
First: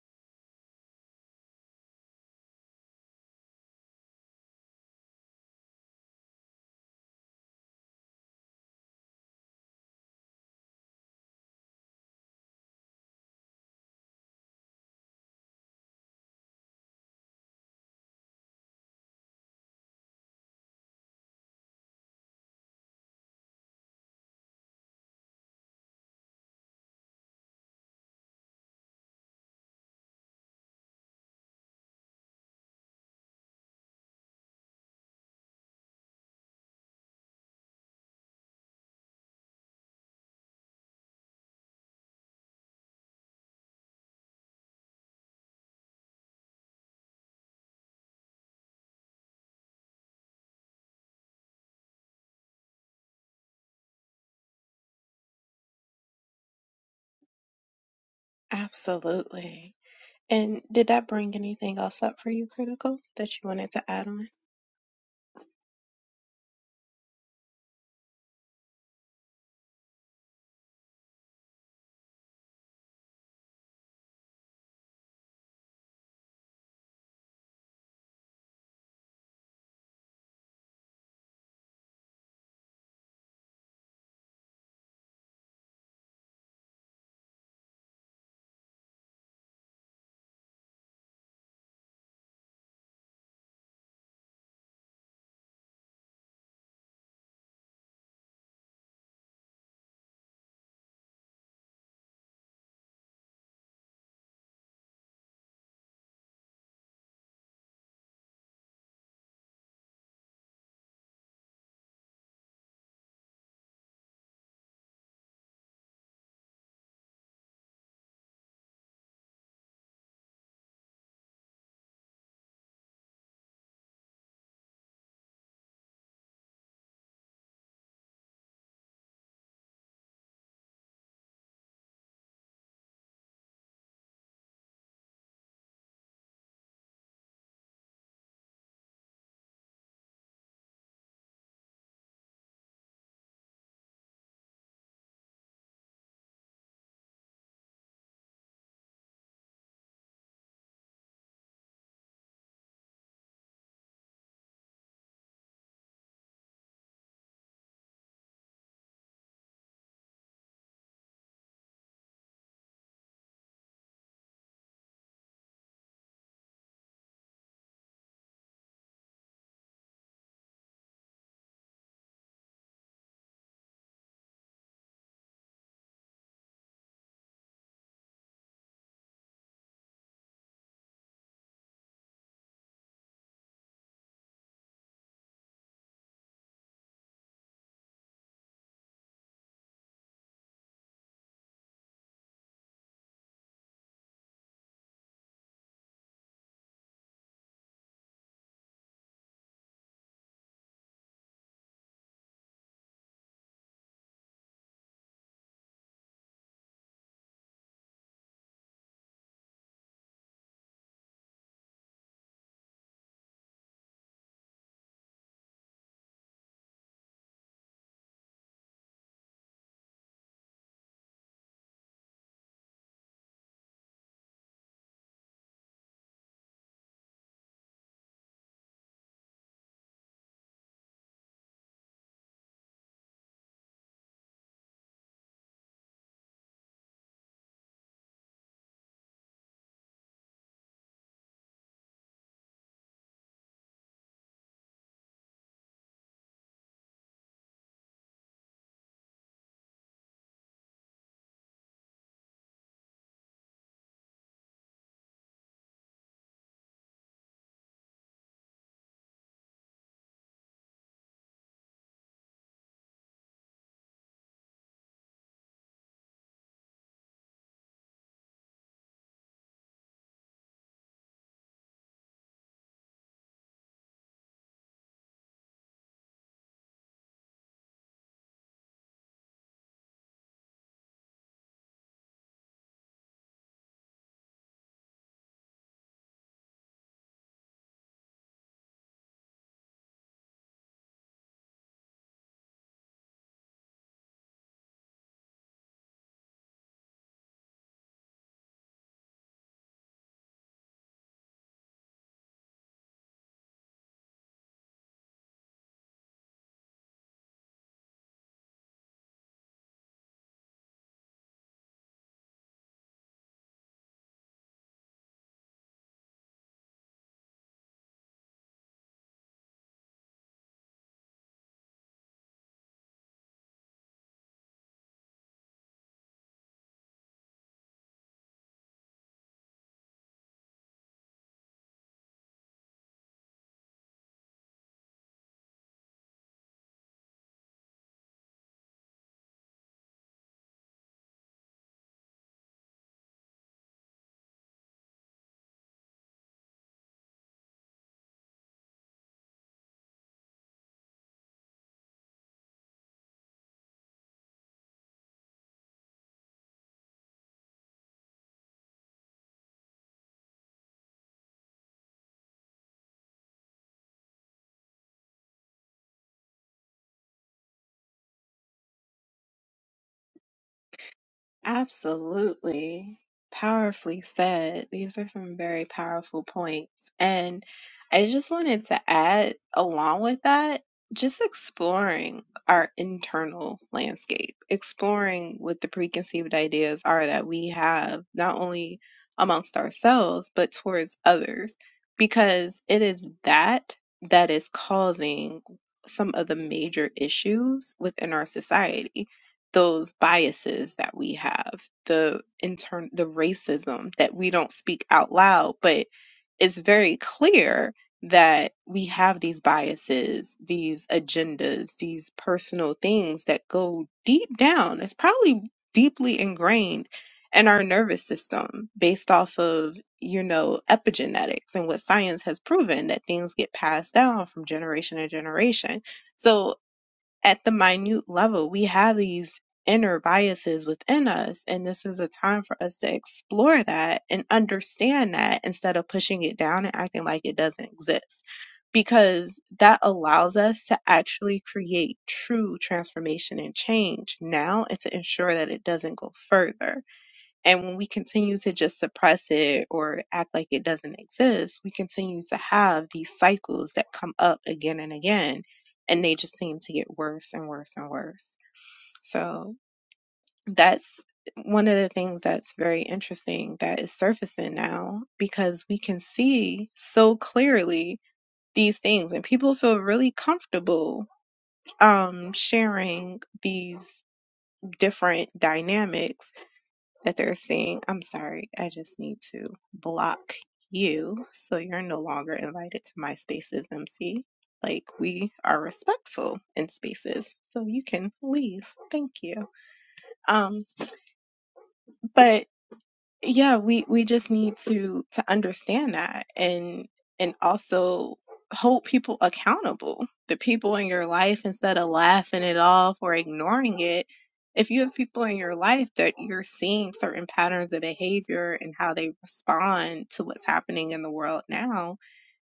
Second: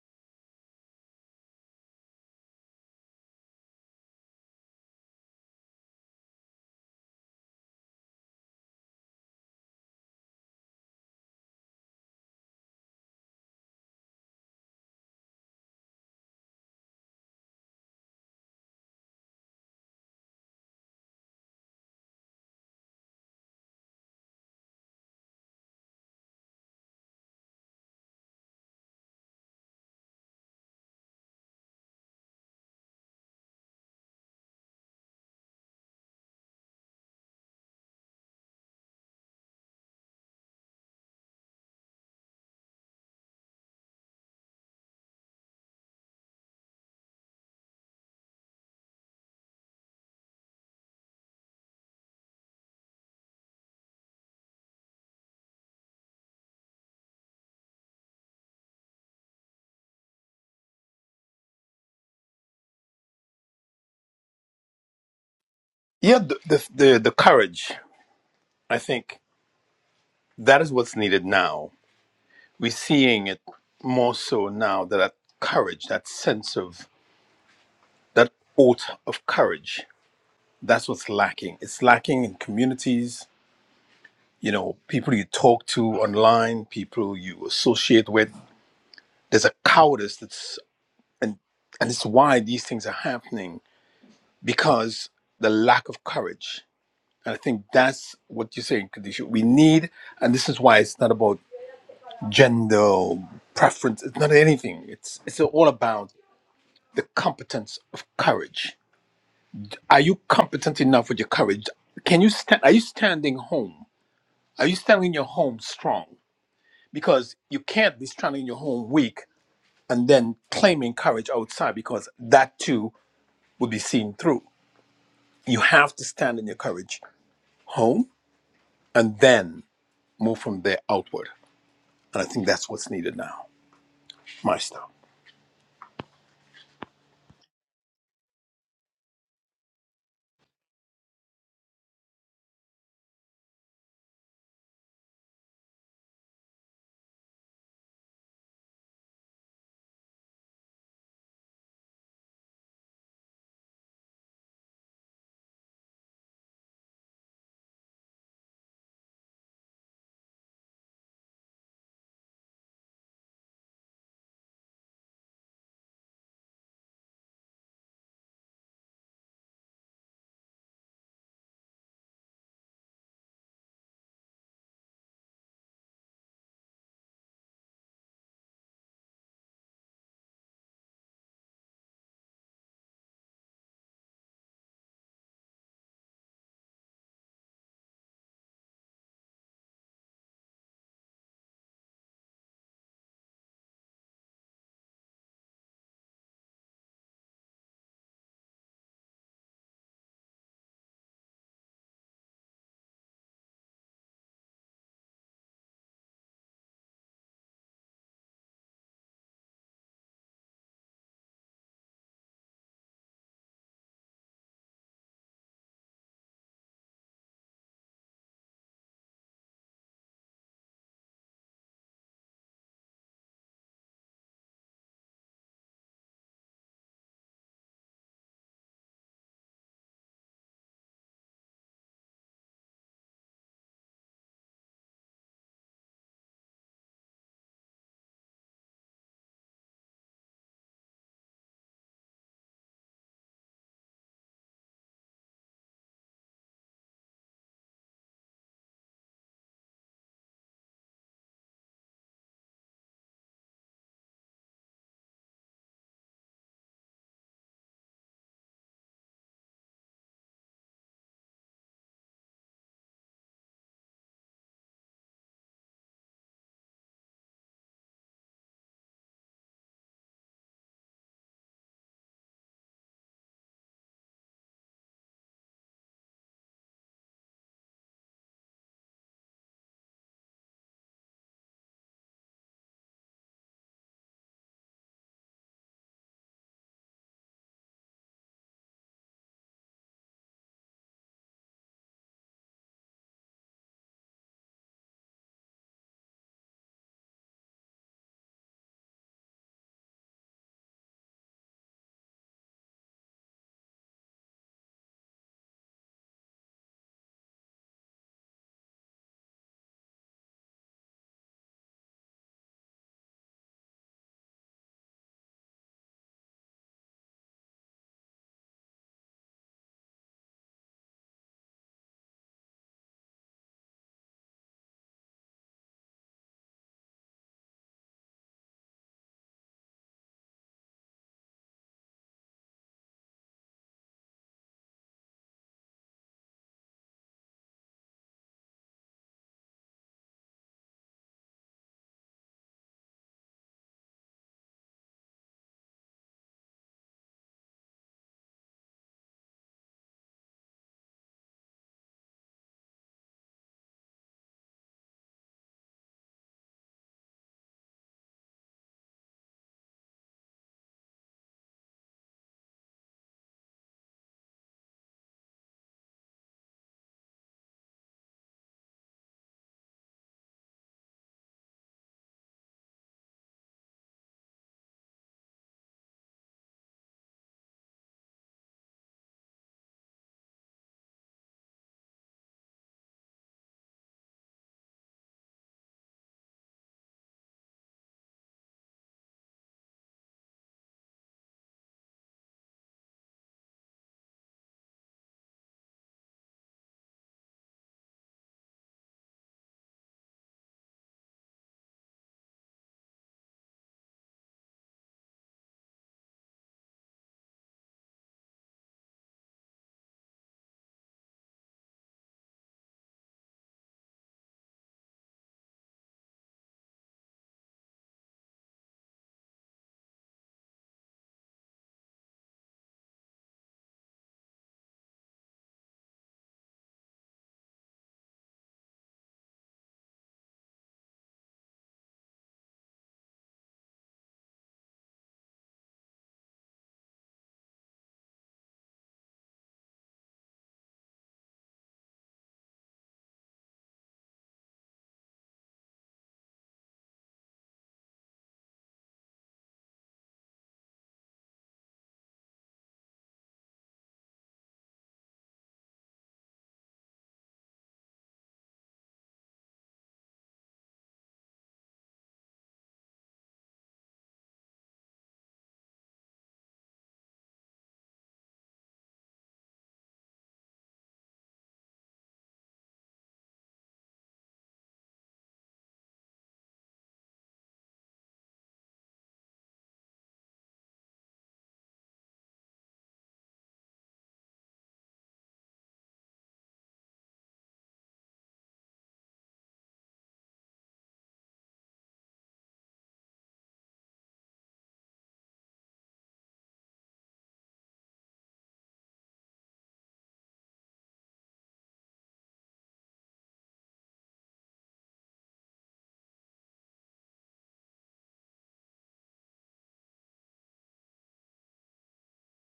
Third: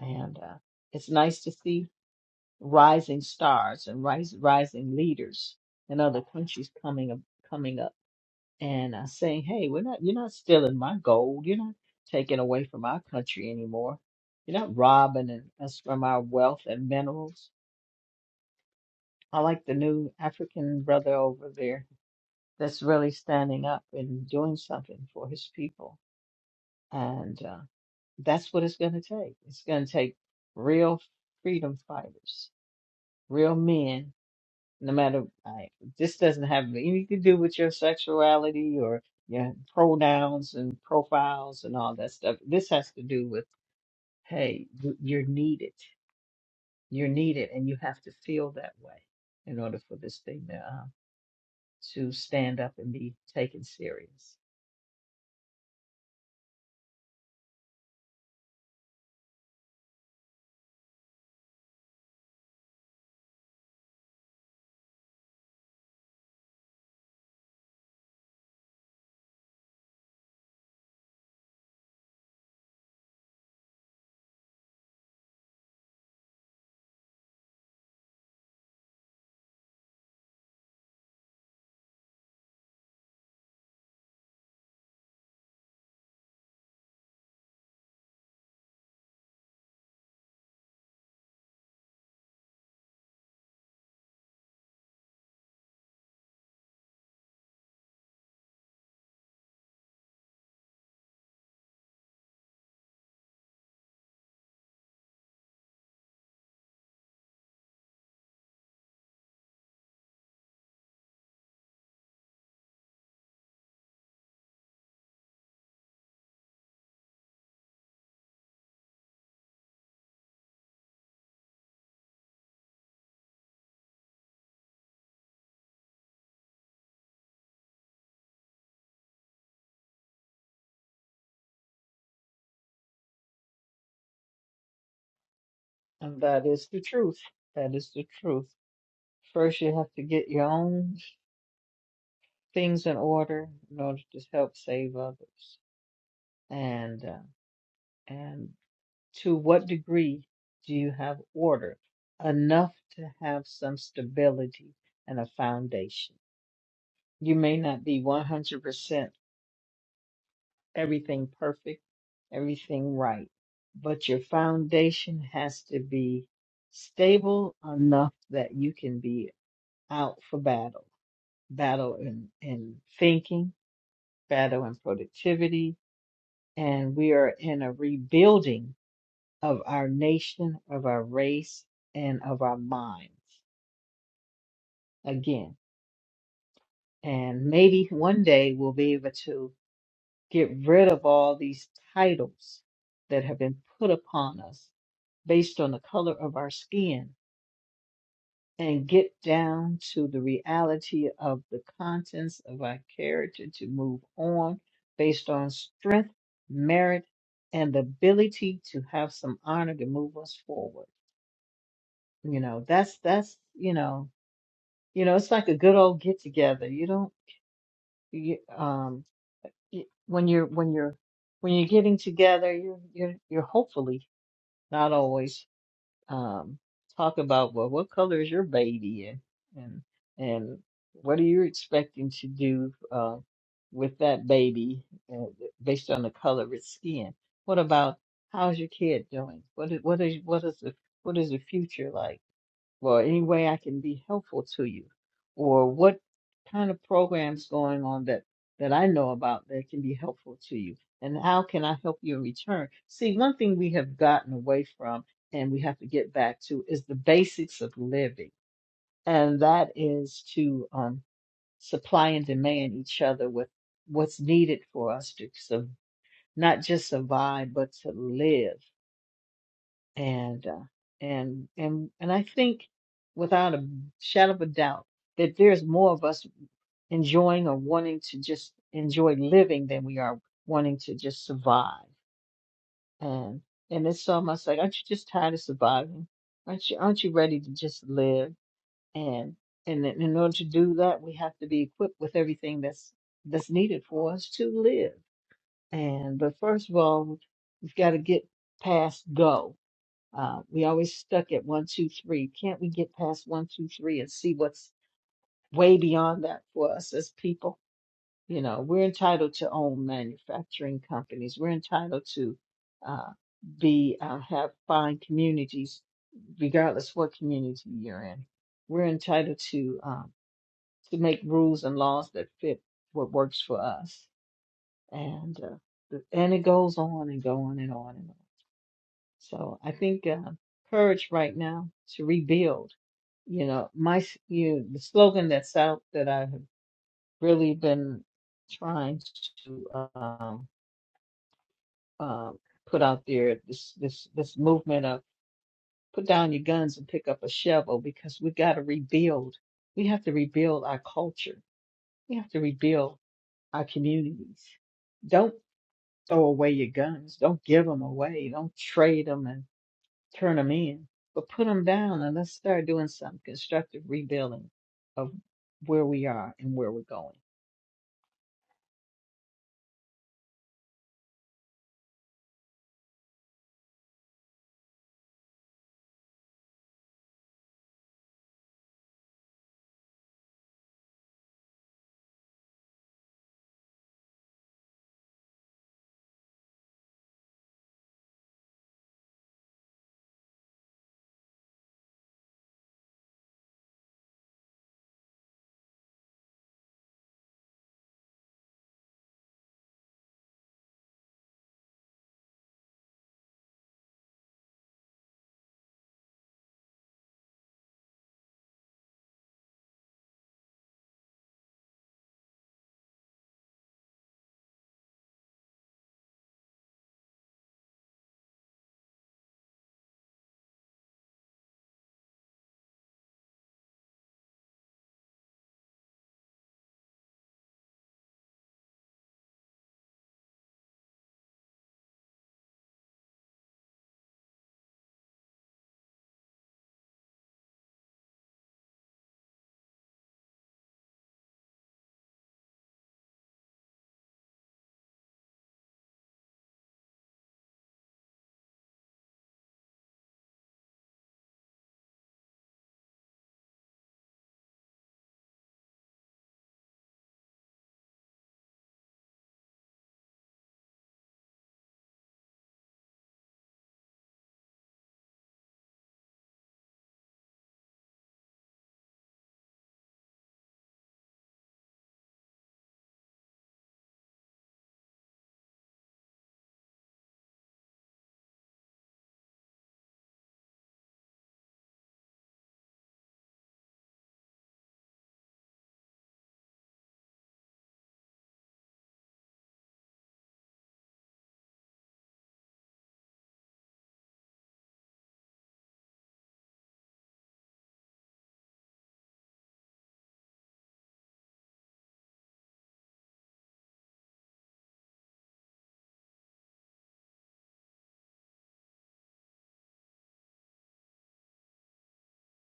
S2: and uh, it's nice to see rising stars and rise, rising leaders in other countries coming up coming up and uh, saying, "Hey, we're not. You're not stealing my gold. You're not taking away from our country anymore. You're not robbing and- us from our wealth and minerals." I like the new African brother over there that's really standing up and doing something for his people, and uh, that's what it's going to take. It's going to take real freedom fighters, real men no matter I, this doesn't have anything to do with your sexuality or your pronouns and profiles and all that stuff. This has to do with hey, you- you're needed. You're needed, and you have to feel that way in order for this thing to uh, to stand up and be taken serious.
S1: Absolutely. And did that bring anything else up for you, Critical, that you wanted to add on?
S3: Yeah, the, the, the, the courage, I think that is what's needed now. We're seeing it more so now that, that courage, that sense of, that oath of courage, that's what's lacking. It's lacking in communities, you know, people you talk to online, people you associate with there's a cowardice that's and and it's why these things are happening because the lack of courage and i think that's what you're saying Kadisha. we need and this is why it's not about gender or preference it's not anything it's it's all about the competence of courage are you competent enough with your courage can you stand are you standing home are you standing in your home strong because you can't be standing in your home weak and then claiming courage outside because that too will be seen through. You have to stand in your courage home and then move from there outward. And I think that's what's needed now. My stuff.
S2: And that is the truth. That is the truth. First, you have to get your own things in order in order to help save others. And uh, and To what degree do you have order? Enough to have some stability and a foundation. You may not be 100% everything perfect, everything right, but your foundation has to be stable enough that you can be out for battle, battle in, in thinking, battle in productivity. And we are in a rebuilding of our nation, of our race, and of our minds again. And maybe one day we'll be able to get rid of all these titles that have been put upon us based on the color of our skin and get down to the reality of the contents of our character to move on based on strength, merit, and the ability to have some honor to move us forward. You know, that's that's you know You know, it's like a good old get together. You don't, you, um, y when you're when you're when you're getting together, you're you're you're hopefully not always um talk about well, what color is your baby and and and what are you expecting to do uh with that baby uh, based on the color of its skin? What about how's your kid doing? What is what is what is the what is the future like? Well, any way I can be helpful to you, or what kind of programs going on that that I know about that can be helpful to you, and how can I help you in return? See, one thing we have gotten away from and we have to get back to is the basics of living, and that is to um, supply and demand each other with what's needed for us to so not just survive but to live and uh, and and and I think without a shadow of a doubt that there's more of us enjoying or wanting to just enjoy living than we are wanting to just survive. And and it's almost like, aren't you just tired of surviving? Aren't you aren't you ready to just live? And and in in order to do that, we have to be equipped with everything that's that's needed for us to live. And but first of all, we've got to get past go uh, we always stuck at one, two, three. Can't we get past one, two, three and see what's way beyond that for us as people? You know, we're entitled to own manufacturing companies. We're entitled to uh, be uh, have fine communities, regardless what community you're in. We're entitled to um, to make rules and laws that fit what works for us, and uh, the- and it goes on and go on and on and on. So I think uh, courage right now to rebuild. You know, my s- you the slogan that's out that I have really been trying to um, um put out there this this this movement of put down your guns and pick up a shovel because we got to rebuild. We have to rebuild our culture. We have to rebuild our communities. Don't throw away your guns. Don't give them away. Don't trade them turn them in, but put them down and let's start doing some constructive rebuilding of where we are and where we're going.
S1: Absolutely. Powerfully said. These are some very powerful points. And I just wanted to add, along with that, just exploring our internal landscape, exploring what the preconceived ideas are that we have, not only amongst ourselves, but towards others, because it is that that is causing some of the major issues within our society those biases that we have, the intern the racism that we don't speak out loud, but it's very clear that we have these biases, these agendas, these personal things that go deep down. It's probably deeply ingrained in our nervous system based off of, you know, epigenetics and what science has proven that things get passed down from generation to generation. So at the minute level. We have these inner biases within us, and this is a time for us to explore that and understand that instead of pushing it down and acting like it doesn't exist. Because that allows us to actually create true transformation and change now and to ensure that it doesn't go further. And when we continue to just suppress it or act like it doesn't exist, we continue to have these cycles that come up again and again, and they just seem to get worse and worse and worse. So that's one of the things that's very interesting that is surfacing now because we can see so clearly these things and people feel really comfortable um sharing these different dynamics that they're saying, I'm sorry, I just need to block you so you're no longer invited to my spaces, MC. Like, we are respectful in spaces, so you can leave. Thank you. Um, but yeah we we just need to to understand that and and also hold people accountable the people in your life instead of laughing it off or ignoring it if you have people in your life that you're seeing certain patterns of behavior and how they respond to what's happening in the world now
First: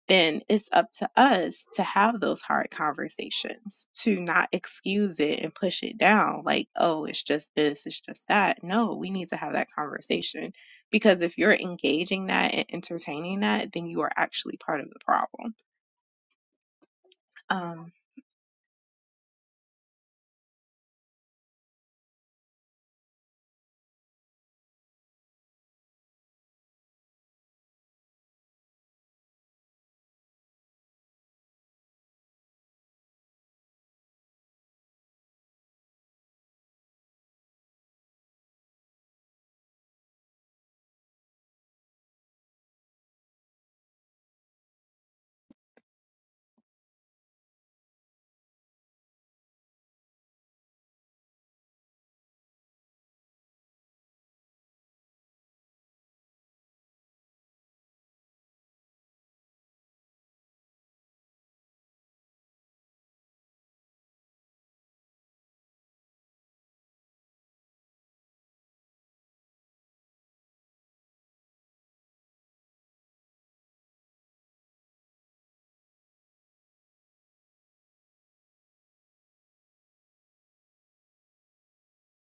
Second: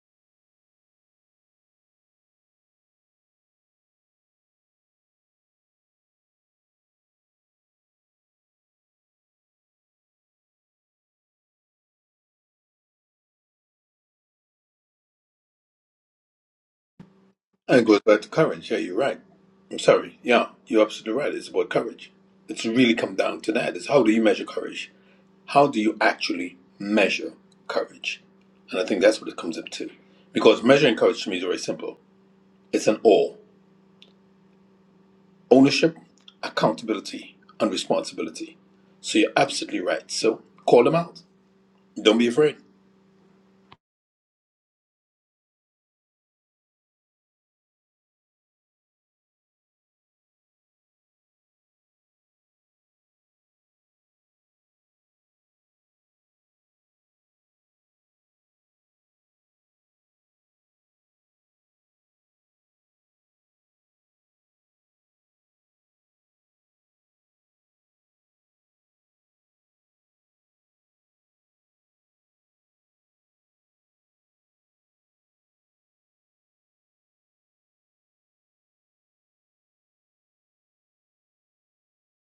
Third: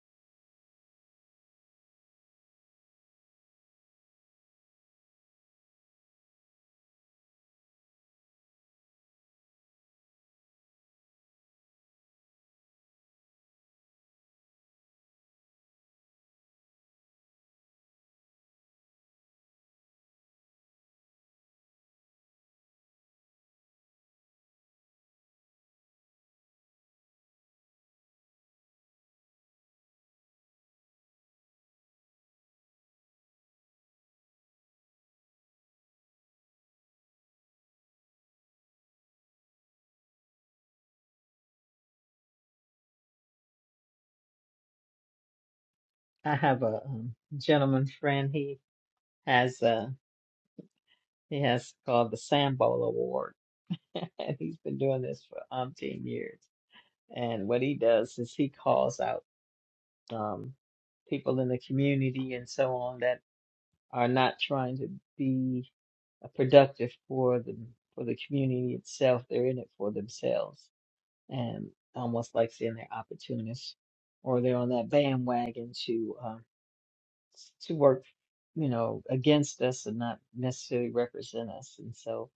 S1: then it's up to us to have those hard conversations, to not excuse it and push it down like, oh, it's just this, it's just that. No, we need to have that conversation because if you're engaging that and entertaining that, then you are actually part of the problem.
S3: And it
S1: Um,
S3: goes back to courage. Yeah, you're right. I'm sorry. Yeah, you're absolutely right. It's about courage. It's really come down to that. Is how do you measure courage? How do you actually measure courage? And I think that's what it comes up to. Because measuring courage to me is very simple. It's an all ownership, accountability, and responsibility. So you're absolutely right. So call them out. Don't be afraid.
S2: I have a um, gentleman friend. He has uh he has called the Sam Bowl Award, and he's been doing this for umpteen years. And what he does is he calls out um people in the community and so on that are not trying to be uh, productive for the for the community itself. They're in it for themselves and almost like saying they're opportunists or they're on that bandwagon to uh, to work, you know, against us and not necessarily represent us. And so,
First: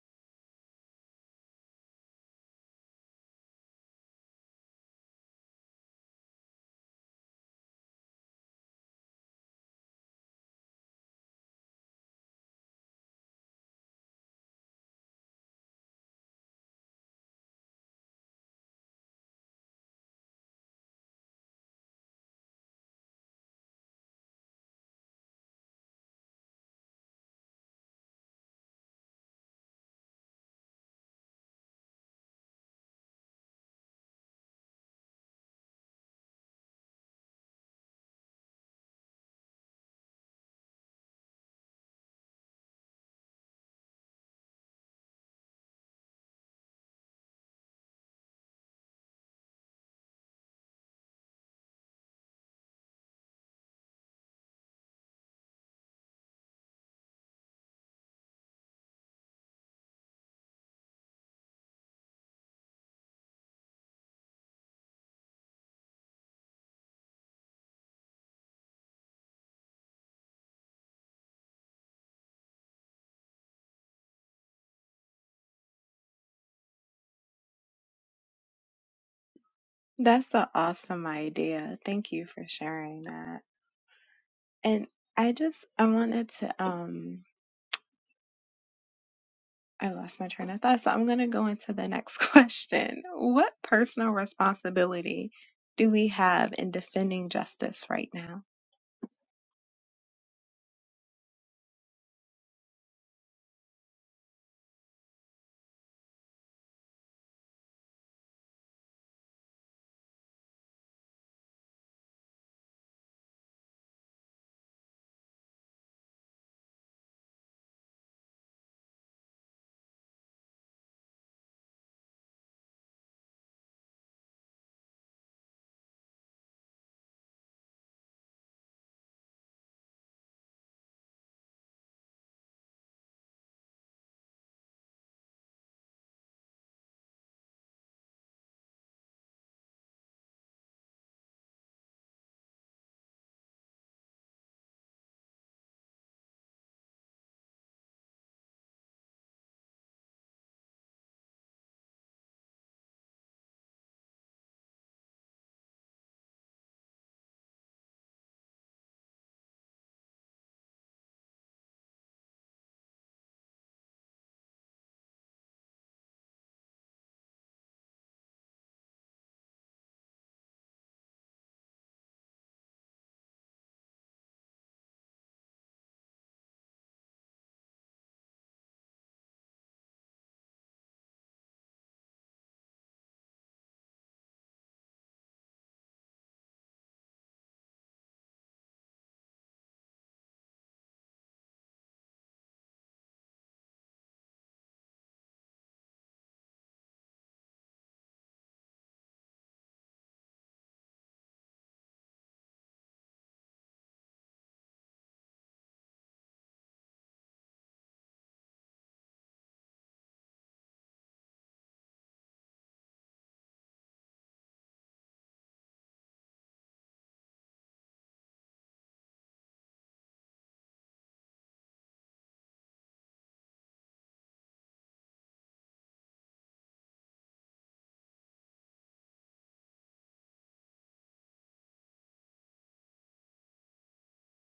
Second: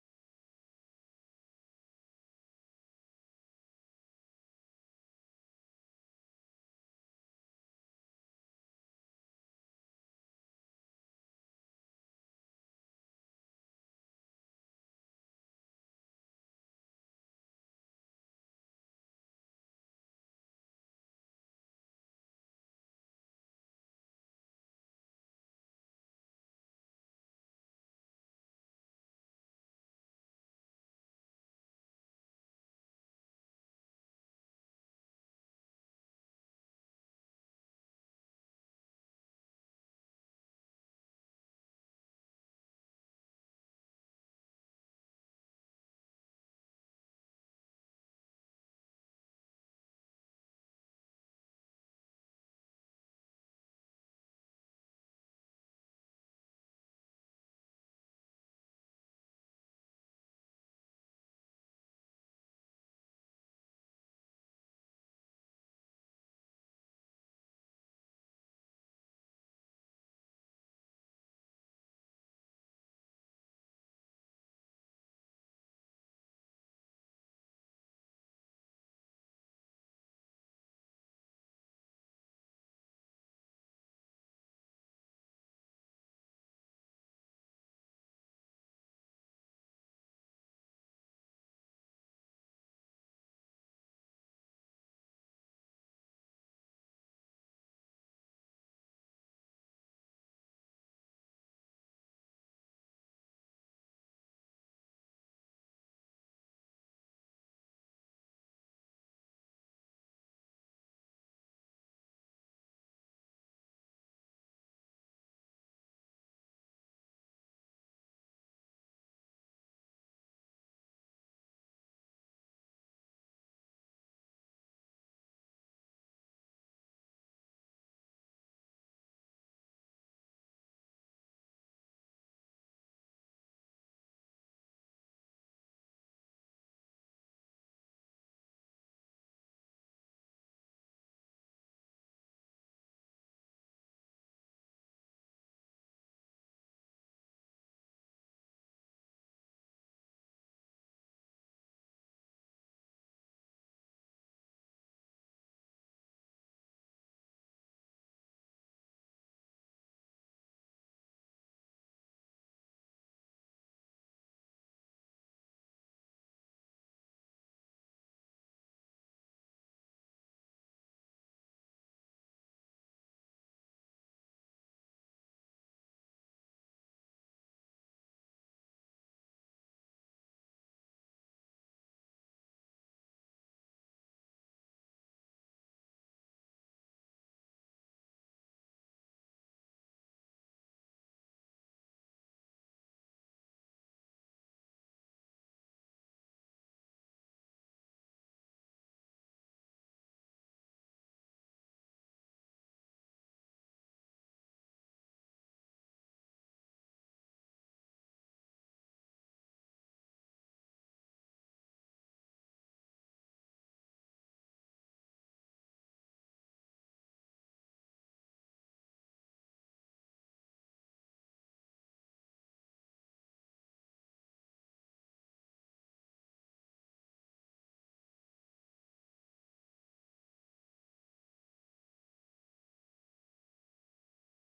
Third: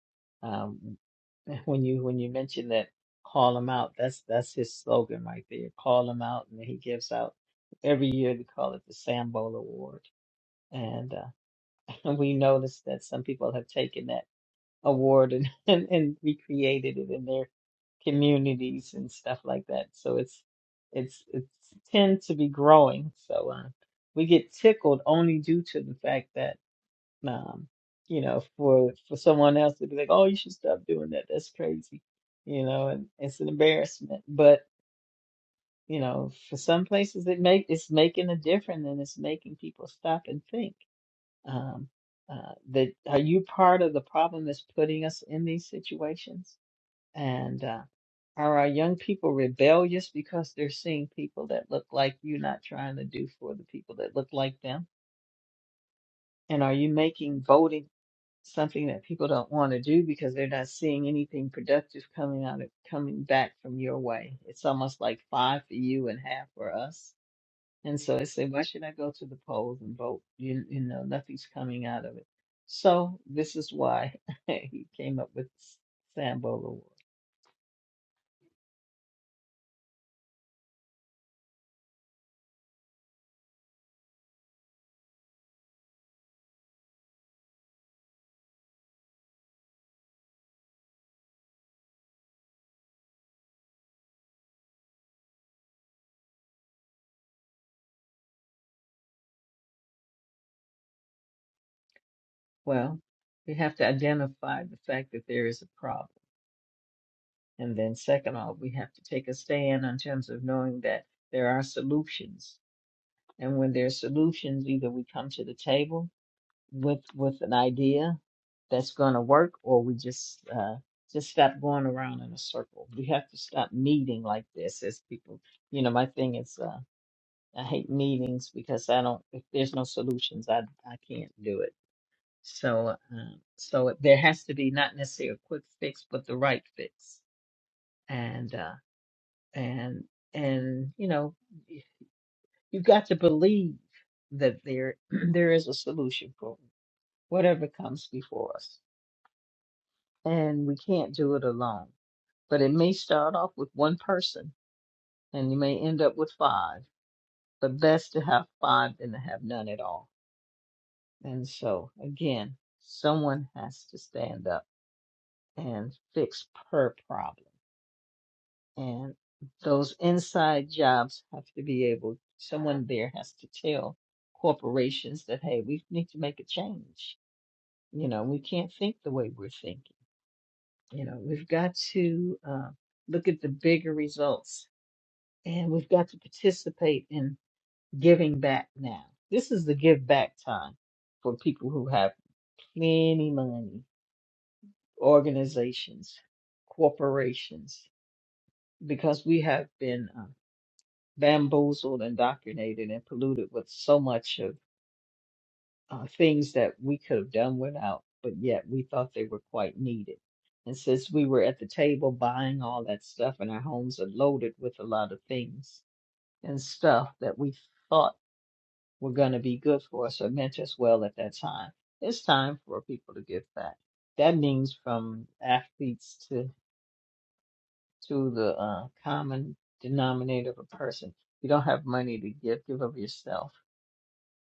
S2: um, when you when you mention that, call them out. That's that's his slogan right there. Call them out, and he gives out every year. They call it the Sambo Award, and uh, we noticed that some people have taken that award and, and, and recreated it in their communities and stuff like that. So it's it's it's tend to be growing. So uh, we get tickled only due to the fact that um, you know for for someone else to be like, oh, you should stop doing that. That's crazy, you know, and it's an embarrassment. But you know, for some places it make it's making a difference and it's making people stop and think um, uh, that are you part of the problem that's putting us in these situations? And uh, are our young people rebellious because they're seeing people that look like you not trying to do for the people that look like them? And are you making voting something that people don't want to do because they're not seeing anything productive coming out of coming back from your way? It's almost like five for you and half for us. And so I say, why should I go to the polls and vote? You, you know, nothing's coming out of it. So this is why he came up with Sambo Award.
S1: that's an awesome idea. Thank you for sharing that. And I just I wanted to um I lost my train of thought, so I'm going to go into the next question. What personal responsibility do we have in defending justice right now?
S2: Well, we have to identify the fact that there is a problem. And then second off, we have to take a stand in terms of knowing that there are solutions. And when there are solutions, either we come to the table with with an idea that's going to work, or we just uh, just stop going around in a circle. We have to stop meeting like this as people. You know, my thing is uh, I hate meetings because I don't. If there's no solutions, I I can't do it. So uh, um, so there has to be not necessarily a quick fix, but the right fix. And uh, and and you know, y- you got to believe that there there is a solution for whatever comes before us and we can't do it alone. But it may start off with one person and you may end up with five, but best to have five than to have none at all. And so, again, someone has to stand up and fix her problem. And those inside jobs have to be able, someone there has to tell corporations that, hey, we need to make a change. You know, we can't think the way we're thinking. You know, we've got to uh, look at the bigger results and we've got to participate in giving back now. This is the give back time for people who have plenty money, organizations, corporations, because we have been uh, bamboozled, indoctrinated, and polluted with so much of uh, things that we could have done without, but yet we thought they were quite needed. And since we were at the table buying all that stuff, and our homes are loaded with a lot of things and stuff that we thought were going to be good for us or meant us well at that time. It's time for people to give back. That means from athletes to to the uh, common denominator of a person. If you don't have money to give, give of yourself.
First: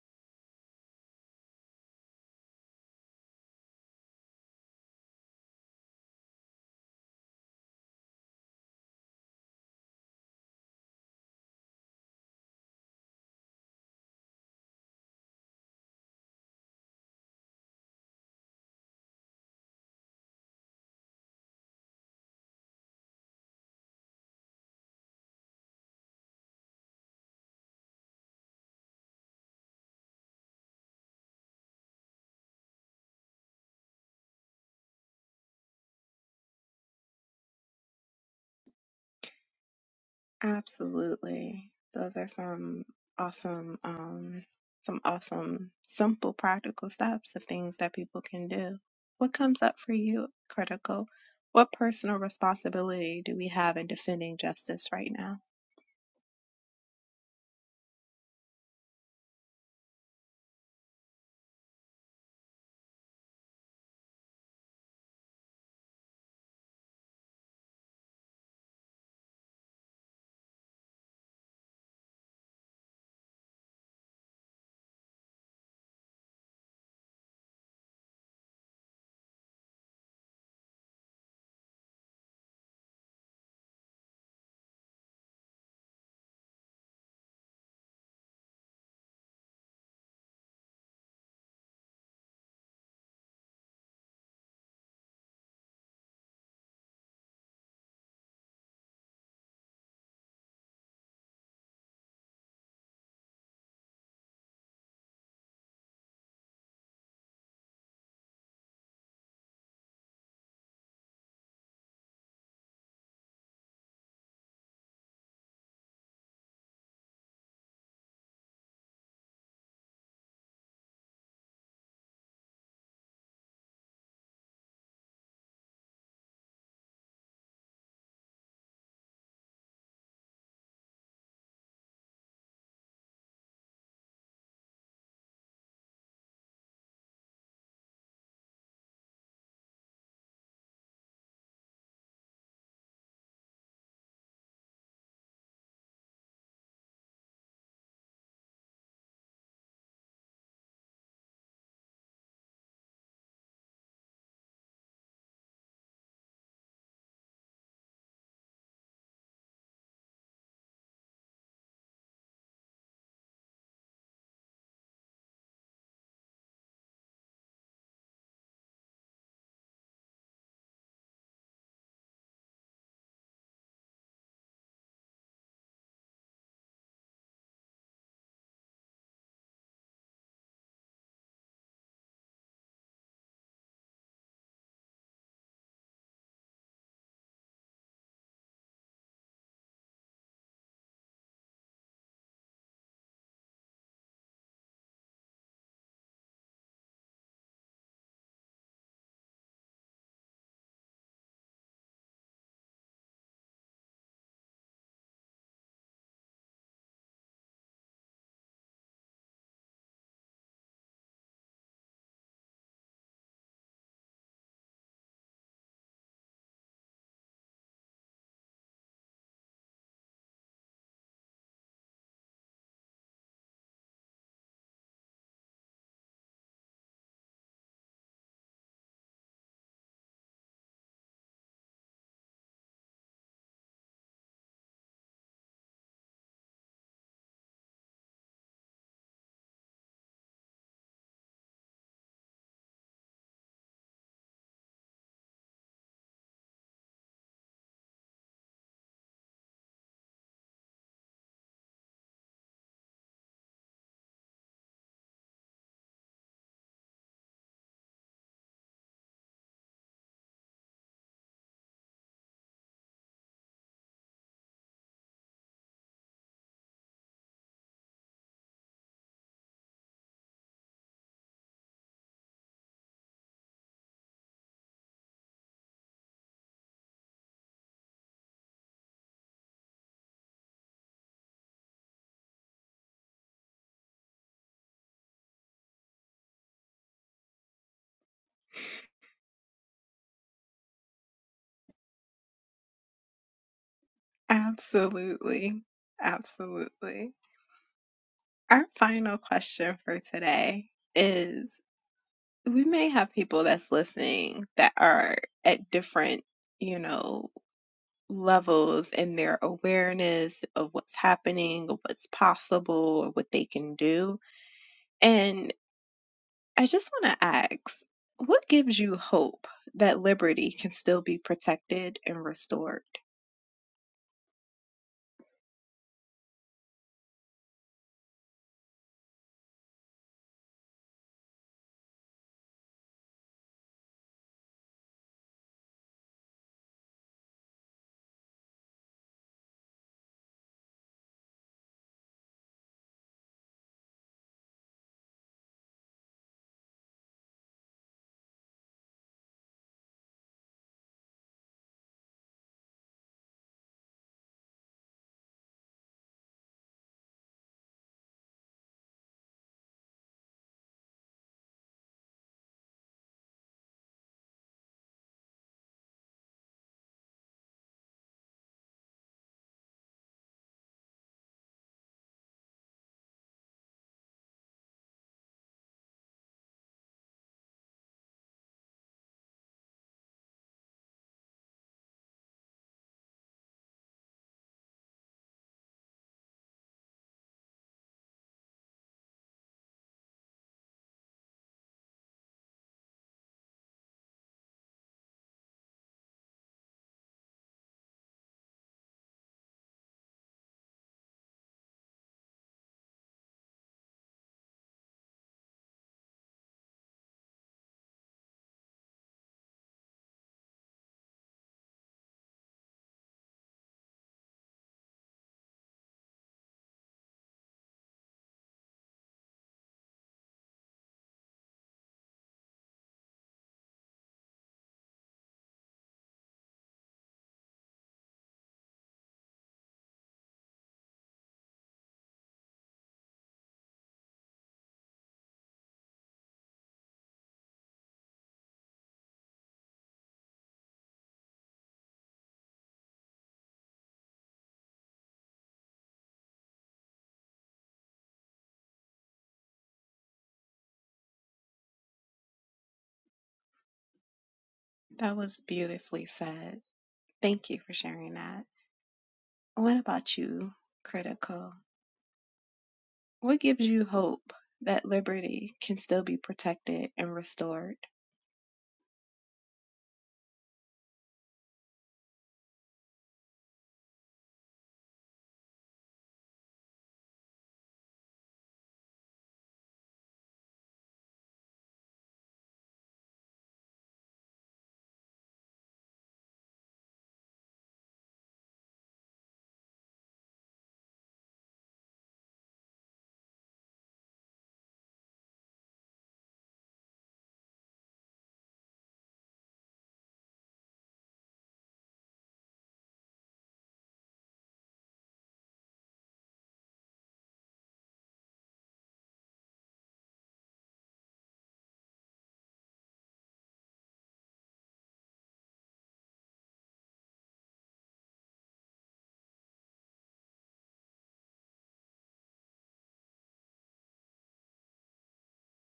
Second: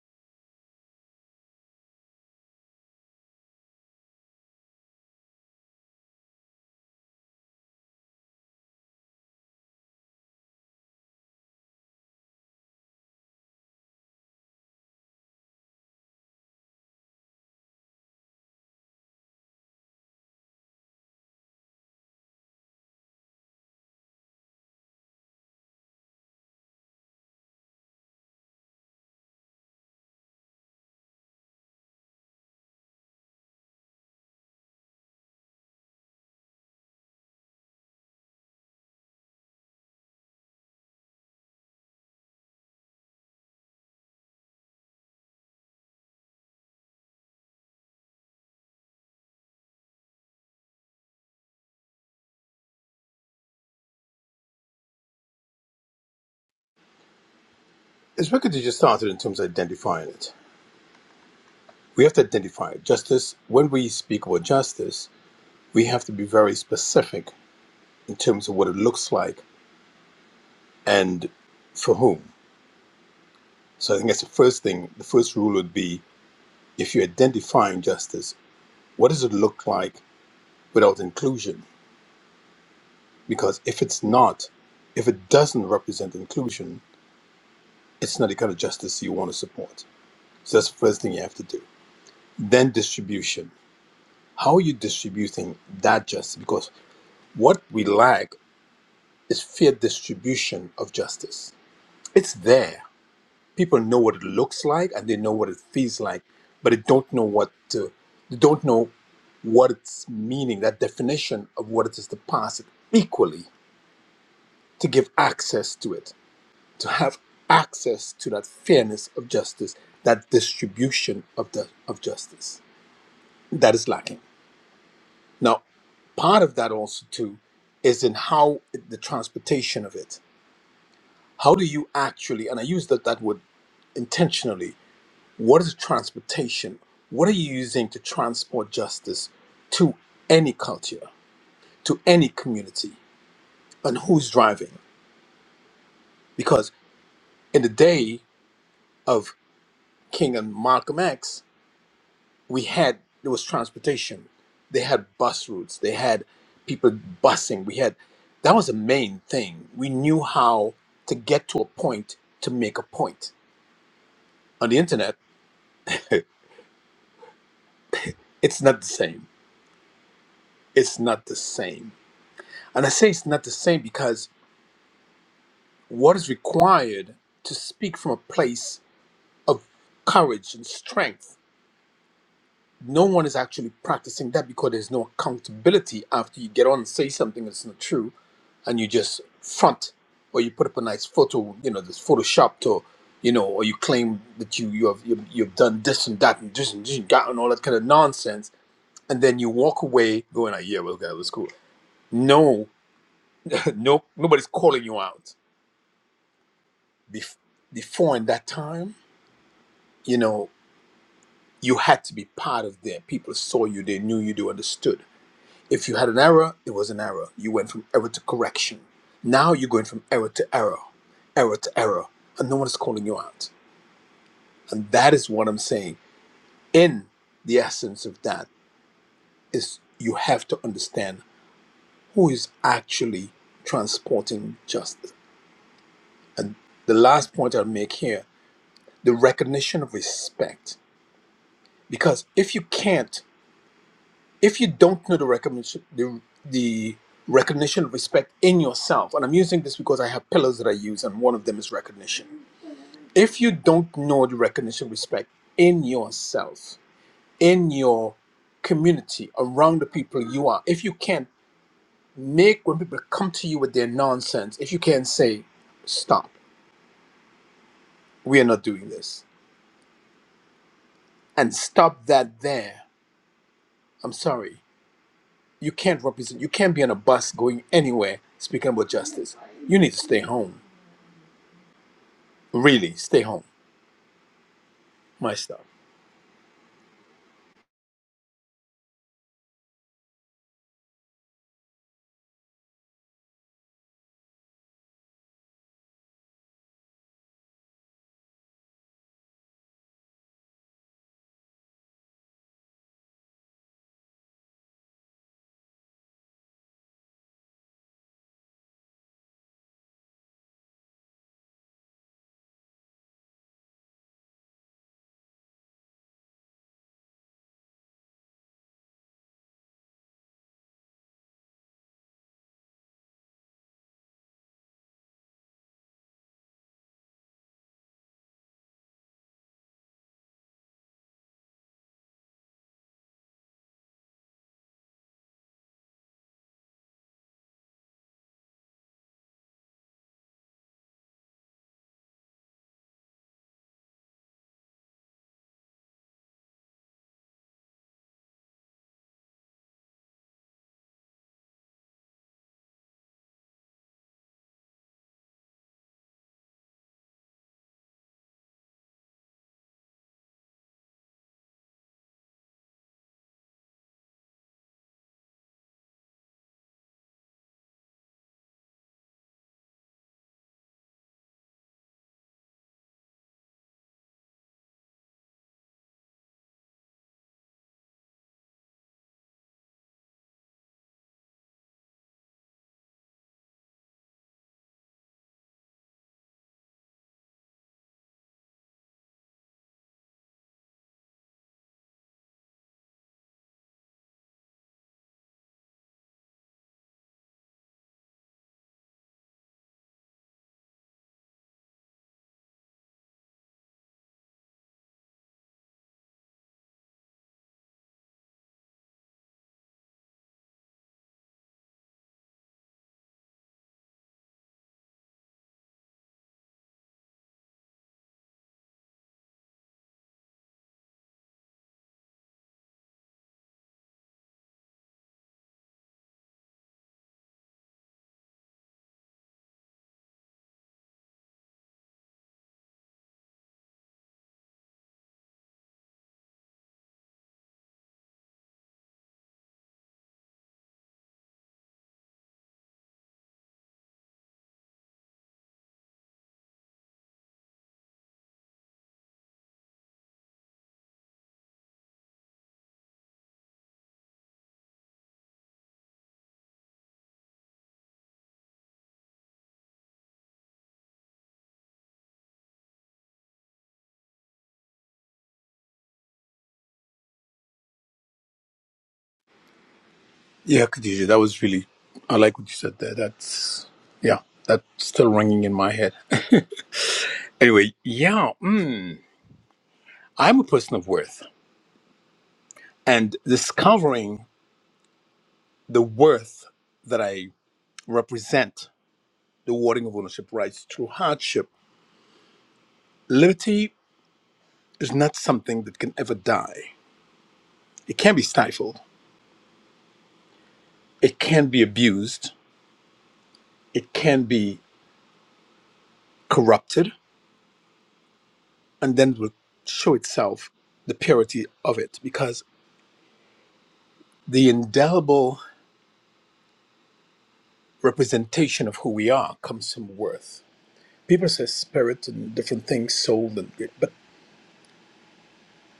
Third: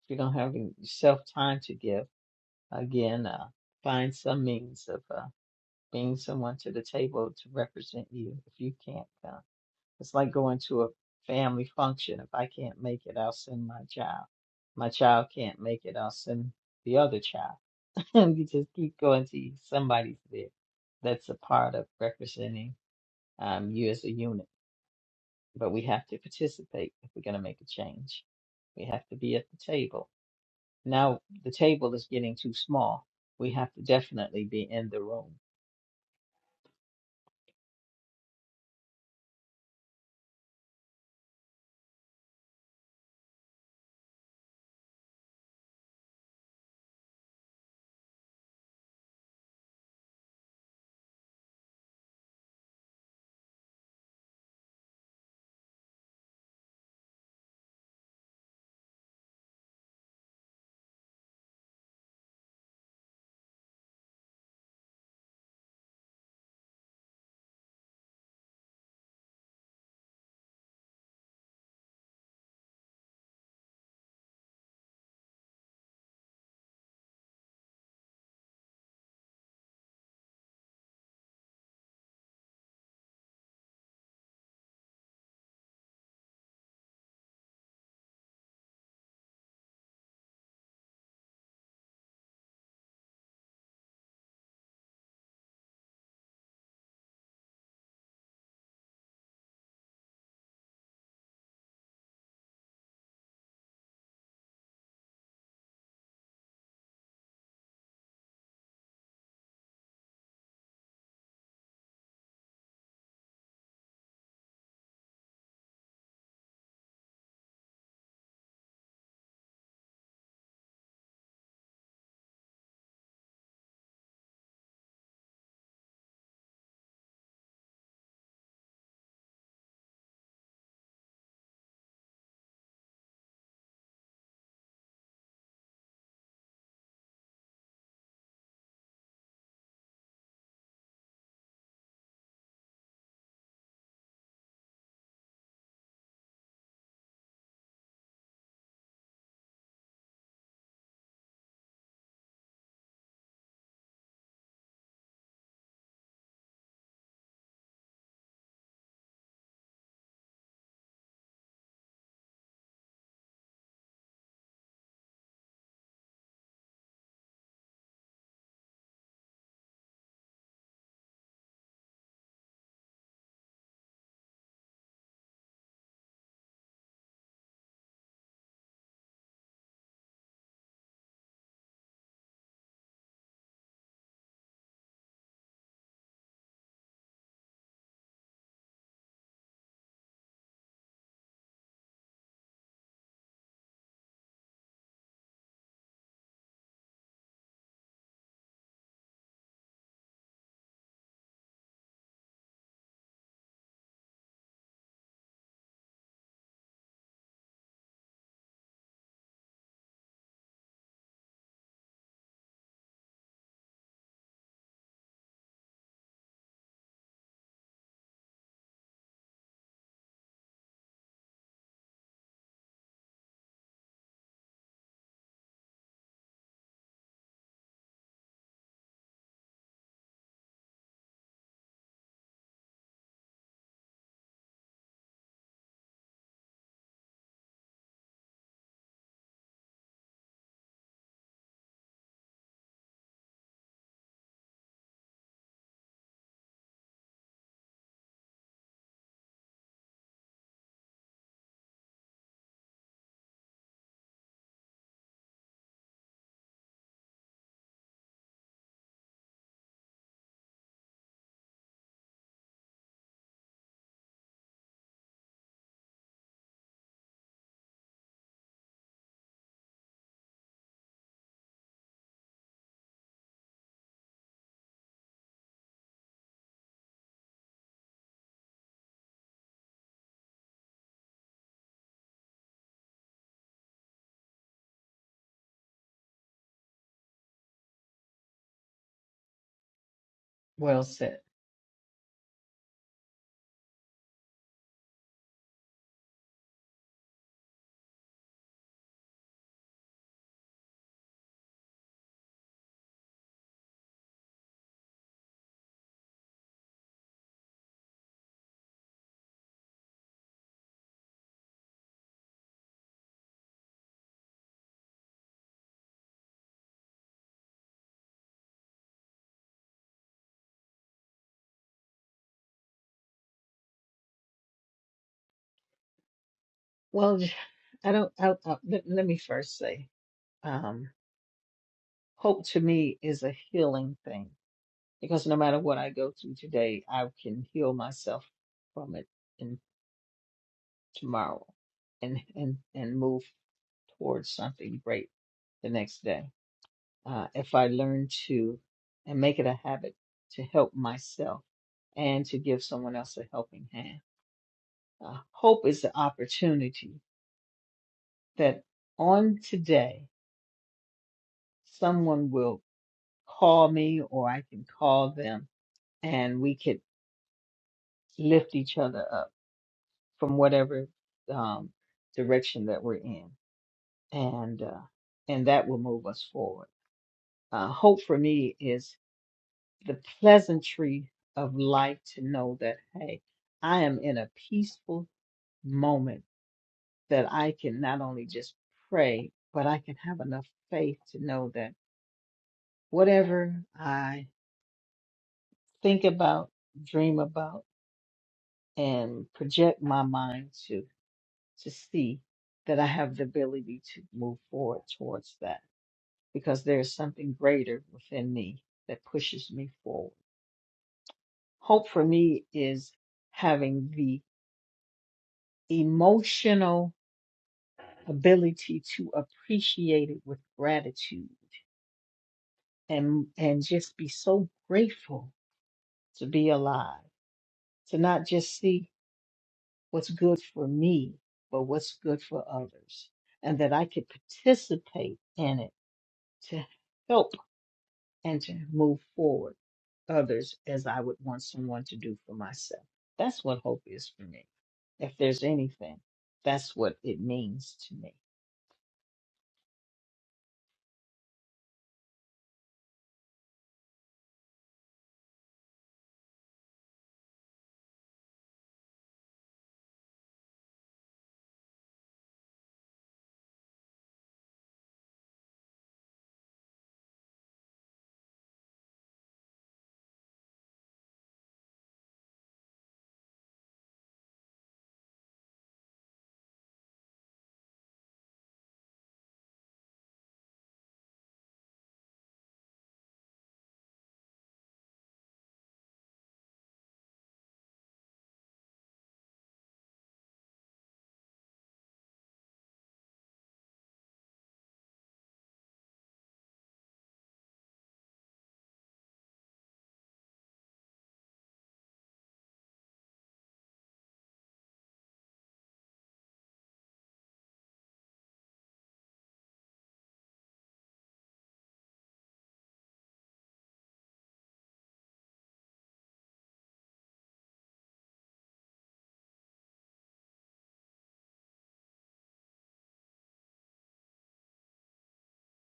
S2: If you don't have yourself time to give, again, uh, find some means of uh, bringing someone to the table to represent you if you can't come. It's like going to a family function. If I can't make it, I'll send my child. My child can't make it, I'll send the other child. And you just keep going till you, somebody's there. That's a part of representing um, you as a unit. But we have to participate if we're going to make a change. We have to be at the table. Now the table is getting too small. We have to definitely be in the room.
S1: Absolutely. Those are some awesome, um, some awesome, simple, practical steps of things that people can do. What comes up for you, critical? What personal responsibility do we have in defending justice right now?
S3: It's wicked you just started in terms of identifying it. We have to identify it. Justice, when we speak about justice, we have to be very specific in terms of what it looks like and for whom. So I think that's the first thing. The first rule would be if you're identifying justice, what does it look like without inclusion? Because if it's not, if it doesn't represent inclusion, it's not the kind of justice you want to support. So that's the first thing you have to do. Then distribution. How are you distributing that justice? Because what we lack is fair distribution of justice. It's there. People know what it looks like and they know what it feels like, but they don't know what to, they don't know what its meaning, that definition of what it is to pass it equally, to give access to it, to have access to that fairness of justice, that distribution of the of justice that is lacking. Now, part of that also too is in how the transportation of it. How do you actually, and I use that, that word intentionally, what is transportation? What are you using to transport justice to any culture, to any community, and who's driving? Because in the day of King and Malcolm X, we had there was transportation they had bus routes they had people busing we had that was the main thing we knew how to get to a point to make a point on the internet it's not the same it's not the same and i say it's not the same because what is required to speak from a place of courage and strength no one is actually practicing that because there's no accountability after you get on and say something that's not true and you just front or you put up a nice photo you know that's photoshopped or you know or you claim that you you have you've, you've done this and that and this and this and that and all that kind of nonsense and then you walk away going like yeah well that was cool no no nobody's calling you out Bef- before in that time you know you had to be part of there people saw you they knew you they understood If you had an error, it was an error. You went from error to correction. Now you're going from error to error, error to error, and no one is calling you out. And that is what I'm saying. In the essence of that is you have to understand who is actually transporting justice. And the last point I'll make here, the recognition of respect. Because if you can't if you don't know the recognition the, the recognition of respect in yourself and i'm using this because i have pillars that i use and one of them is recognition if you don't know the recognition of respect in yourself in your community around the people you are if you can't make when people come to you with their nonsense if you can't say stop we are not doing this and stop that there i'm sorry you can't represent you can't be on a bus going anywhere speaking about justice you need to stay home Really, stay home. My stuff.
S2: Well said.
S1: Absolutely. Absolutely. Our final question for today is we may have people that's listening that are at different, you know, levels in their awareness of what's happening, of what's possible, or what they can do. And I just want to ask, what gives you hope that liberty can still be protected and restored?
S2: Well, I don't. I, I, let, let me first say. um, Hope to me is a healing thing because no matter what I go through today, I can heal myself from it in tomorrow and and and move towards something great the next day. Uh, if I learn to and make it a habit to help myself and to give someone else a helping hand. Uh, hope is the opportunity that on today someone will call me or I can call them and we could lift each other up from whatever um, direction that we're in, and uh, and that will move us forward. Uh, hope for me is the pleasantry of life to know that hey, I am in a peaceful moment that I can not only just pray, but I can have enough faith to know that whatever I think about, dream about, and project my mind to. to see that I have the ability to move forward towards that because there's something greater within me that pushes me forward. Hope for me is having the emotional ability to appreciate it with gratitude and and just be so grateful to be alive, to not just see what's good for me, but what's good for others, and that I could participate in it to help and to move forward others as I would want someone to do for myself. That's what hope is for me. If there's anything, that's what it means to me.
S1: That was beautifully said. Thank you for sharing that. What about you, Critical? What gives you hope that liberty can still be protected and restored?
S3: Yeah, Khadija, that was really. I like what you said there. That's yeah, that's still ringing in my head. anyway, yeah, mm, I'm a person of worth, and discovering the worth that I represent, the warding of ownership rights through hardship, liberty is not something that can ever die. It can be stifled. It can be abused. It can be corrupted and then it will show itself the purity of it because the indelible representation of who we are comes from worth. People say spirit and different things, soul and but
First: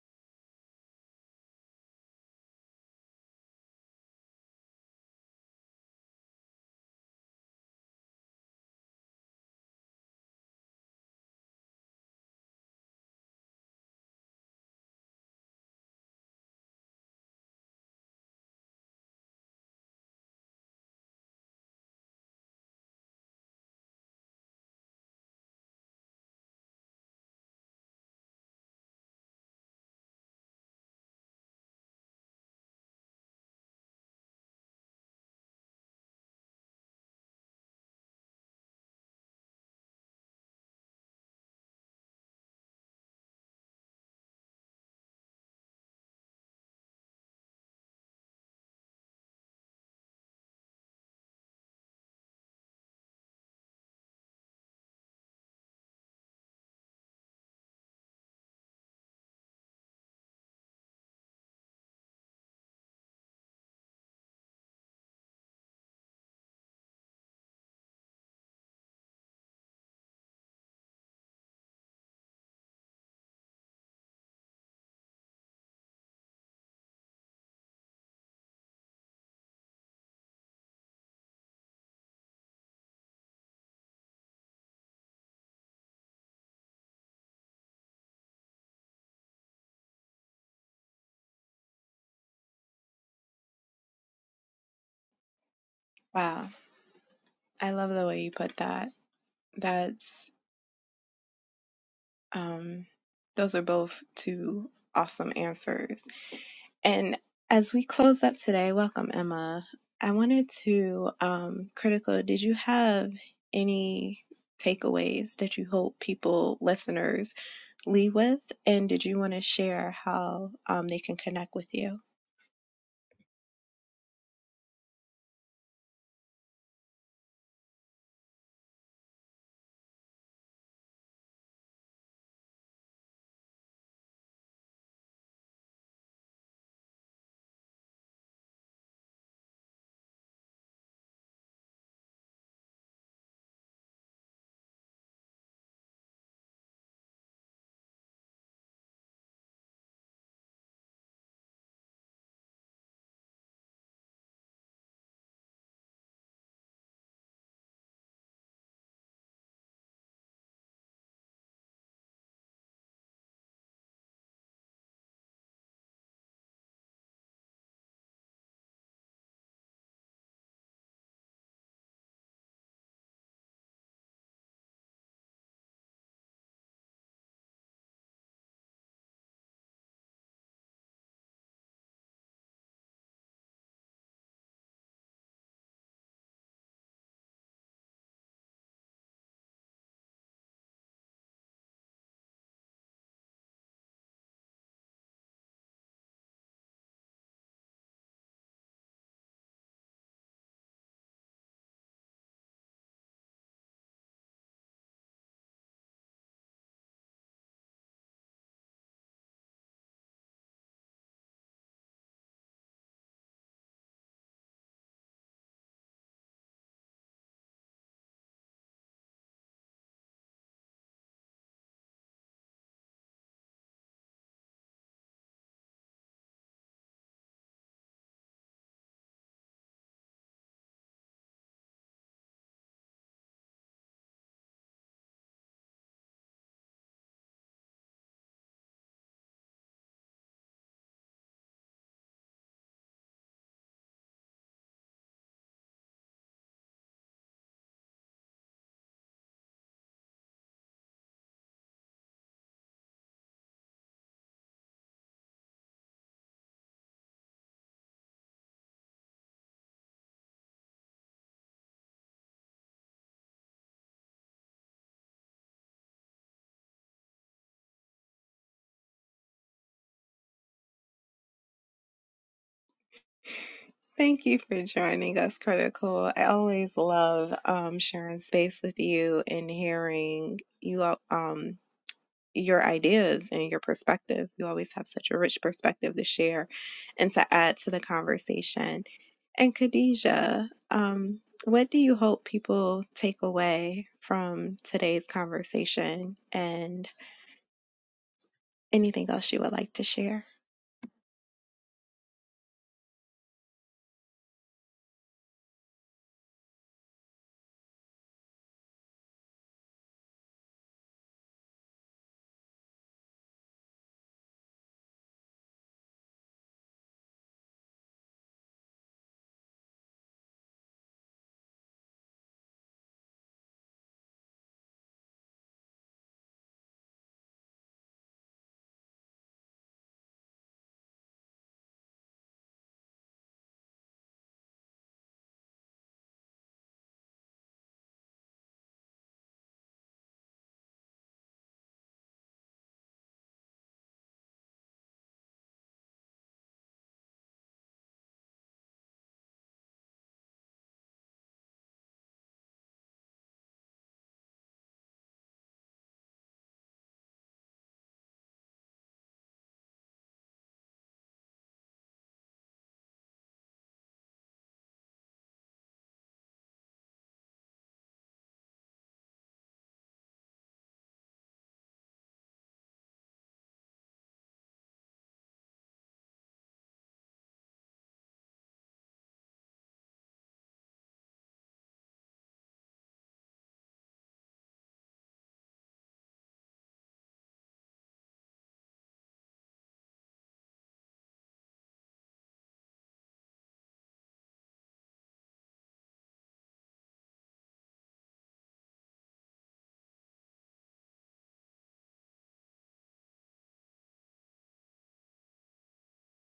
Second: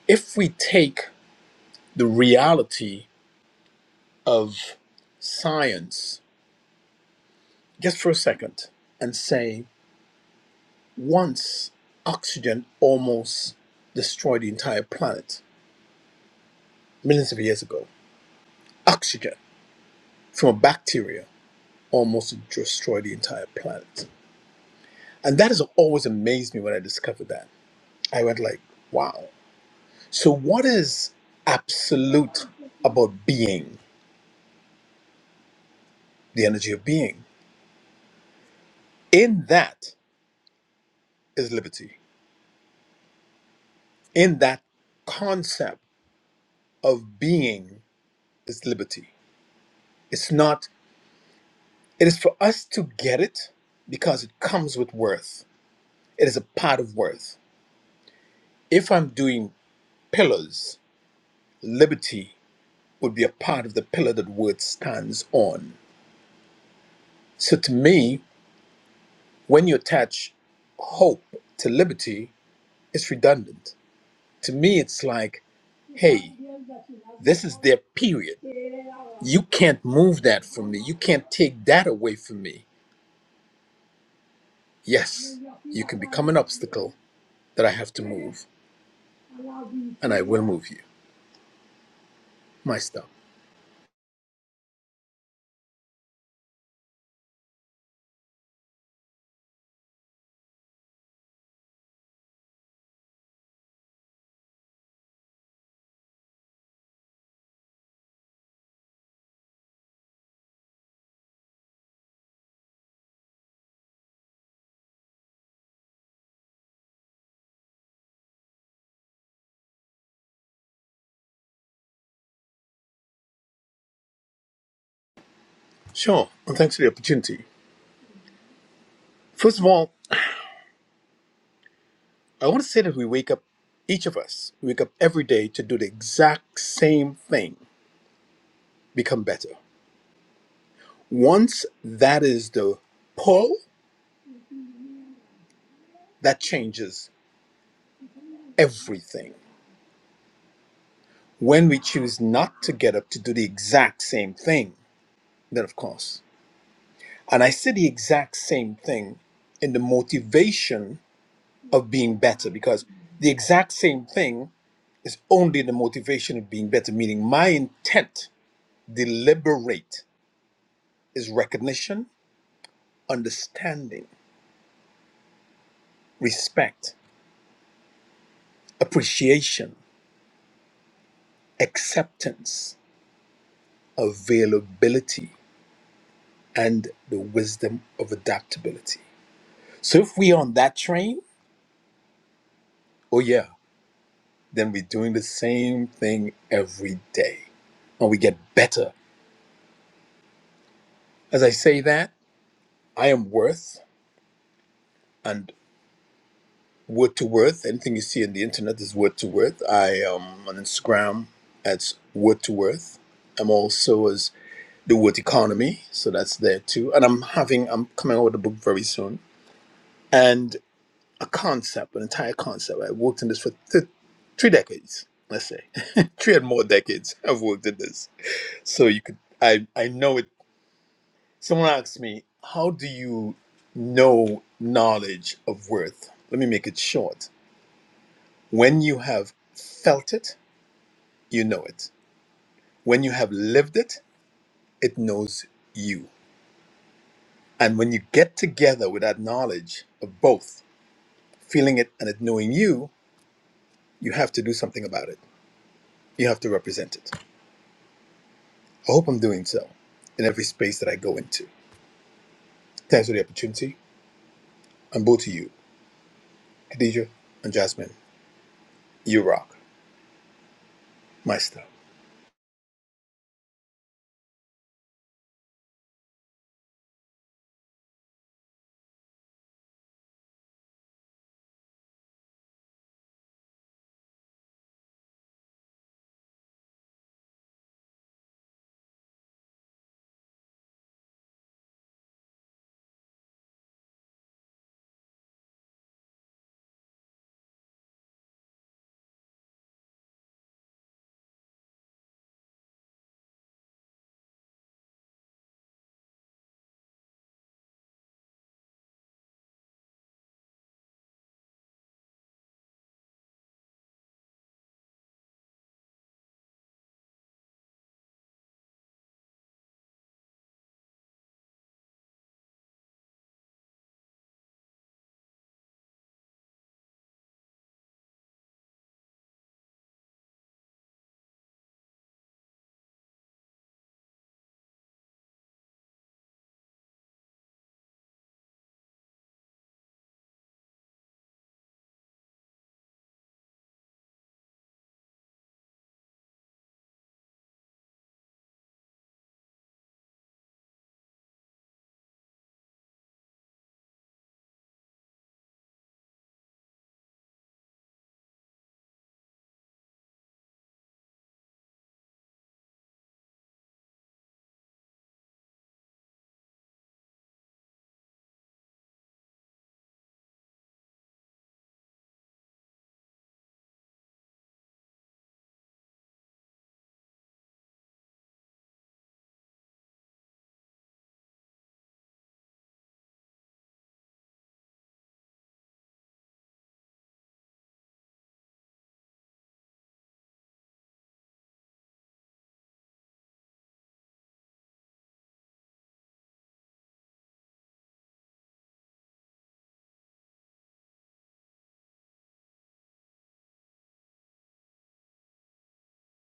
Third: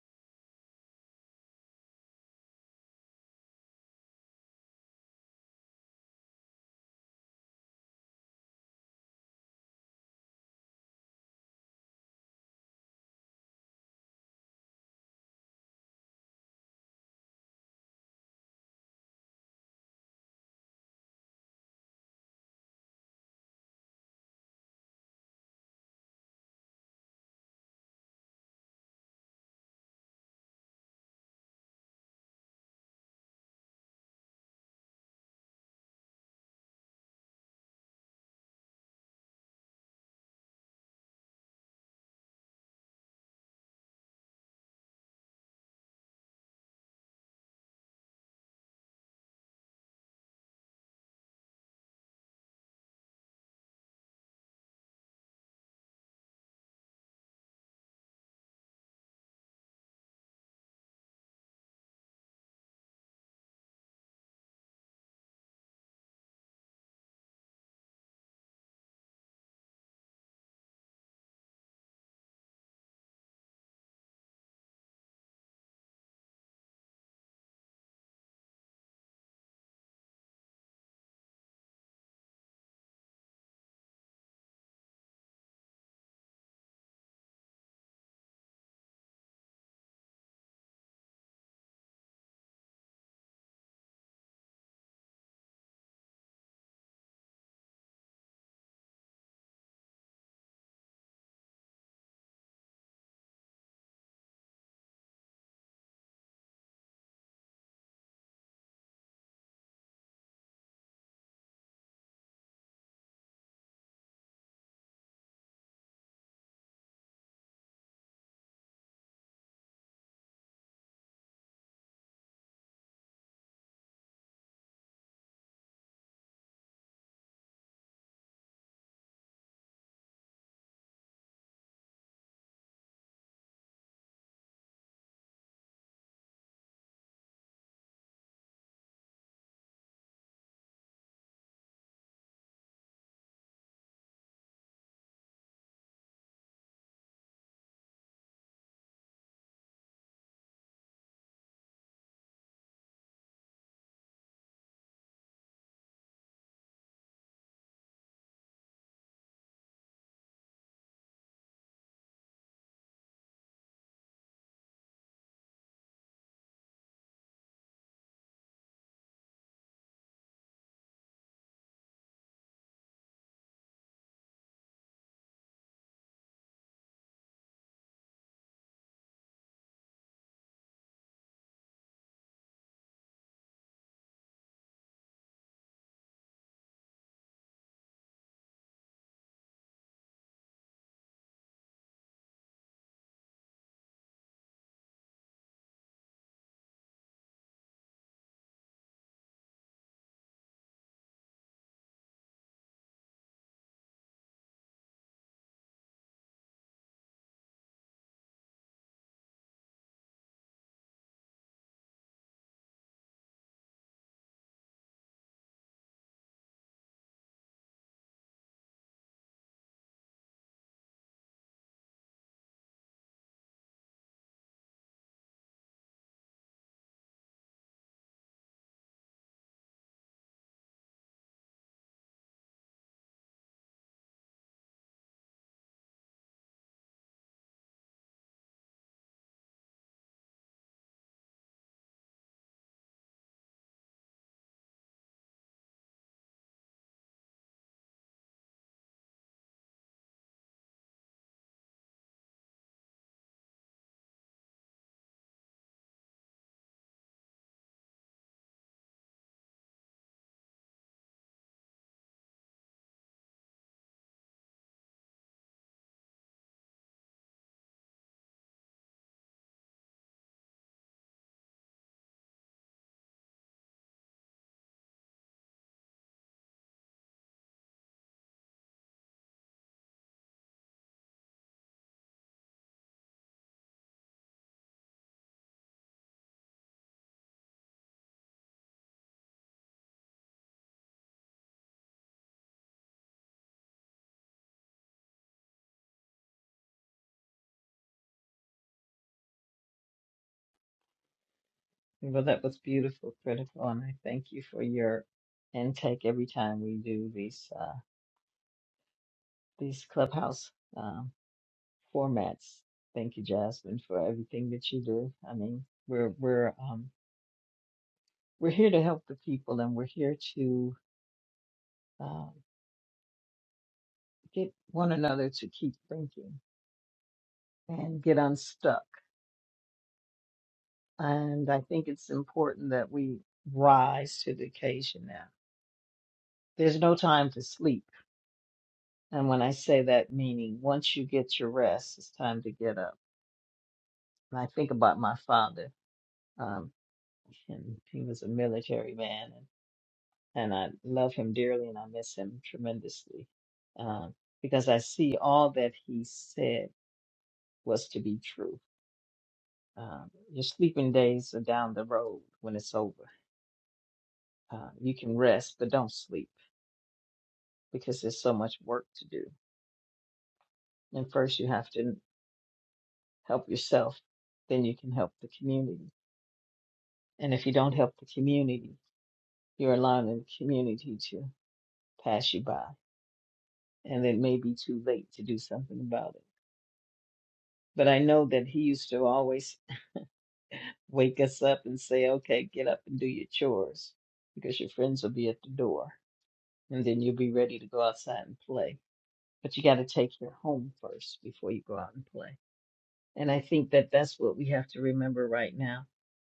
S3: if we take the reality of science just for a second and say once oxygen almost destroyed the entire planet millions of years ago, oxygen from a bacteria almost destroyed the entire planet And that has always amazed me when I discovered that. I went like, wow. So what is absolute about being, the energy of being? In that is liberty. In that concept of being is liberty. It's not, it is for us to get it because it comes with worth. It is a part of worth. If I'm doing pillars, liberty would be a part of the pillar that worth stands on. So to me, when you attach hope to liberty, it's redundant. To me, it's like, hey, this is their period. You can't move that from me. You can't take that away from me. Yes, you can become an obstacle that I have to move, and I will move you. My stuff.
S1: Wow, I love the way you put that. That's um those are both two awesome answers. And as we close up today, welcome Emma. I wanted to um critical, did you have any takeaways that you hope people listeners leave with and did you want to share how um, they can connect with you
S3: Sure, and thanks for the opportunity. First of all, I want to say that we wake up, each of us, we wake up every day to do the exact same thing become better. Once that is the pull, that changes everything. When we choose not to get up to do the exact same thing, then of course. And I say the exact same thing in the motivation of being better because the exact same thing is only the motivation of being better, meaning my intent, deliberate, is recognition, understanding, respect, appreciation, acceptance, availability and the wisdom of adaptability. So if we're on that train, oh yeah, then we're doing the same thing every day and we get better. As I say that, I am worth and word to worth. Anything you see on the internet is word to worth. I am on Instagram as word to worth. I'm also as the word economy, so that's there too. And I'm having I'm coming out with a book very soon. And a concept, an entire concept. I worked in this for th- three decades, let's say, three and more decades. I've worked in this, so you could. I I know it. Someone asked me, "How do you know knowledge of worth?" Let me make it short. When you have felt it, you know it. When you have lived it, it knows you. And when you get together with that knowledge of both, feeling it and it knowing you, you have to do something about it. You have to represent it I hope I'm doing so in every space that I go into. Thanks for the opportunity. I'm both to you, Khadija and Jasmine. You rock. Maestro.
S1: Thank you for joining us, Critical. I always love um, sharing space with you and hearing you all- um, your ideas and your perspective. You always have such a rich perspective to share and to add to the conversation. And Khadija, um, what do you hope people take away from today's conversation and anything else you would like to share?
S2: Well, that was beautiful, critical, and I thank you for your intake every time we do these uh, these clubhouse um, formats. Thank you, Jasmine, for everything that you do. I mean, we're we're um, we're here to help the people, and we're here to uh, get one another to keep thinking and get unstuck. And I think it's important that we rise to the occasion now. There's no time to sleep. And when I say that, meaning once you get your rest, it's time to get up. And I think about my father. Um, and he was a military man, and, and I love him dearly, and I miss him tremendously um, because I see all that he said was to be true. Um, your sleeping days are down the road when it's over. Uh, you can rest, but don't sleep because there's so much work to do. And first, you have to help yourself, then you can help the community. And if you don't help the community, you're allowing the community to pass you by, and it may be too late to do something about it. But I know that he used to always wake us up and say, "Okay, get up and do your chores, because your friends will be at the door, and then you'll be ready to go outside and play." But you got to take your home first before you go out and play. And I think that that's what we have to remember right now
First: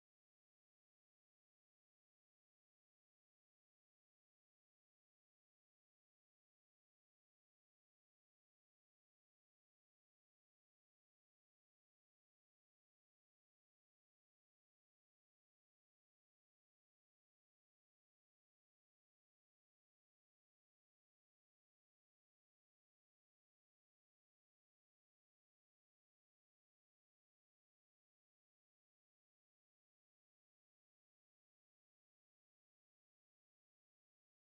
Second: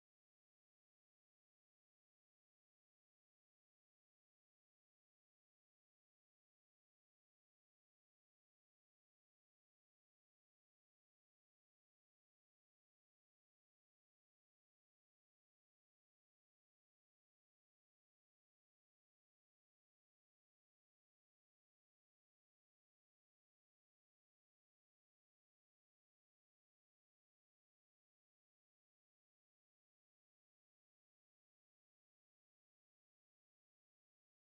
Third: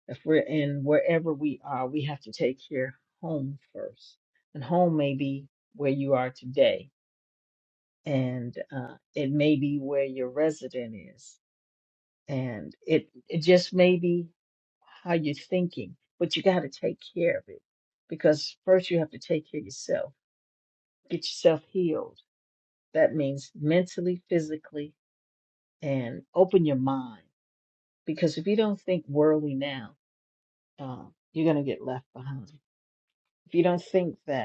S2: if we're in wherever we are, we have to take care home first. And home may be where you are today, and uh, it may be where your resident is, and it it just may be how you're thinking. But you got to take care of it because first you have to take care of yourself, get yourself healed. That means mentally, physically, and open your mind. Because if you don't think worldly now, uh, you're gonna get left behind. If you don't think that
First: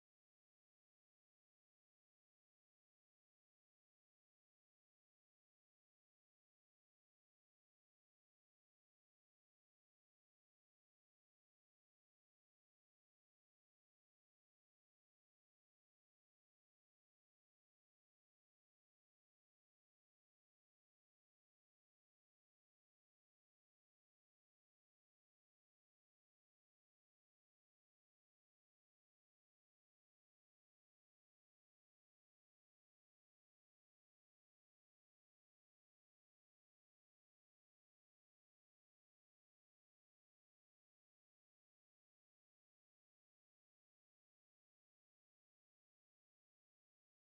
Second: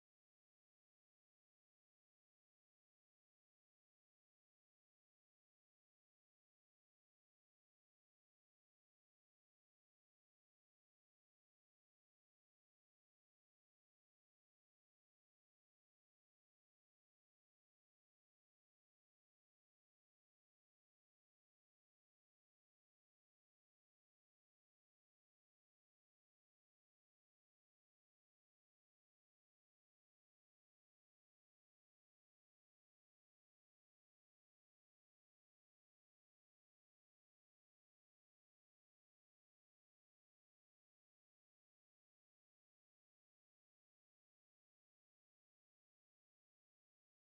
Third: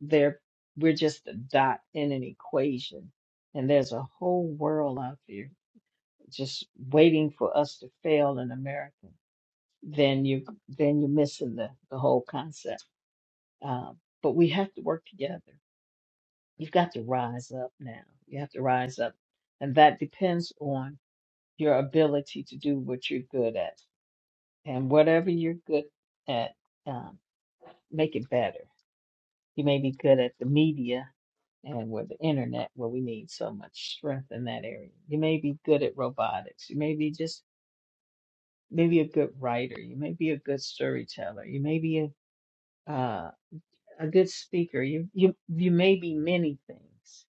S2: They're we're just a dot in an equation, and there's a whole world out there just waiting for us to fail in America. Then you then you're missing the the whole concept. Um, but we have to work together. You've got to rise up now. You have to rise up, and that depends on your ability to do what you're good at, and whatever you're good at, um, make it better. You may be good at the media, and with the internet where we need so much strength in that area. You may be good at robotics. You may be just maybe a good writer. You may be a good storyteller. You may be a uh, a good speaker. You you you may be many things.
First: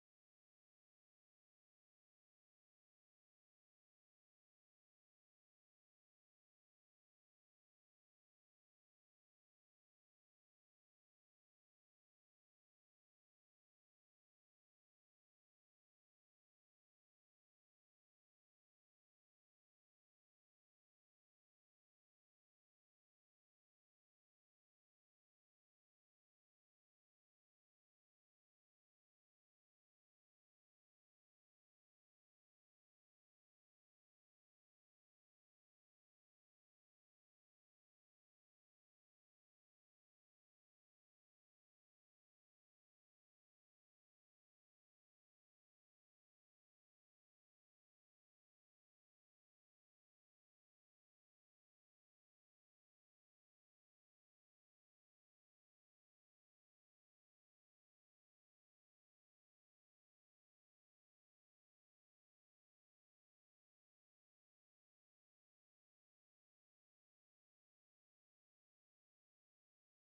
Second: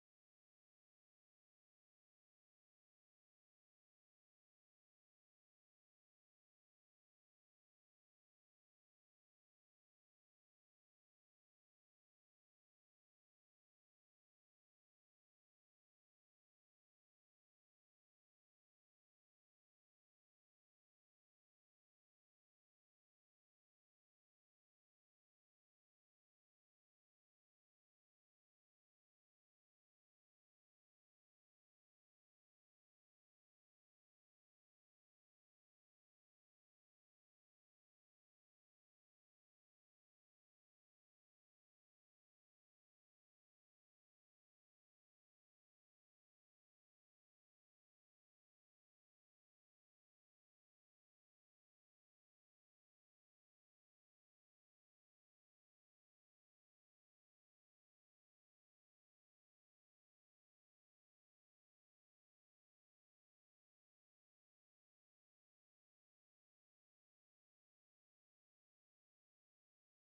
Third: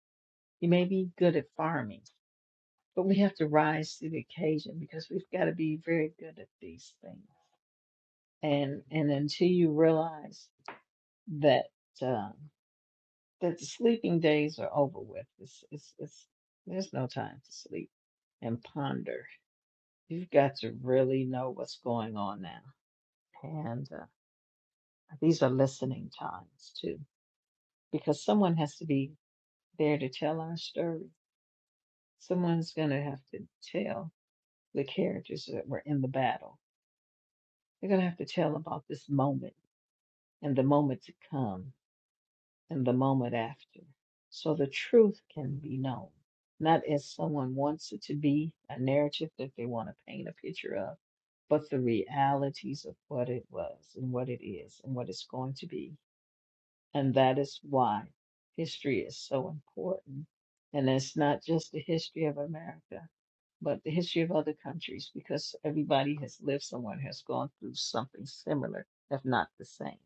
S2: You may be good at farming. But we have to rise to the occasion because we've got to be very good at these things. And and until you realize that. Um, that the sleeping days are over with. It's, it's, it's, there's no time to sleep and ponder. You've got to really know what's going on now. And uh, these are listening times too, because someone has to be there to tell our story. Someone's going to have to tell the characters that were in the battle. They're going to have to tell about this moment and the moment to come and the moment after. So the truth can be known, not as someone wants it to be, a narrative that they want to paint a picture of, but the realities of what it was and what it is and what it's going to be. And that is why history is so important. And it's not just the history of America, but the history of other countries, because everybody has lived someone has gone through something similar, if not the same.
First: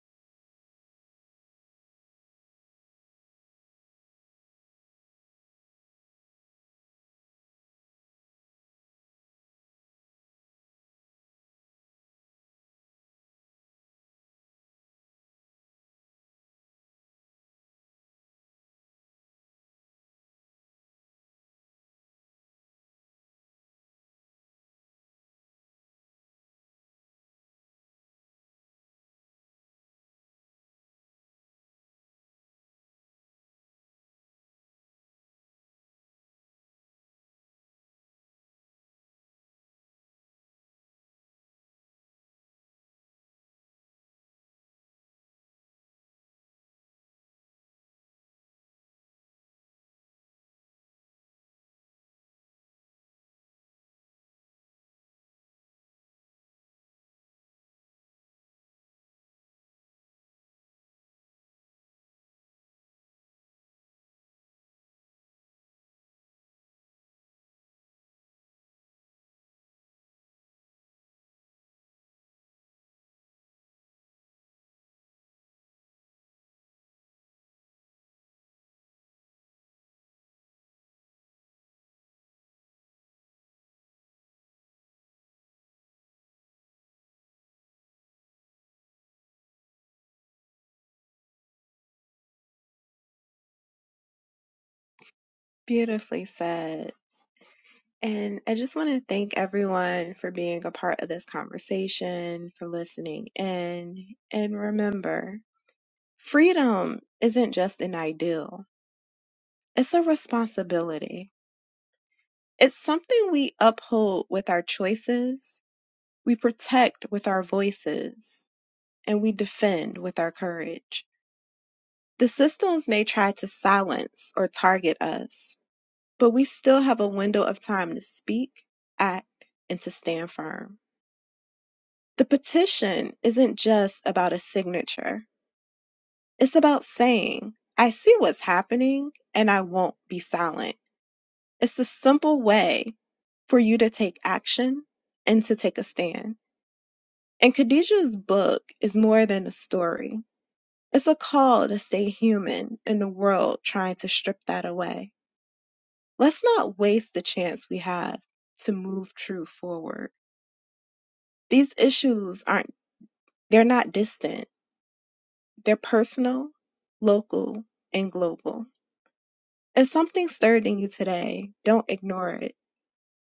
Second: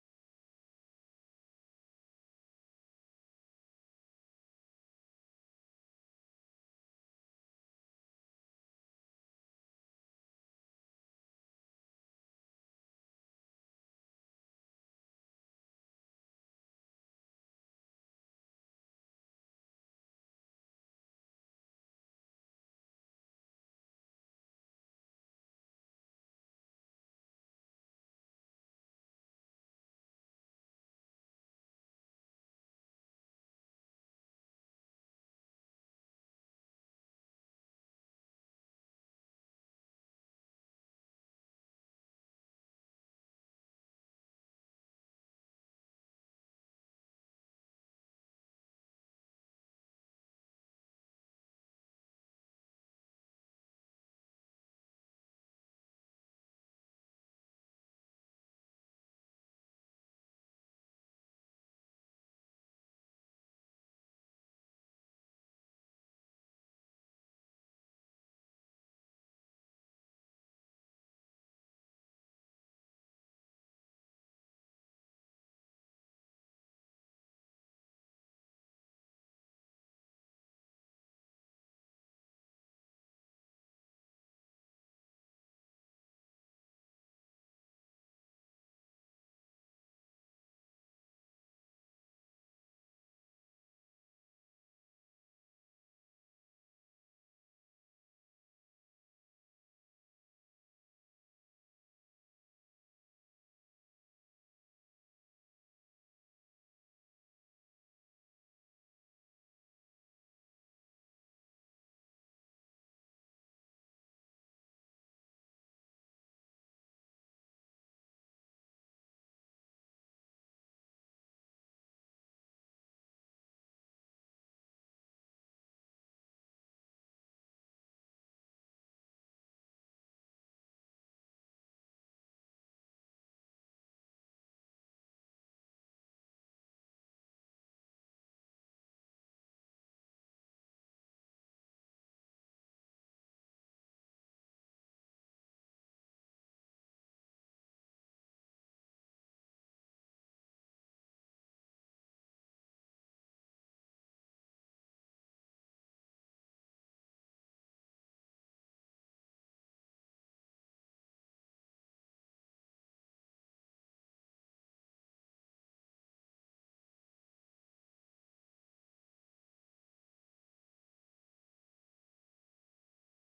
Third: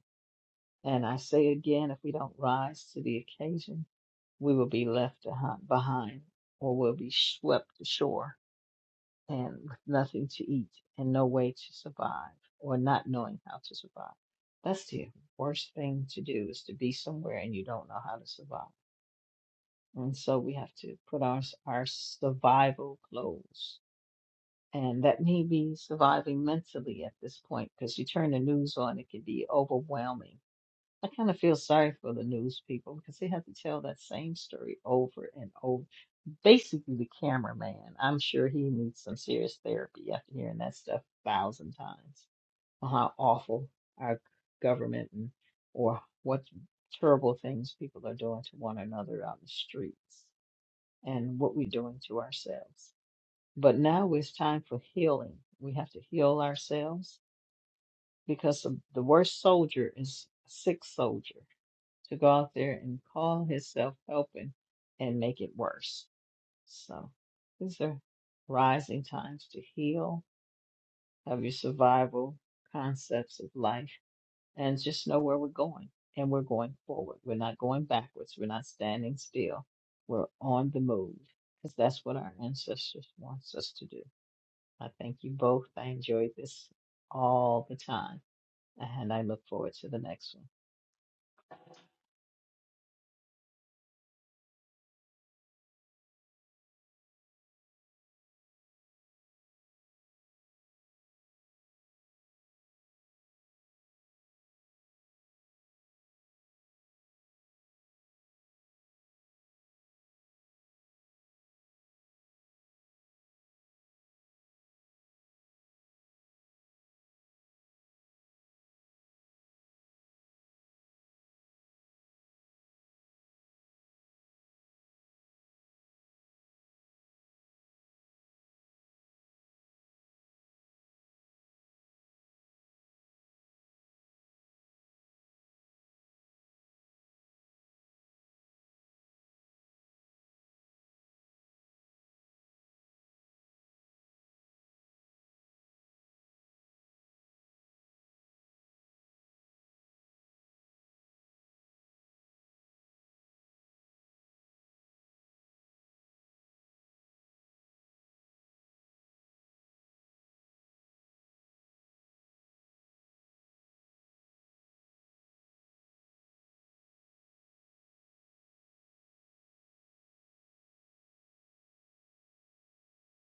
S2: And I say again, if we don't rise to the occasion, we will be left behind or will be swept ashore and with nothing to eat and no way to survive or not knowing how to survive. That's the worst thing to do is to be somewhere and you don't know how to survive. And so we have to put our, our survival clothes. And that may be surviving mentally at this point because you turn the news on, it can be overwhelming. I kind of feel sorry for the news people because they have to tell that same story over and over basically the cameraman. I'm sure he needs some serious therapy after hearing that stuff a thousand times on how awful our government and or what terrible things people are doing to one another on the streets and what we're doing to ourselves. But now it's time for healing. We have to heal ourselves because the the worst soldier is a sick soldier to go out there and call himself helping and make it worse so these are rising times to heal, have your survival concepts of life, and just know where we're going. And we're going forward. We're not going backwards. We're not standing still. We're on the move because that's what our ancestors wants us to do. I thank you both. I enjoyed this all the time, and I look forward to the next one.
S1: Beautifully said. And I just want to thank everyone for being a part of this conversation, for listening in. And remember, freedom isn't just an ideal, it's a responsibility. It's something we uphold with our choices, we protect with our voices, and we defend with our courage. The systems may try to silence or target us, but we still have a window of time to speak, act, and to stand firm. The petition isn't just about a signature, it's about saying, I see what's happening and I won't be silent. It's a simple way for you to take action and to take a stand. And Khadijah's book is more than a story. It's a call to stay human in a world trying to strip that away. Let's not waste the chance we have to move truth forward. These issues aren't, they're not distant. They're personal, local, and global. If something stirred in you today, don't ignore it.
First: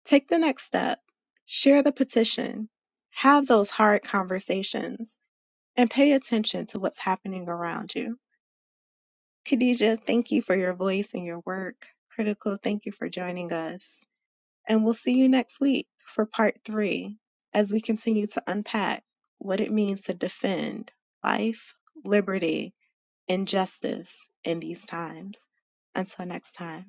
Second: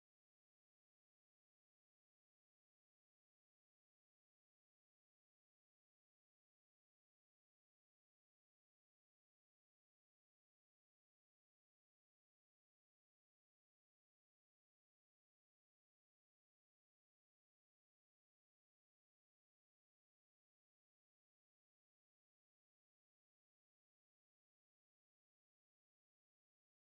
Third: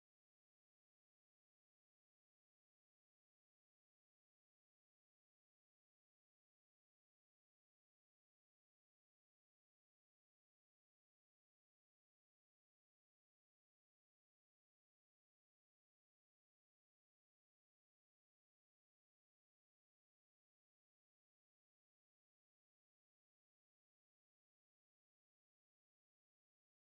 S1: Take the next step, share the petition, have those hard conversations, and pay attention to what's happening around you. Khadija, thank you for your voice and your work. Critical, thank you for joining us. And we'll see you next week for part three as we continue to unpack what it means to defend life, liberty, and justice in these times. Until next time.